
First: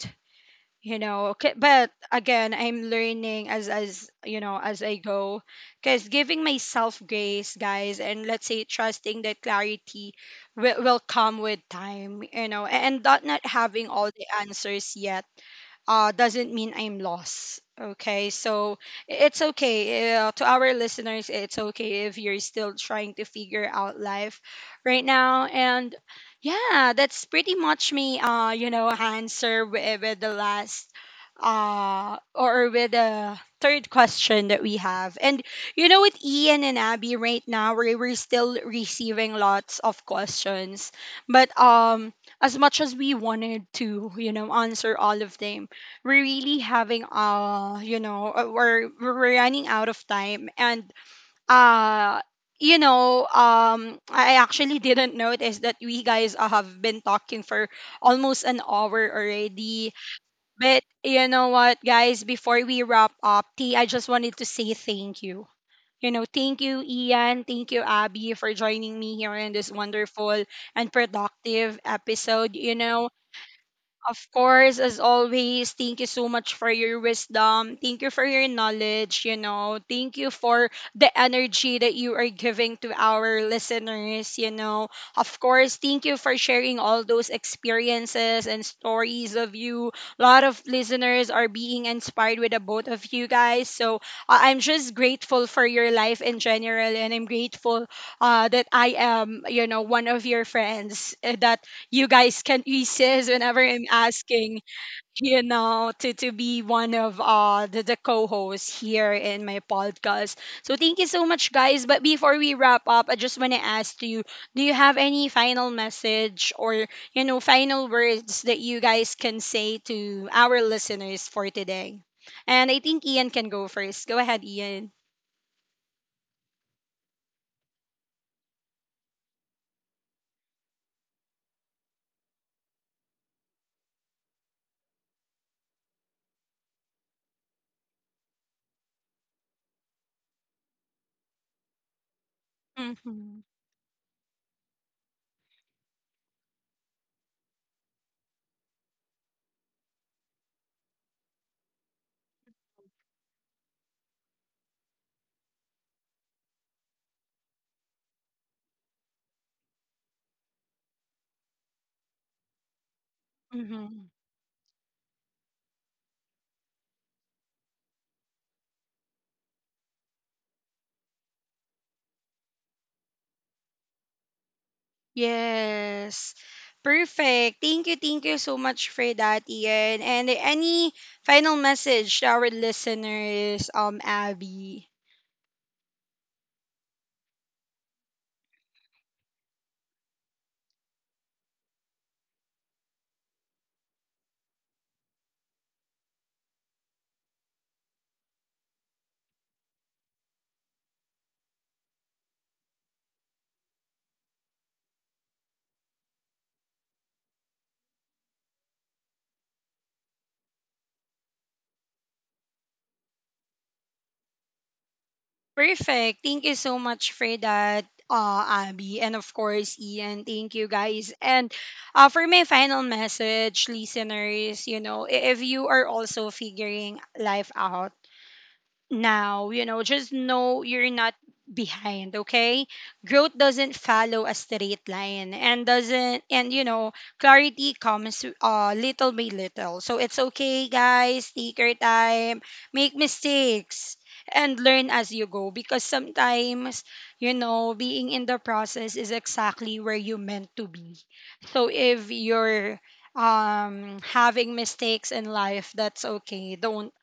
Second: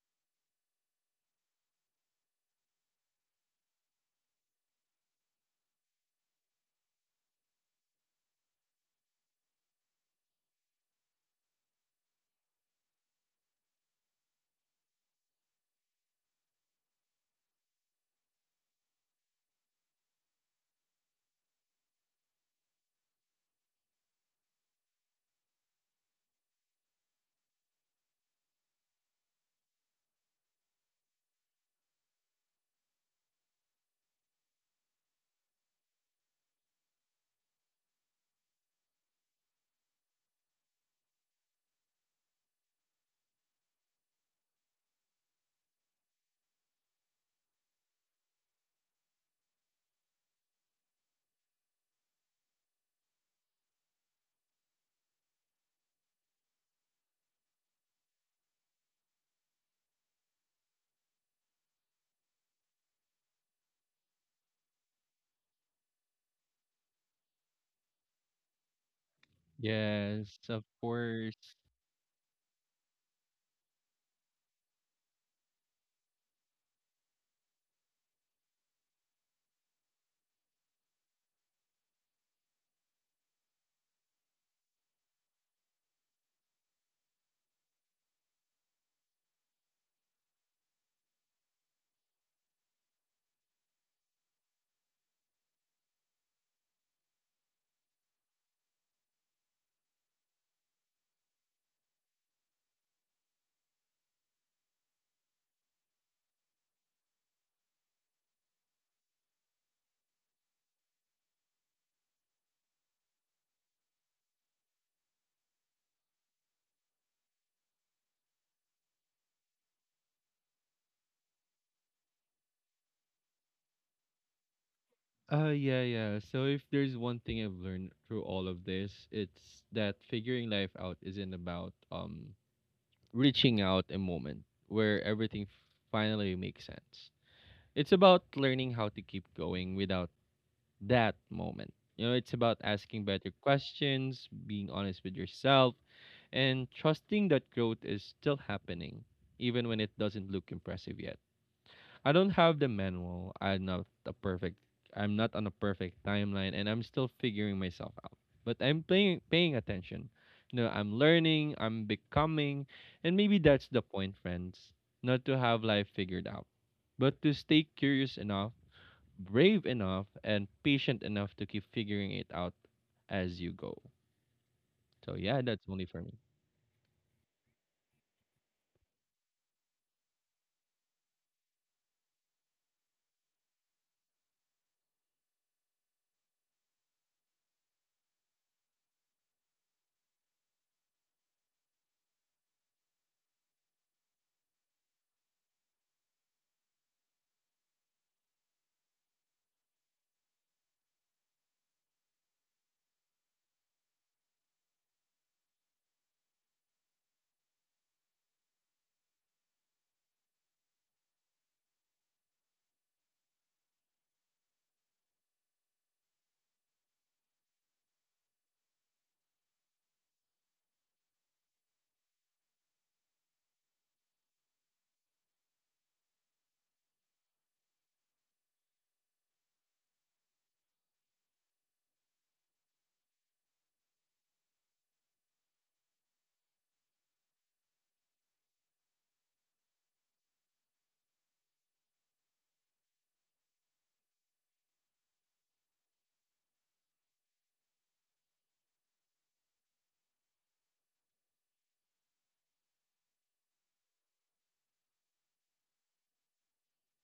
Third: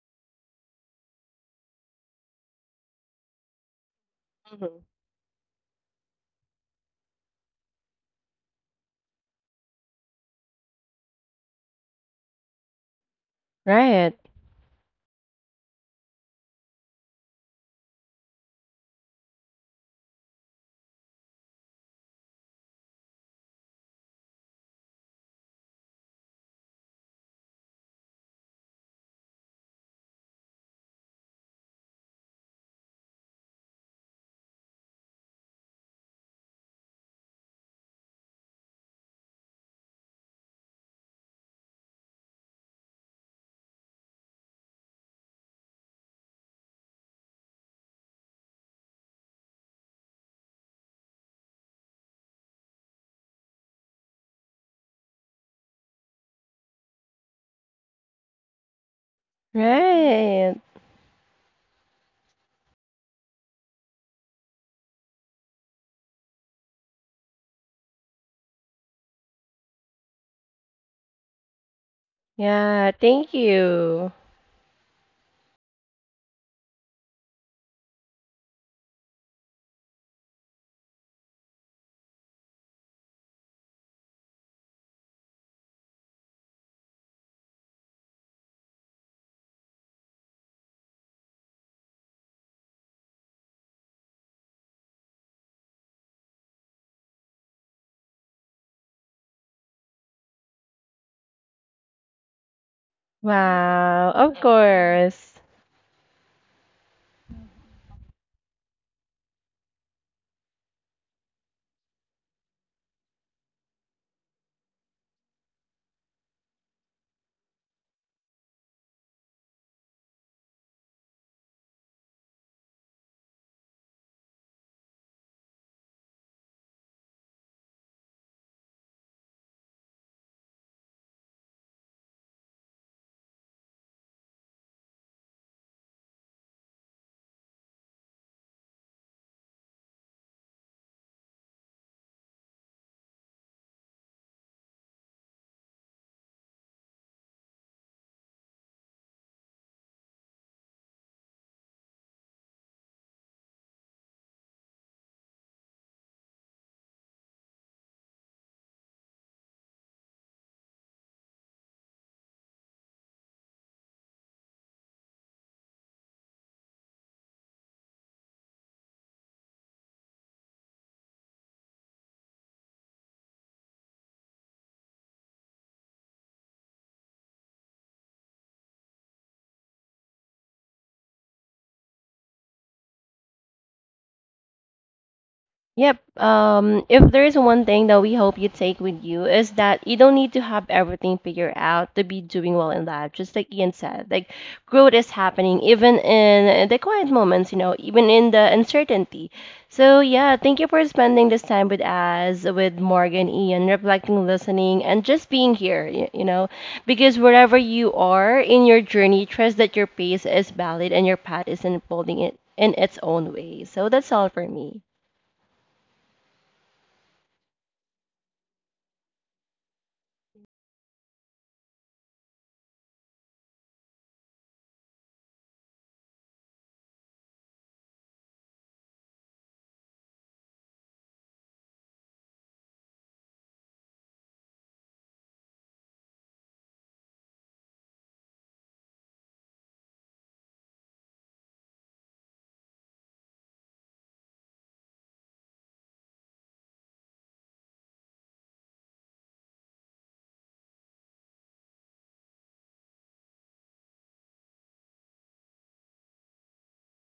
Speaker 1: you know. Okay, but again, I'm learning as you know
Speaker 3: Hmm.
Speaker 1: as I go, because giving myself grace, guys, and let's say trusting that clarity will come with time, you know, and not having all
Speaker 3: Right.
Speaker 1: the answers yet doesn't mean I'm lost. Okay, so it's okay. To our listeners, it's okay if you're still trying to figure out life right now. And yeah, that's pretty much me, answer with the last or with the third question that we have. And you know, with Ian and Abby right now, we're still receiving lots of questions, but as much as we wanted to, you know, answer all of them, we're really having, we're running out of time. And uh you know, I actually didn't notice that we guys, have been talking for almost an hour already.
Speaker 3: Right.
Speaker 1: But you know what, guys, before we wrap up, t I just wanted to say thank you, you know. Thank you, Ian. Thank you, Abby, for joining me here in this
Speaker 2: Yes,
Speaker 1: wonderful
Speaker 2: of
Speaker 1: and
Speaker 2: course.
Speaker 1: productive episode, you
Speaker 3: Yeah,
Speaker 1: know.
Speaker 3: thank you.
Speaker 1: Of course, as always, thank you so much for your wisdom. Thank you for your knowledge, you know. Thank you for the energy that you are giving to our listeners, you know. Of course, thank you for sharing all those experiences and stories of you. A lot of listeners are being inspired with the both of you guys. So I'm just grateful for your life in general, and I'm grateful that I am, you know, one of your friends, that you guys can insist whenever I'm
Speaker 3: Wow, of
Speaker 1: asking,
Speaker 3: course.
Speaker 1: you know, to be one of the co-hosts here in my podcast. So thank you so much, guys. But before we wrap up, I just wanna ask you, do you have any final message or, you know, final words that you guys can say to our listeners for today? And I think Ian can go first. Go ahead, Ian.
Speaker 2: Yeah, yeah. So if there's one thing I've learned through all of this, it's that figuring life out isn't about reaching out a moment where everything finally makes sense. It's about learning how to keep going without that moment. You know, it's about asking better
Speaker 1: Hmm.
Speaker 2: questions, being honest with yourself, and trusting that growth is still happening, even when it doesn't look impressive yet. I don't have the manual. I'm not a perfect. I'm not on a perfect timeline, and I'm still figuring myself out. But I'm paying attention. You know, I'm learning. I'm becoming, and maybe that's the
Speaker 1: Hmm.
Speaker 2: point, friends. Not to have life figured out, but to stay curious enough brave enough and patient enough to keep figuring it out as you go. So yeah, that's only for me.
Speaker 1: Yes. Perfect. Thank you so much for that, Ian. And any final message to our listeners, Abby?
Speaker 3: Yep. If there's one thing that we hope you take with you is that you don't need to have everything figured out to be doing well in life. Just like Ian said, like growth is happening even in the quiet moments, you know, even in the uncertainty. So yeah, thank you for spending this time with us, with Morgan, Ian, reflecting, listening, and just being here. You know, because wherever you are in your journey, trust that your pace is valid and your path is unfolding it in its own way. So that's all for me.
Speaker 1: Perfect. Thank you so much for that, Abby. And of course, Ian, thank you guys. And for my final message, listeners, you know, if you are also figuring life out, now, you know, just know you're not behind, okay? Growth doesn't follow a straight line, and doesn't and you know, clarity comes little by little. So it's okay, guys. Take your time, make mistakes and learn as you go, because sometimes, you know, being in the process is exactly where you meant to be. So if you're having mistakes in life, that's okay. Don't,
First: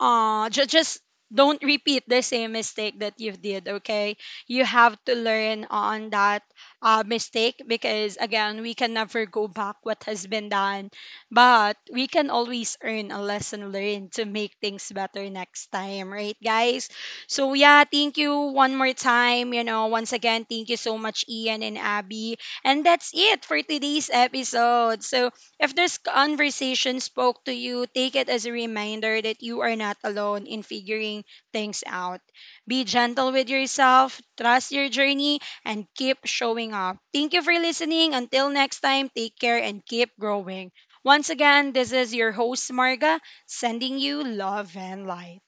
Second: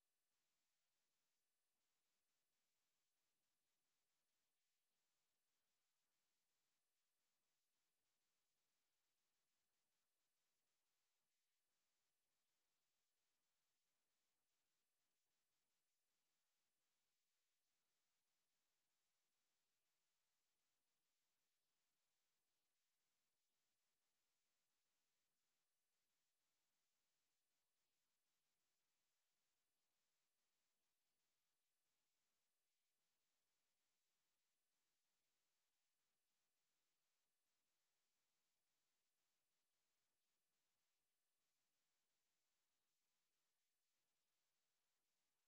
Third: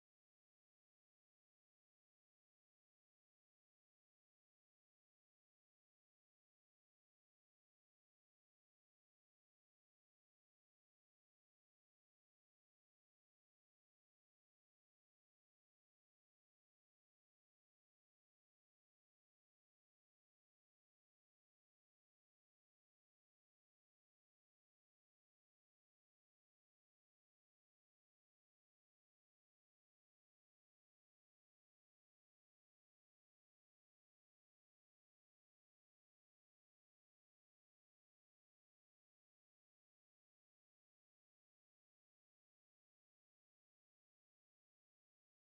Speaker 1: just don't repeat the same mistake that you did, okay? You have to learn on that mistake, because again, we can never go back what has been done, but we can always earn a lesson learned to make things better next time, right, guys? So yeah, thank you one more time, you know. Once again, thank you so much, Ian and Abby, and that's it for today's episode. So if this conversation spoke to you, take it as a reminder that you are not alone in figuring things out. Be gentle with yourself, trust your journey, and keep showing up. Thank you for listening. Until next time, take care and keep growing. Once again, this is your host, Marga, sending you love and light.